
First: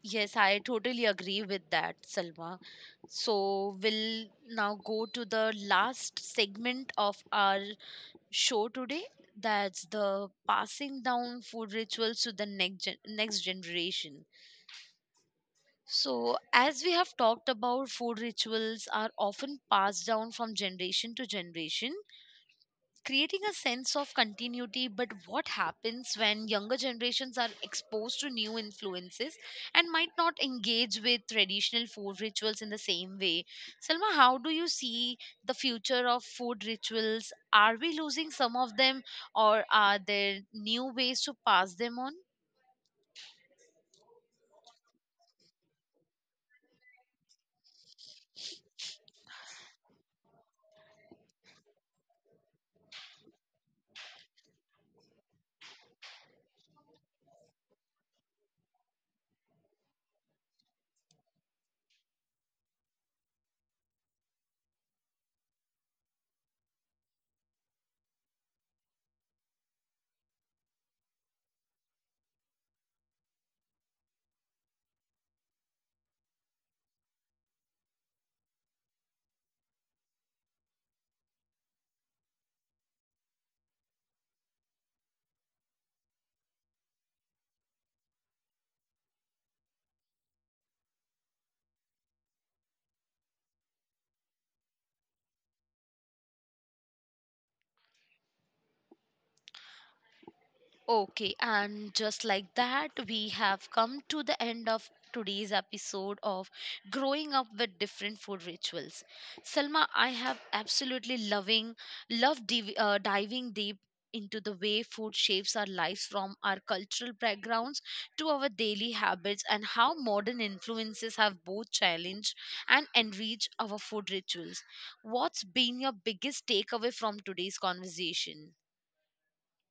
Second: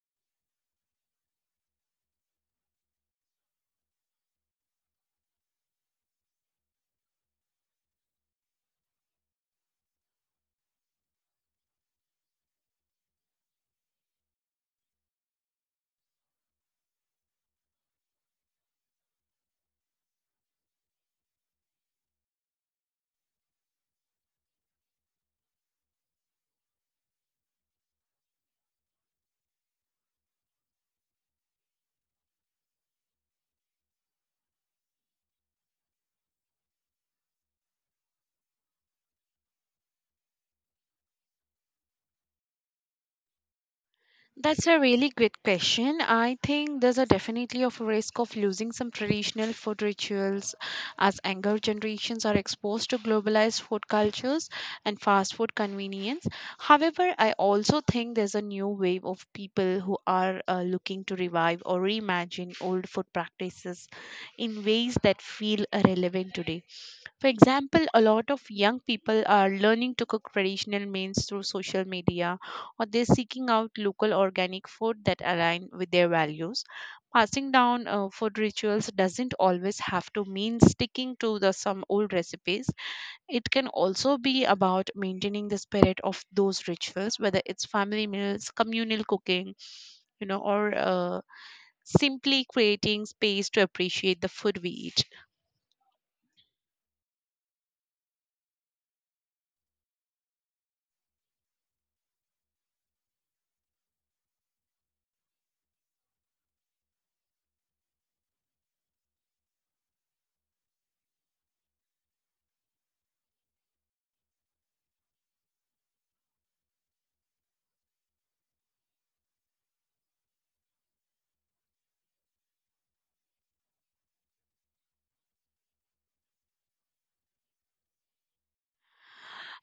Yes, I totally agree with that, Salma. So, we'll now go to the last segment of our show today. That's the passing down food rituals to the next next generation. So, as we have talked about, food rituals are often passed down from generation to generation, creating a sense of continuity. But what happens when younger generations are exposed to new influences and might not engage with traditional food rituals in the same way? Selma, how do you see the future of food rituals? Are we losing some of them, or are there new ways to pass them on? That's a really great question. I think there's a definitely of a risk of losing some traditional food rituals as younger generations are exposed to globalized food cultures and fast food convenience. However, I also think there's a new wave of people who are looking to revive or reimagine old food practices in ways that feel relevant today. For example, a lot of young people are learning to cook traditional meals through social media, or they're seeking out local organic food that align with their values. Passing down food rituals doesn't always have to mean sticking to the some old recipes. It can also be about maintaining the spirit of those rituals, whether it's family meals, communal cooking, you know, or simply creating space to appreciate the food we eat. Okay, and just like that, we have come to the end of today's episode of growing up with different food rituals. Selma, I have absolutely diving deep into the way food shapes our lives, from our cultural backgrounds to our daily habits, and how modern influences have both challenged and enriched our food rituals. What's been your biggest takeaway from today's conversation?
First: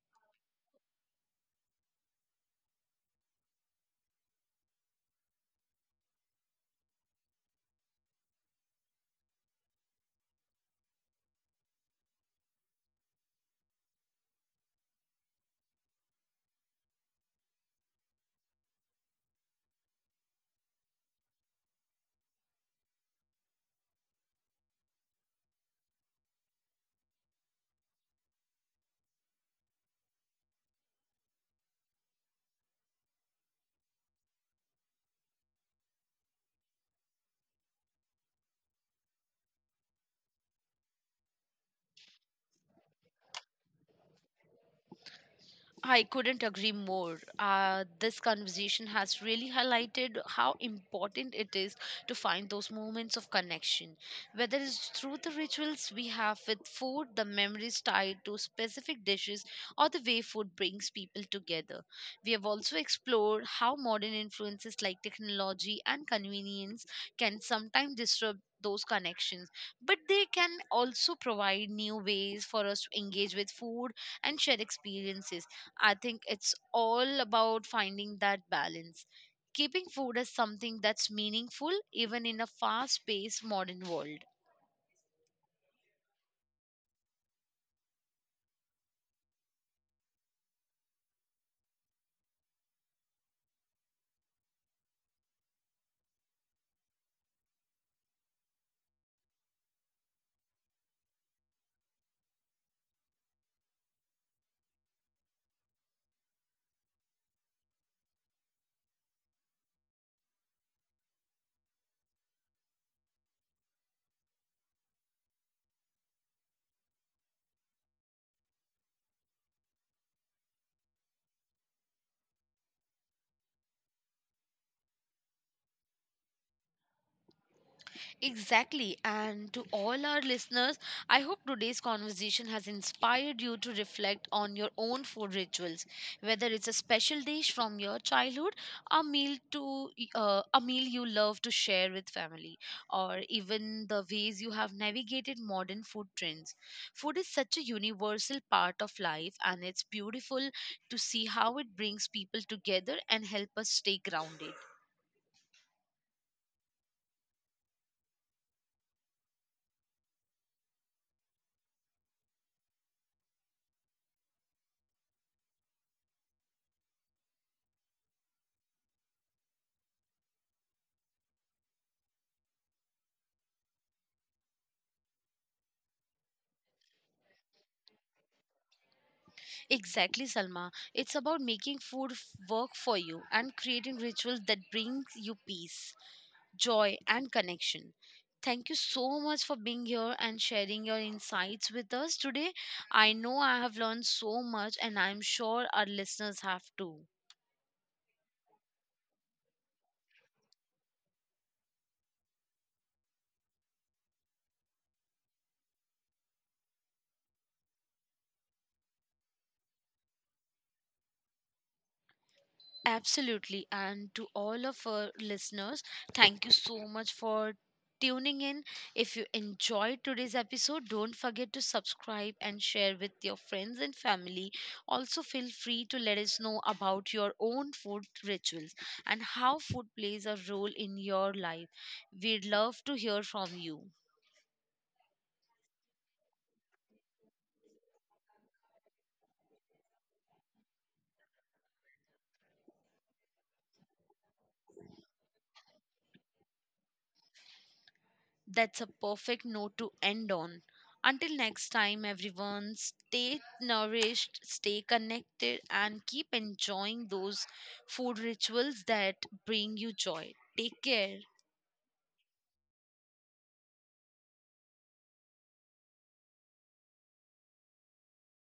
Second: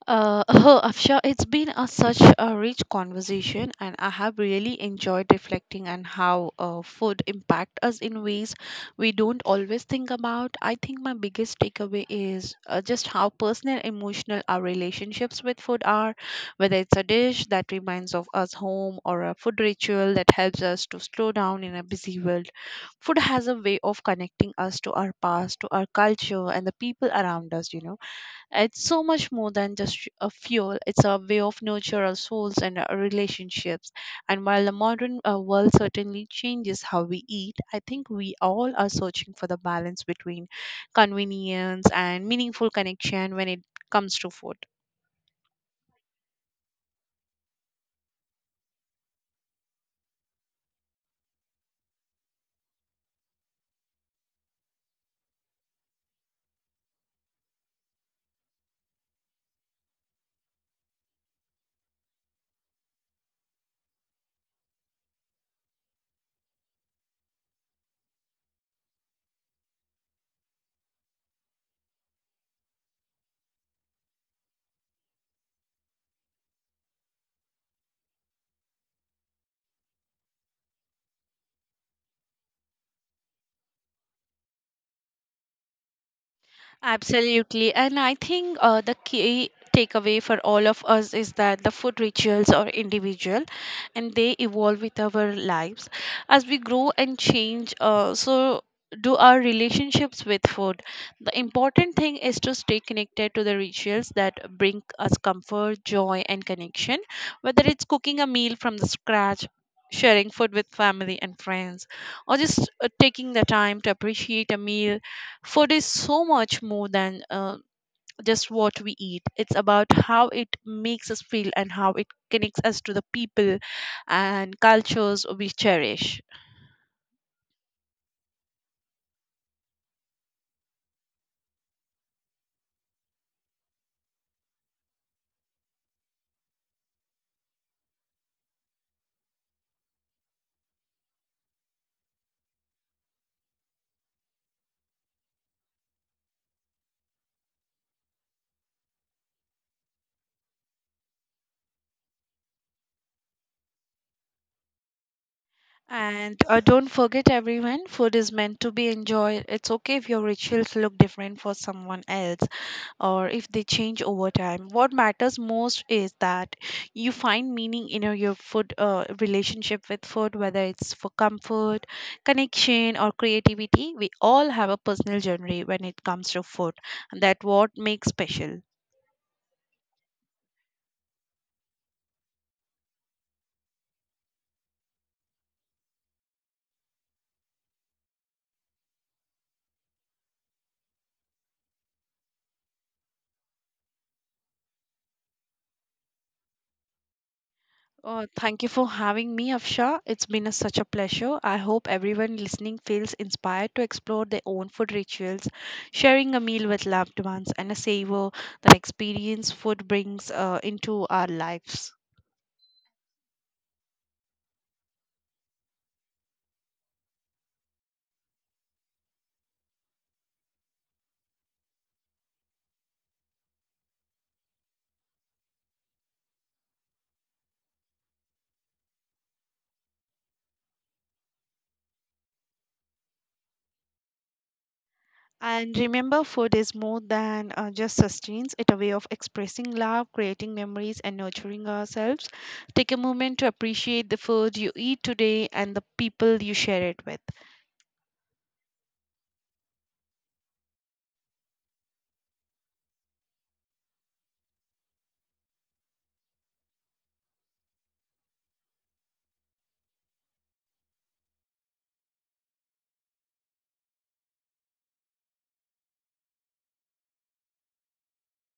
Uh, *laughs* Afsha, it's been such a rich conversation, and I have really enjoyed reflecting on how food impact us in ways we don't always think about. I think my biggest takeaway is just how personal, emotional our relationships with food are. Whether it's a dish that reminds of us home or a food ritual that helps us to slow down in a busy world, food has a way of connecting us to our past, to our culture, and the people around us. It's so much more than just a fuel. It's a way of nurture our souls and our relationships. And while the modern world certainly changes how we eat, I think we all are searching for the balance between convenience and meaningful connection when it comes to food. I couldn't agree more. This conversation has really highlighted how important it is to find those moments of connection, whether it's through the rituals we have with food, the memories tied to specific dishes, or the way food brings people together. We have also explored how modern influences like technology and convenience can sometimes disrupt those connections, but they can also provide new ways for us to engage with food and share experiences. I think it's all about finding that balance. Keeping food as something that's meaningful even in a fast paced modern world. Absolutely. And I think the key takeaway for all of us is that the food rituals are individual and they evolve with our lives. As we grow and change, so do our relationships with food. The important thing is to stay connected to the rituals that bring us comfort, joy, and connection, whether it's cooking a meal from the scratch, sharing food with family and friends, or just taking the time to appreciate a meal. Food is so much more than just what we eat. It's about how it makes us feel and how it connects us to the people and cultures we cherish. Exactly. And to all our listeners, I hope today's conversation has inspired you to reflect on your own food rituals, whether it's a special dish from your childhood, a meal to a meal you love to share with family, or even the ways you have navigated modern food trends. Food is such a universal part of life, and it's beautiful to see how it brings people together and help us stay grounded. And don't forget, everyone, food is meant to be enjoyed. It's okay if your rituals look different for someone else, or if they change over time. What matters most is that you find meaning in your food relationship with food, whether it's for comfort, connection, or creativity. We all have a personal journey when it comes to food, and that what makes special. Exactly, Salma. It's about making food work for you and creating rituals that brings you peace, joy, and connection. Thank you so much for being here and sharing your insights with us today. I know I have learned so much, and I'm sure our listeners have too. Oh, thank you for having me, Afsha. It's been such a pleasure. I hope everyone listening feels inspired to explore their own food rituals, sharing a meal with loved ones, and a savor the experience food brings into our lives. Absolutely. And to all of our listeners, thank you so much for tuning in. If you enjoyed today's episode, don't forget to subscribe and share with your friends and family. Also, feel free to let us know about your own food rituals and how food plays a role in your life. We'd love to hear from you. And remember, food is more than just sustenance. It's a way of expressing love, creating memories, and nurturing ourselves. Take a moment to appreciate the food you eat today and the people you share it with. That's a perfect note to end on. Until next time, everyone, stay nourished, stay connected, and keep enjoying those food rituals that bring you joy. Take care.